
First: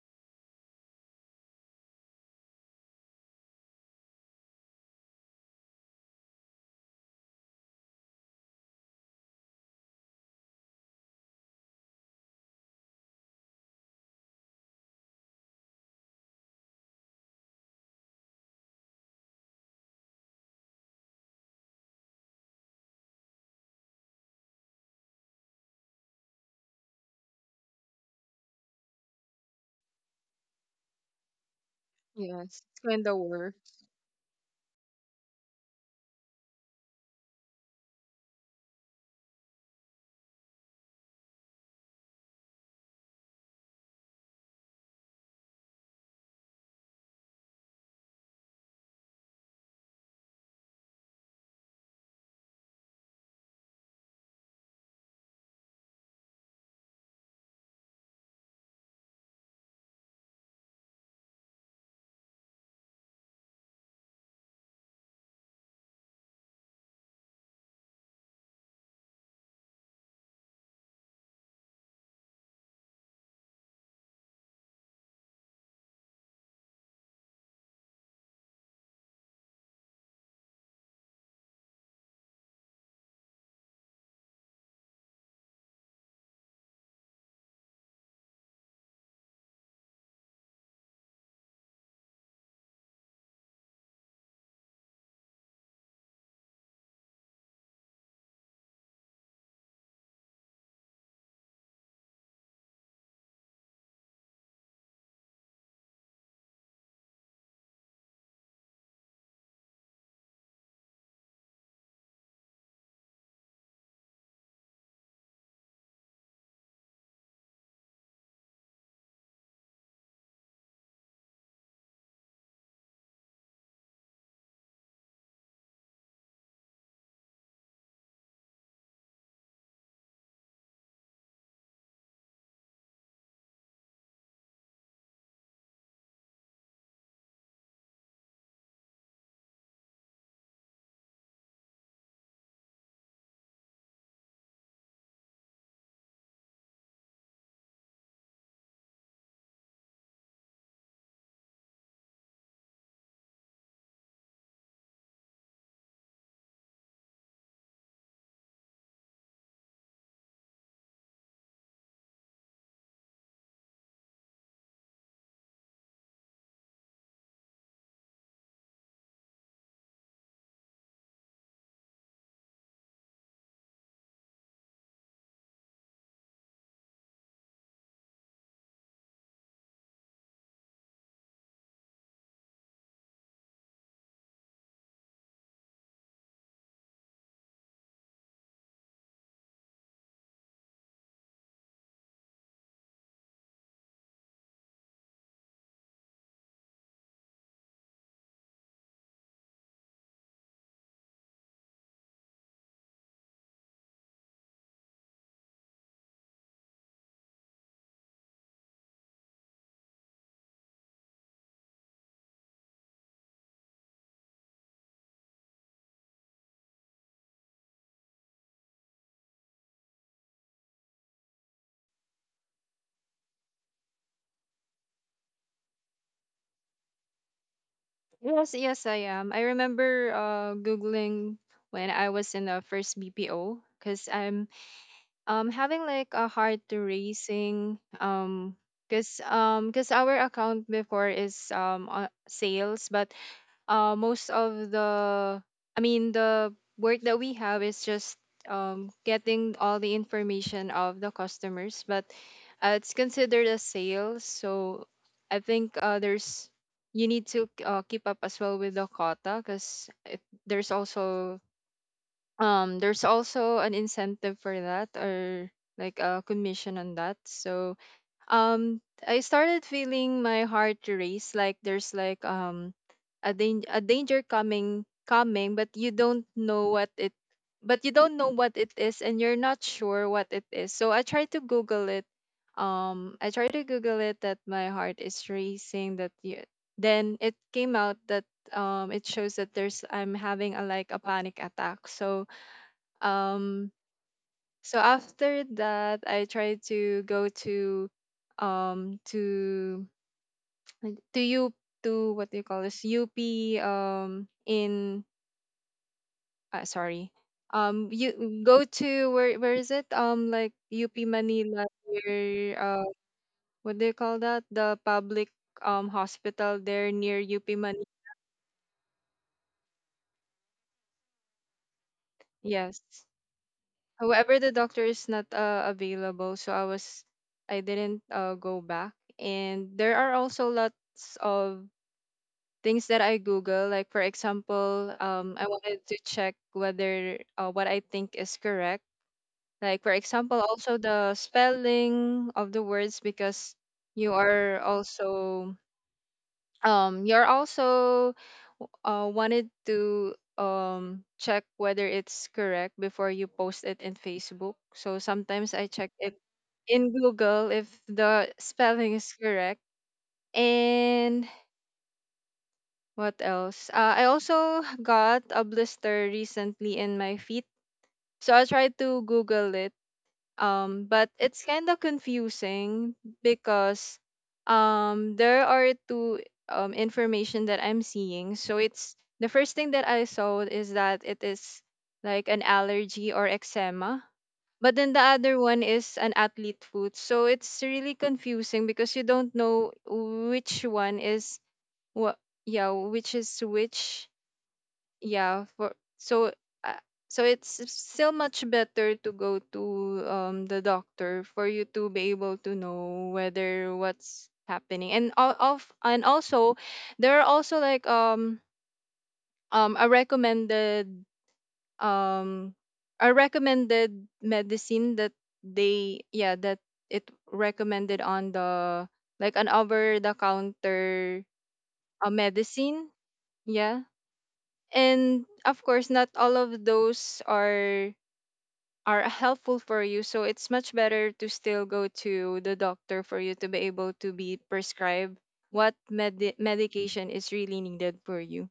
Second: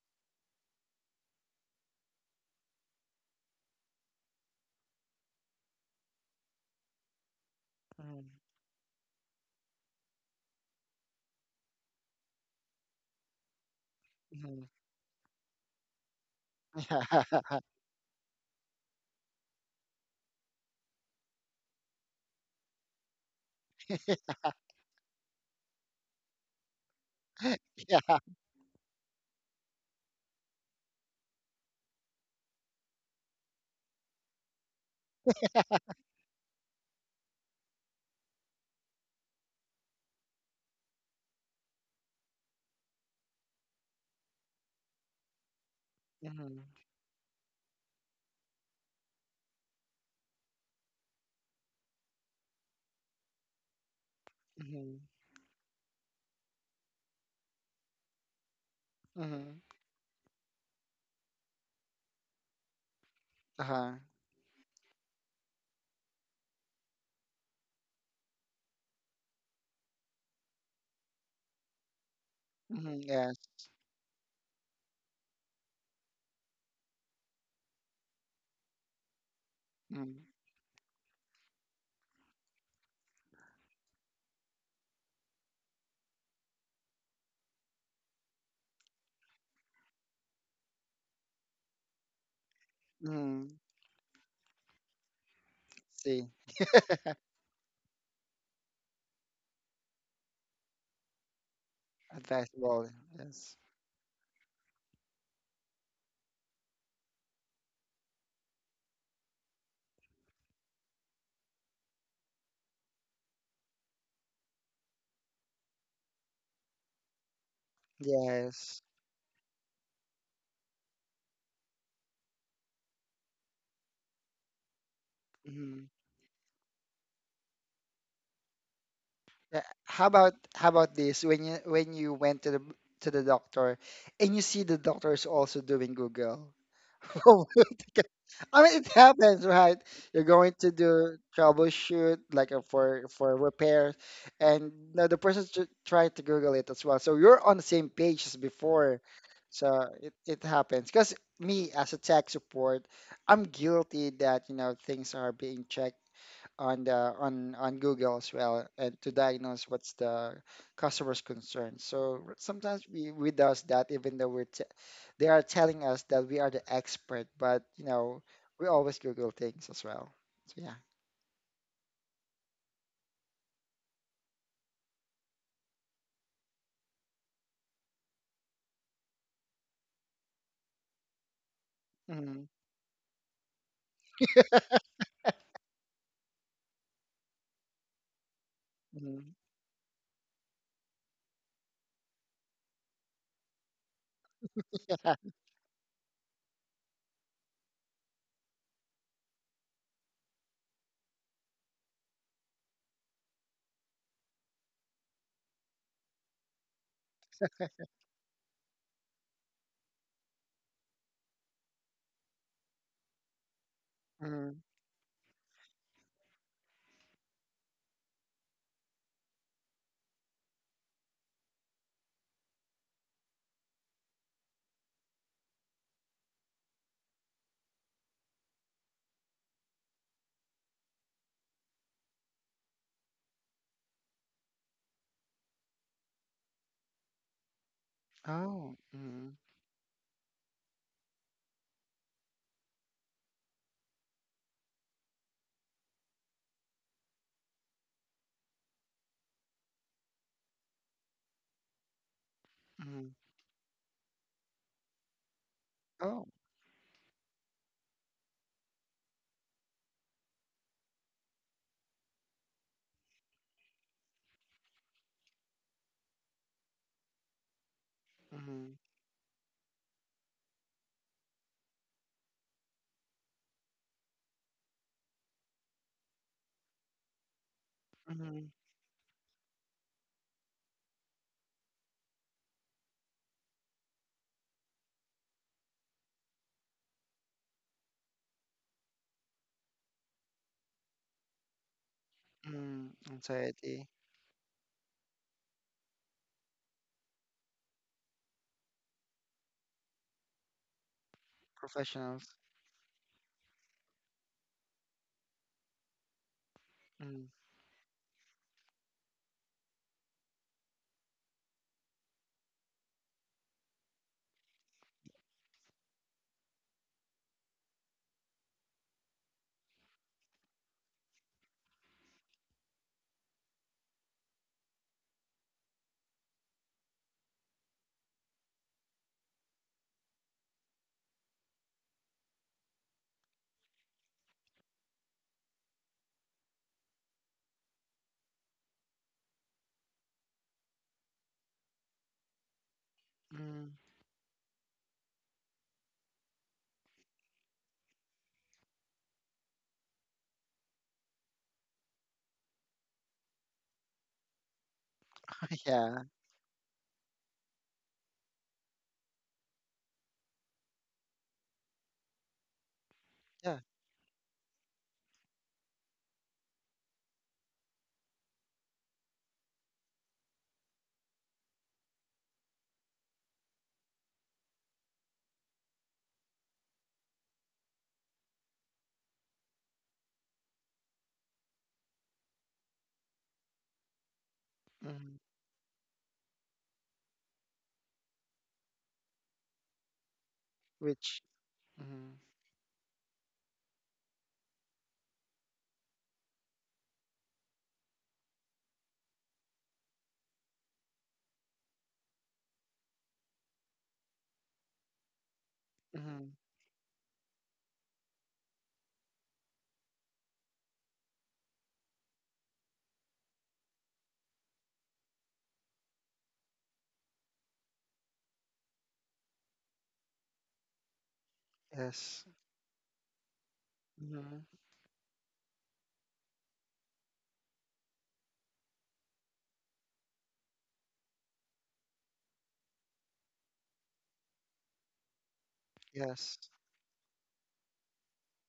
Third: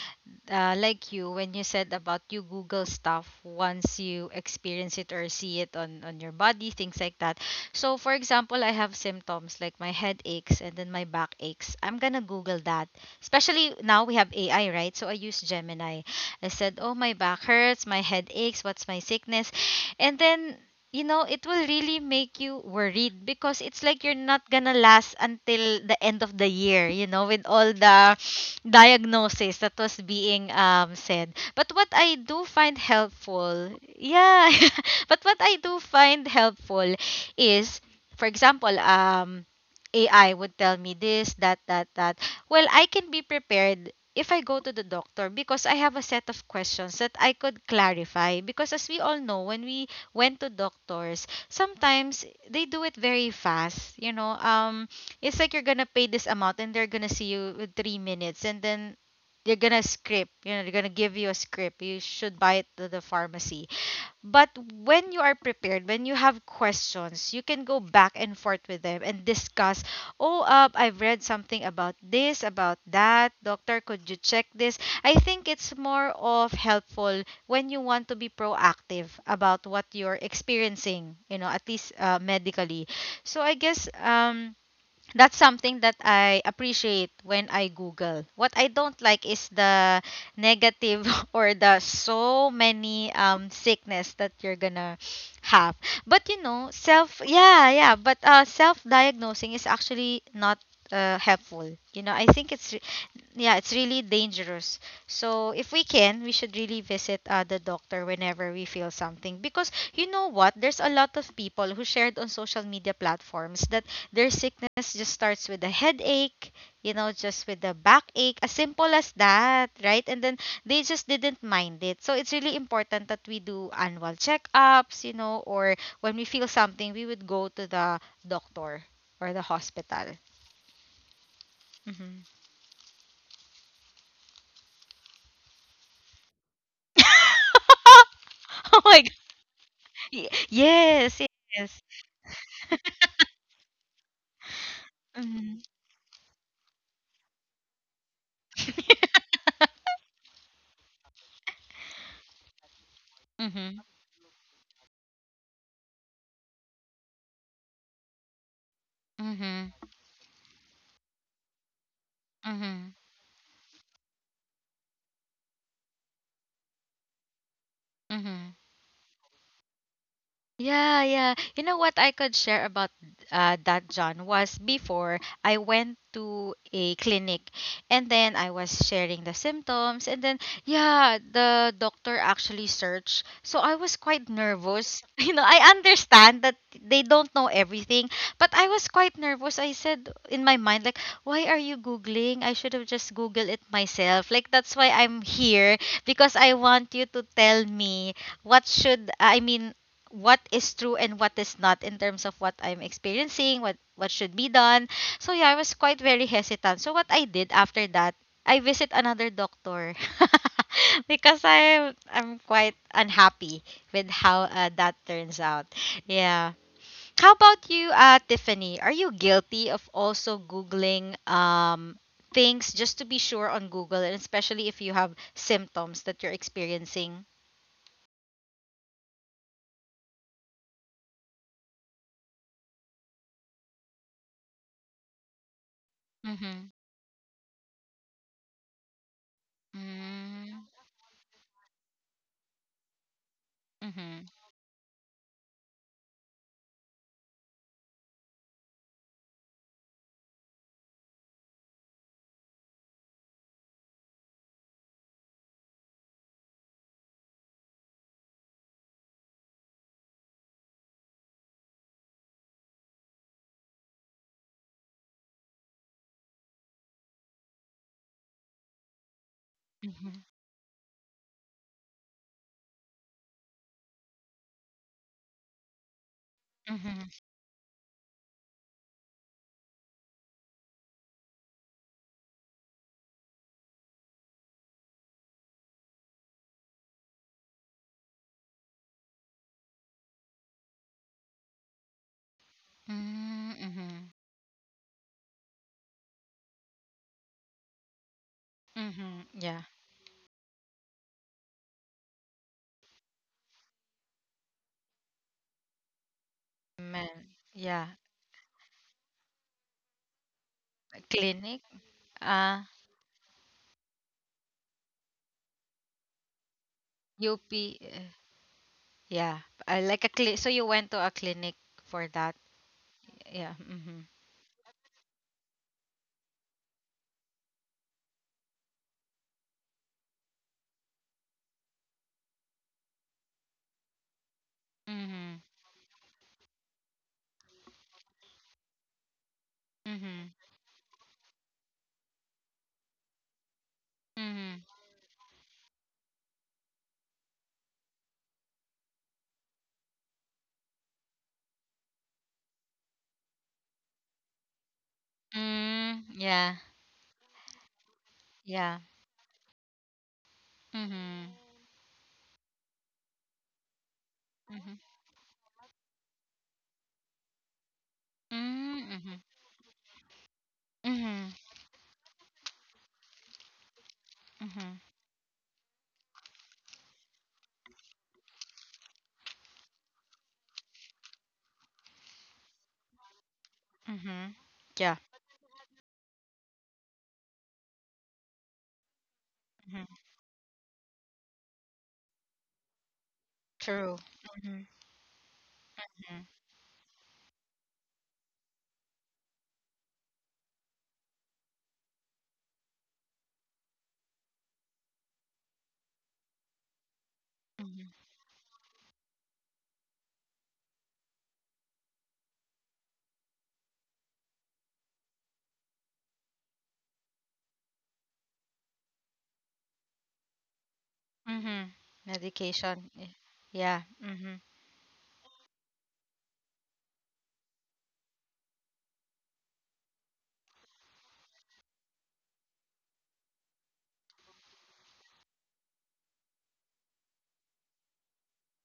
A: like you when you said about you google stuff once you experience it or see it on your body, things like that. So for example, I have symptoms like my head aches and then my back aches, I'm gonna google that, especially now we have
B: Mm-hmm.
A: AI, right? So I use Gemini. I said,
B: *laughs*
A: oh, my back
B: Yeah.
A: hurts, my head aches, what's my sickness? And then, you know, it will really make you worried because it's like you're not gonna last until the end of the year, you know, with all the
B: Yeah.
A: *sniffs* diagnosis that was being said. But what I do
C: Yes.
A: find
C: It's kinda work.
A: helpful, yeah, *laughs* but what I do find helpful is, for example, AI would tell me this, that, that, that. Well, I can be prepared if I go to the doctor because I have a set of
B: Mm-hmm.
A: questions that I could clarify. Because as we all know, when we went to doctors, sometimes they do it very fast. You know,
B: Mm-hmm.
A: it's like you're gonna pay this amount and they're gonna see you with 3 minutes, and then they're
B: Hmm.
A: gonna script. You know, they're gonna give you a script. You should buy it to the pharmacy,
B: Uh-huh.
A: but when you are prepared, when you have questions, you can go back and forth with them and discuss. Oh, I've read something about this, about
B: Mm-hmm,
A: that.
B: yes.
A: Doctor, could you check this? I think it's more of helpful when you want to be proactive about what
B: Mm-hmm.
A: you're experiencing, you know, at least medically. So I guess that's something that I appreciate when I Google. What I don't like is the negative *laughs* or the so many
B: Mm-hmm.
A: sickness that you're gonna have. But
B: See,
A: you know, self yeah, yeah, but self diagnosing is actually not helpful. You know, I think it's
B: advisable. Yes.
A: yeah, it's really dangerous. So if we can, we should really visit the doctor whenever we feel something. Because you know what? There's a lot of people who shared on social media platforms that their sickness just starts with a headache, you know, just with a backache, as simple
B: Yes.
A: as that, right? And then they just didn't mind it. So it's really important that we do annual checkups, you know, or
B: Mm-hmm.
A: when we feel something, we would go to the doctor or the
B: Yeah.
A: hospital.
B: How about this? When
A: Hmm.
B: you went to the doctor, and you see the doctor is also doing Google. *laughs*
A: *laughs*
B: I
A: Oh
B: mean, it
A: my.
B: happens, right?
A: Ye-
B: You're going to
A: Yes,
B: do
A: yes.
B: troubleshoot, like for repairs, and now the person
A: Mm-hmm.
B: tr trying to Google it as well. So you're on the same page as before. So it happens. Because me, as a tech support, I'm
A: Mm-hmm.
B: guilty that, you know, things are being checked on the on Google as well, and to diagnose
A: Mm-hmm.
B: what's the customer's concern. So sometimes we does that, even though we're t they are telling us that we are the expert, but you know
A: Mm-hmm.
B: we always Google things as well. So yeah.
A: Yeah, yeah. You know what I could share about, that, John, was before I went to a clinic and then I was sharing the symptoms. And then, yeah, the doctor
B: Mm-hmm.
A: actually searched. So I was quite nervous. *laughs* You know, I understand that they don't know everything, but I was quite
B: Mm-hmm.
A: nervous. I said in my mind, like, why are you Googling? I should have just Googled it myself. Like, that's why
B: Yeah.
A: I'm
B: *laughs*
A: here because I want you to tell me what should I mean what is true and what is not in terms of what I'm experiencing, what should be done. So yeah, I was quite very hesitant. So what I did after that, I visit another doctor, *laughs* because I'm quite unhappy with how
B: Mm-hmm.
A: that turns out. Yeah. How about you, Tiffany? Are you guilty of also googling things just to be sure on Google, and especially if you have symptoms that you're experiencing?
C: Yes, yes, I am. I remember Googling when I was in the first BPO because I'm having like a
A: Mm-hmm.
C: hard to raising,
B: Oh. Mm-hmm.
C: because our
A: Mm-hmm.
C: account before is on sales. But
A: Mm-hmm.
C: most of the, I mean, the work that we have is just getting all the information of the customers, but it's
B: Mm-hmm.
C: considered a sale. So I think
B: Oh.
C: there's, you need to keep up as well with the quota because there's also, there's also an incentive for that, or like a commission on that. So
B: Mm-hmm.
C: I started
A: Mm-hmm.
C: feeling my heart race, like there's like a danger coming, but you don't know what
A: Mm-hmm.
C: it but you don't know
B: Mm-hmm.
C: what it is, and you're not sure what it is. So I tried to Google it. I tried to Google it that my heart is racing. Then it came out that it shows that there's I'm having a like a panic attack. So
B: Mm-hmm.
C: um
B: Anxiety.
A: Mm-hmm.
C: so after that, I tried to go to um
A: Mm-hmm. Yeah.
C: to like, to you, to what
B: Professionals.
C: do you call this, UP in sorry.
B: Mm-hmm.
A: Man. Yeah.
C: You go to, where is it, like UP
A: Clinic.
C: Manila,
A: Uh,
C: where what do you call that, the public hospital there near UP
A: UP.
C: Manila.
A: Uh, yeah. So you went to a clinic for that.
C: Yes,
A: Yeah. Mm-hmm.
C: however the doctor is not available, so I didn't go back. And there are also lots of things that I Google. Like for example,
A: Mm-hmm.
C: I wanted to check whether what I think is correct. Like for
A: Mm-hmm.
C: example, also the spelling of the words, because
B: Mm-hmm.
C: you
A: Mm-hmm.
C: are also you're also wanted to check whether it's correct before you post it in Facebook. So sometimes
B: *laughs*
C: I check
A: Mm,
B: Yeah.
C: it
A: yeah.
C: in Google if the
A: Yeah.
C: spelling is correct. And
A: Mm-hmm.
C: what
B: Yeah.
C: else? I also
A: Mm-hmm.
C: got a blister recently in my feet. So I tried to
A: Mm-hmm.
C: Google it. But
A: Mm-hmm.
C: it's kind of confusing because
A: Mm-hmm.
C: there are two information that I'm seeing. So it's, the first thing that I saw is that it is like an allergy or eczema.
A: Mm-hmm.
C: But
A: Yeah.
C: then the
B: Mm-hmm.
C: other one is an athlete foot. So it's really confusing because you don't know
A: Mm-hmm.
C: which one
B: Which.
C: is
B: Mm-hmm.
C: what, yeah, which is
A: True.
C: which.
A: Mm-hmm.
C: Yeah, for so uh, so it's still much better to go to the doctor for you to be able to know whether what's happening. And all of, and
B: Mm-hmm.
C: also there are also
A: Mm-hmm.
C: like um a recommended um a recommended medicine that they yeah that it recommended on the like an over the counter
A: Mm-hmm.
B: Yes.
A: Medication.
C: medicine.
A: Yeah.
C: Yeah.
A: Mm-hmm.
B: Mm-hmm.
C: And of course, not all of those are *laughs* helpful for you, so it's much better to still go to the doctor for you to be able to be prescribed what
B: Yes.
C: medication is really needed for you.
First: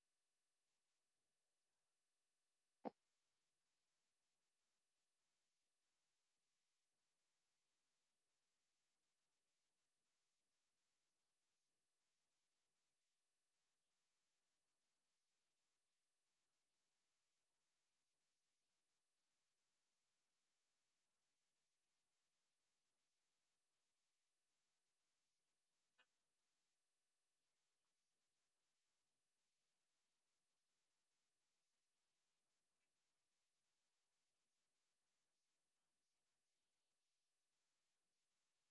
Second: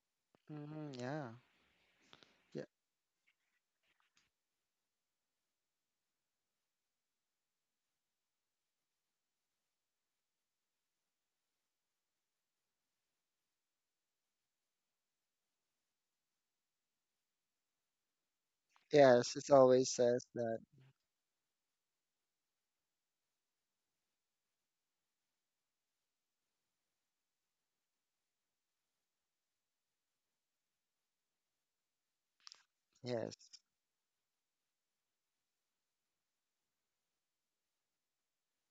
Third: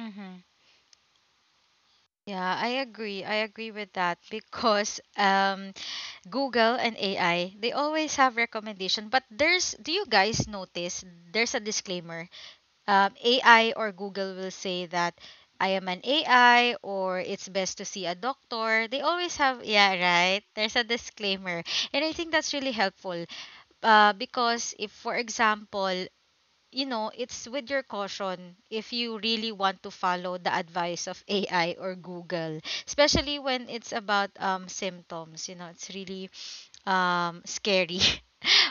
A: Mm-hmm.
B: Hmm. Yeah.
A: Yeah,
B: Yeah.
A: I agree. I agree with that because Google and AI, they always have recommendation. But there's, do you guys notice there's a disclaimer? AI or Google will say that I am an AI or it's best to see a doctor. They
B: Yes.
A: always
B: It
A: have,
B: always
A: yeah,
B: says
A: right?
B: that.
A: There's a disclaimer. And I think that's really helpful, because if, for example, you know, it's with your caution if you really want to follow the advice of AI or Google,
B: Yes.
A: especially when it's about symptoms. You know, it's really scary. *laughs*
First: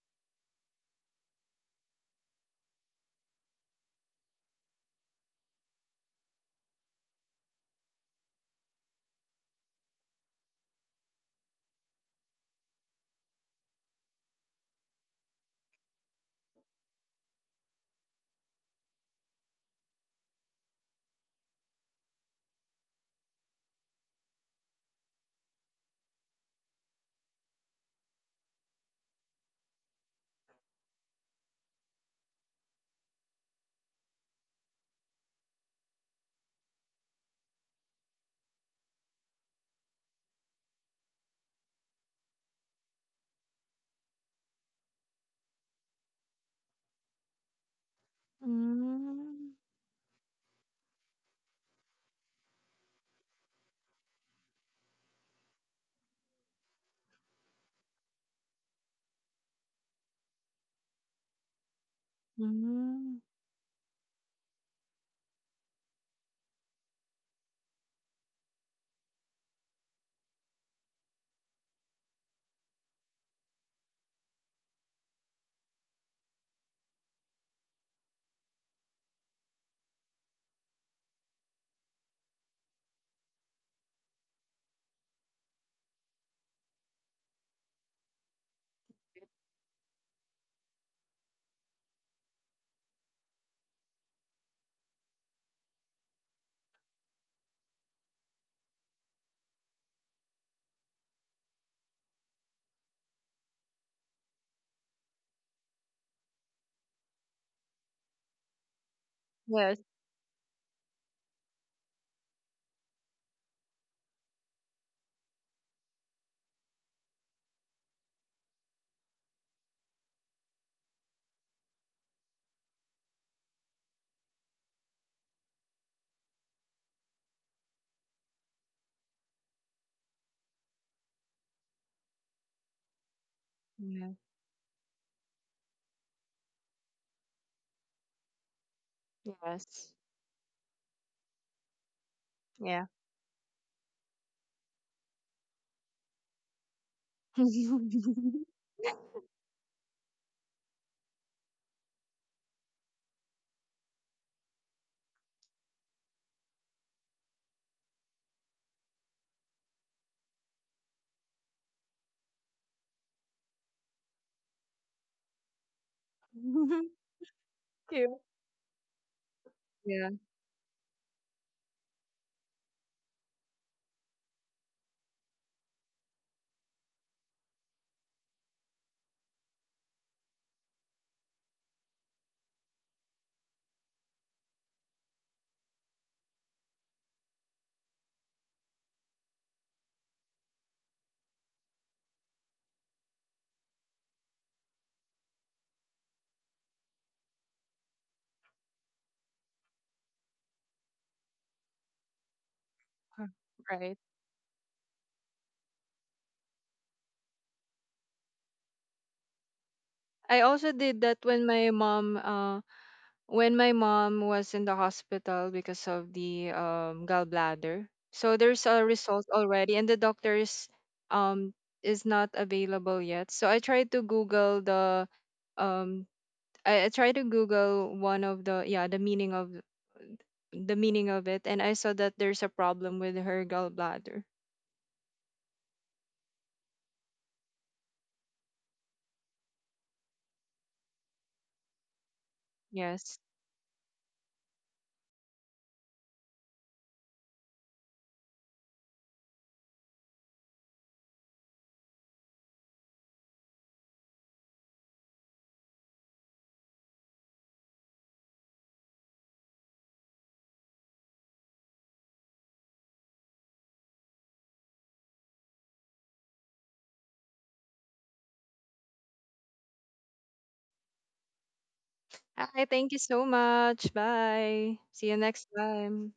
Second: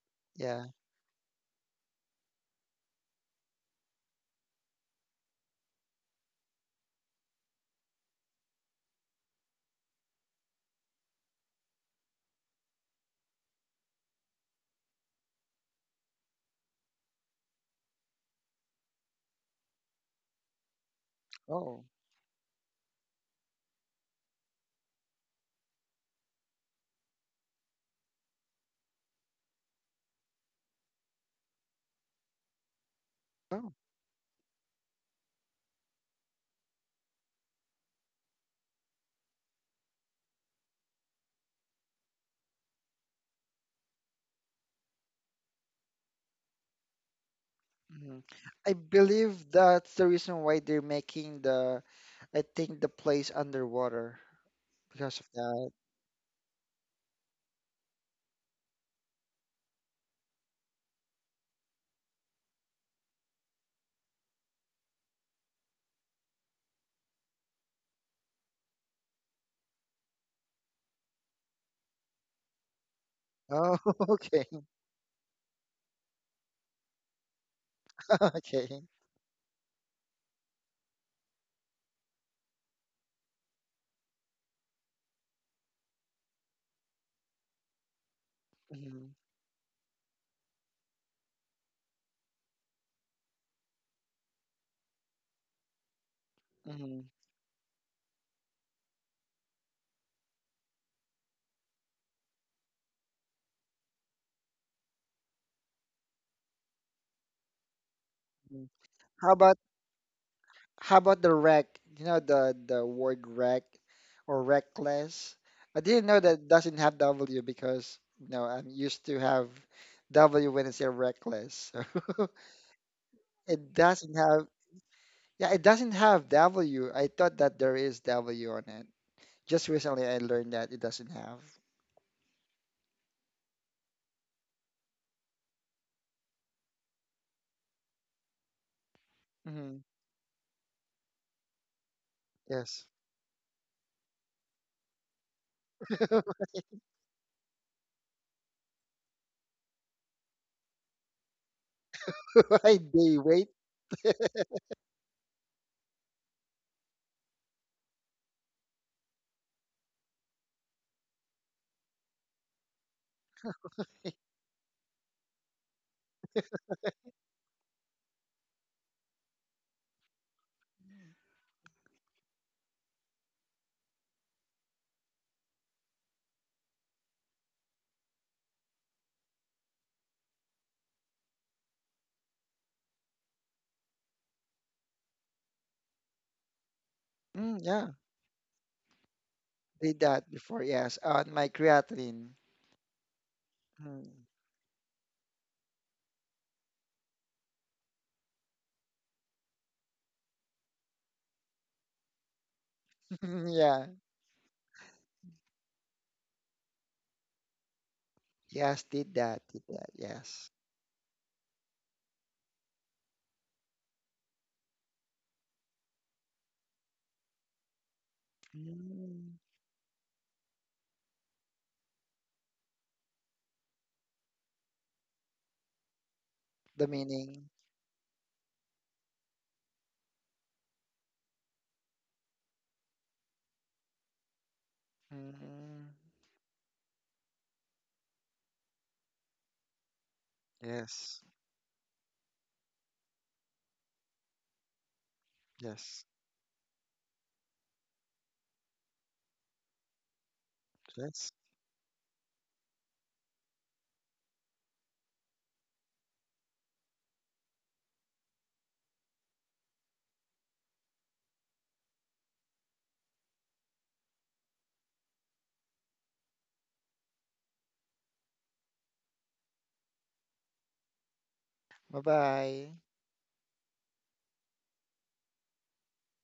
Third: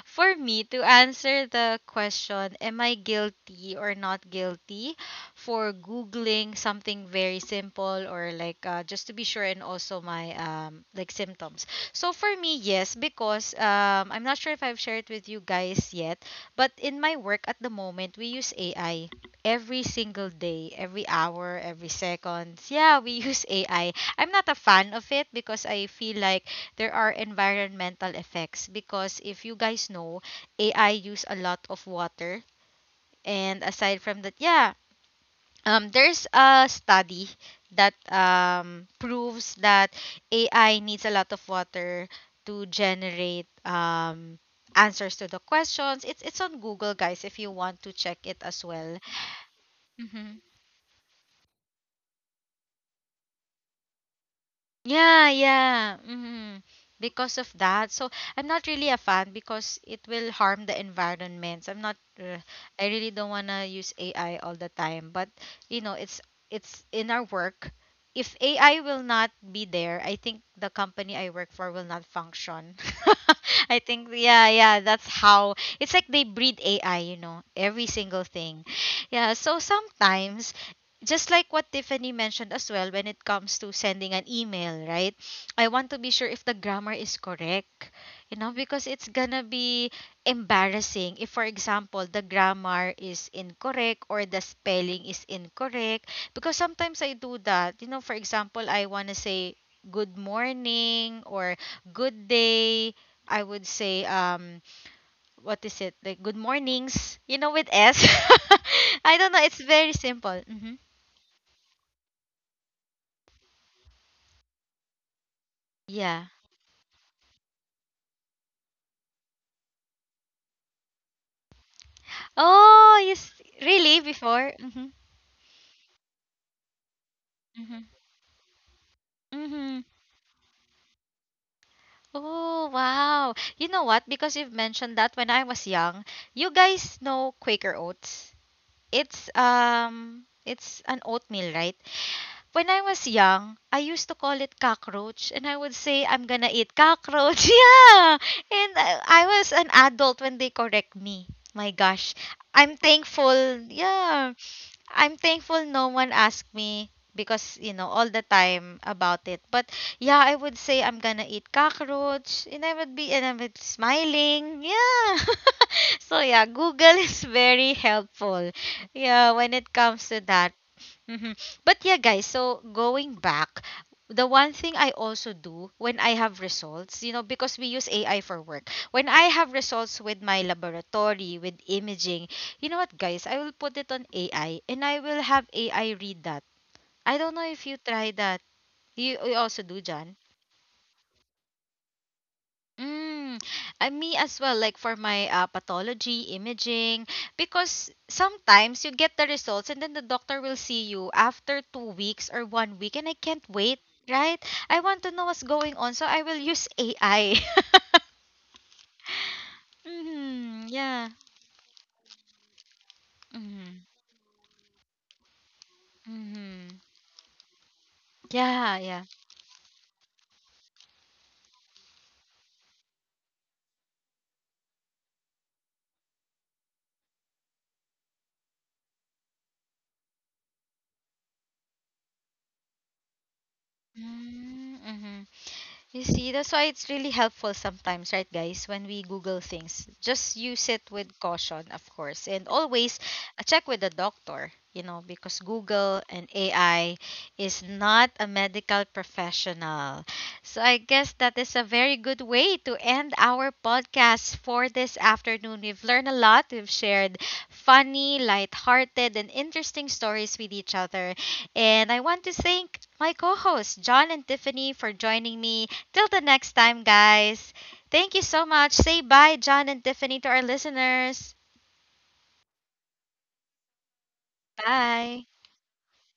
A: For me
B: Yeah.
A: to answer the question, am I guilty or not guilty for Googling something very simple or like, just to be sure, and also my like symptoms. So for me, yes, because I'm not sure if I've shared with you guys yet, but in my work at the moment, we use AI every single day, every hour,
B: Oh.
A: every second. Yeah, we *laughs* use AI. I'm not a fan of it because I feel like there are environmental effects. Because if you guys know, AI use a lot of water. And
B: Oh.
A: aside from that, yeah, there's a study that proves that AI needs a lot of water to generate answers to the questions. It's on Google, guys, if you want to check
B: Hmm.
A: it as
B: I
A: well.
B: believe
C: Mm,
B: that's the
A: Mm-hmm.
B: reason why they're making the, I think the place underwater because of
A: Yeah,
B: that.
A: yeah. Hmm. Because of that. So I'm not really a fan because it will harm the environment. I really
C: mm.
A: don't want to use AI all the time, but you know, it's in our work. If AI will not be there, I think the company I work for will not function. *laughs*
B: Oh,
A: I think
B: *laughs* okay.
A: yeah, yeah, that's how it's like they breed AI, you know, every single
B: *laughs*
A: thing.
B: Okay.
A: Yeah, so sometimes, just like what Tiffany mentioned as well, when it comes to sending an email, right? I want to be sure if the grammar is correct, you know, because it's
B: Mm-hmm.
A: gonna be embarrassing if, for example, the grammar is incorrect or the spelling is incorrect. Because sometimes
B: Mm-hmm.
A: I do that, you know, for example, I wanna say good morning or good day. I would say, what is it? Like, good mornings, you know, with S. *laughs* I
B: How
A: don't know.
B: about.
A: It's
C: Yes.
A: very simple. Hmm.
B: How about the wreck? You know the word wreck or reckless. I didn't know
A: Yeah.
B: that it doesn't have W, because, you know, I'm used to have W when I say reckless. *laughs*
A: Oh, you s
B: So it
A: really
B: doesn't have.
A: before? Mm-hmm.
B: Yeah, it doesn't have W. I thought that there
A: Mm-hmm.
B: is W on it. Just
A: Mm-hmm.
B: recently I learned that it doesn't have.
A: Oh, wow. You know what?
C: Yeah.
A: Because you've mentioned that when I was young, you guys know Quaker oats. It's
B: Hmm.
C: Yes.
A: um it's an oatmeal, right? When I
B: Yes.
C: Yeah.
A: was young, I used to call it cockroach, and I would say, I'm
B: *laughs*
A: gonna eat cockroach. *laughs* Yeah!
C: *laughs*
A: And I was an adult when they correct me. My gosh.
B: I
A: I'm
B: day wait.
A: thankful. Yeah. I'm thankful no one asked me because, you know, all the time about it. But yeah, I would say, I'm gonna eat cockroach. And I would smiling. Yeah. *laughs* So yeah, Google is very
C: Cute.
A: helpful. Yeah, when it comes
C: Yeah.
A: to that. Mhm. But yeah, guys, so going back, the one thing I also do when I have results, you know, because we use AI for work, when I have results with my laboratory, with imaging, you know what, guys, I will put it on AI and I will have AI read that. I don't know
B: Mm,
A: if you
B: yeah,
A: try that. You also do,
B: did
A: John?
B: that before. Yes, on my creatine.
A: Mm, I
B: Mm.
A: me as well, like for my pathology imaging, because sometimes you get the results and then the doctor will see you after 2 weeks or one week, and I
C: Huh.
B: *laughs*
A: can't wait,
B: Yeah.
C: Right.
A: right? I want to know what's going on, so I will use AI.
B: Yes, did that. Did that.
C: I
B: Yes.
A: Mm-hmm,
C: also
A: *laughs*
C: did
A: yeah.
C: that when my
A: Mm-hmm,
C: mom was in the hospital because of the
A: mm-hmm.
C: gallbladder. So there's
A: Yeah,
C: a
A: yeah.
C: result
B: Mm,
C: already, and the doctor's um is not available yet. So I tried to Google the um
B: the
C: I tried to
B: meaning.
C: Google one of the, yeah, the meaning of it, and I saw that there's a problem with her gallbladder.
A: Mm-hmm. Mm-hmm.
B: Mm,
A: You see, that's why it's really helpful sometimes, right, guys, when we Google things. Just use it with
B: yes,
A: caution, of course. And always,
C: Yes.
A: check with the doctor, you know, because
B: yes,
A: Google and AI is not a medical professional. So I guess
B: yes.
A: that is a very good way to end our podcast for this afternoon. We've learned a lot. We've shared funny, lighthearted, and interesting stories with each other. And I want to thank my co hosts, John and Tiffany, for joining me till the next time, guys. Thank you so much. Say bye, John and Tiffany, to our listeners.
B: Bye
C: Hi,
B: bye.
C: thank you so much. Bye. See you
A: Bye.
C: next time.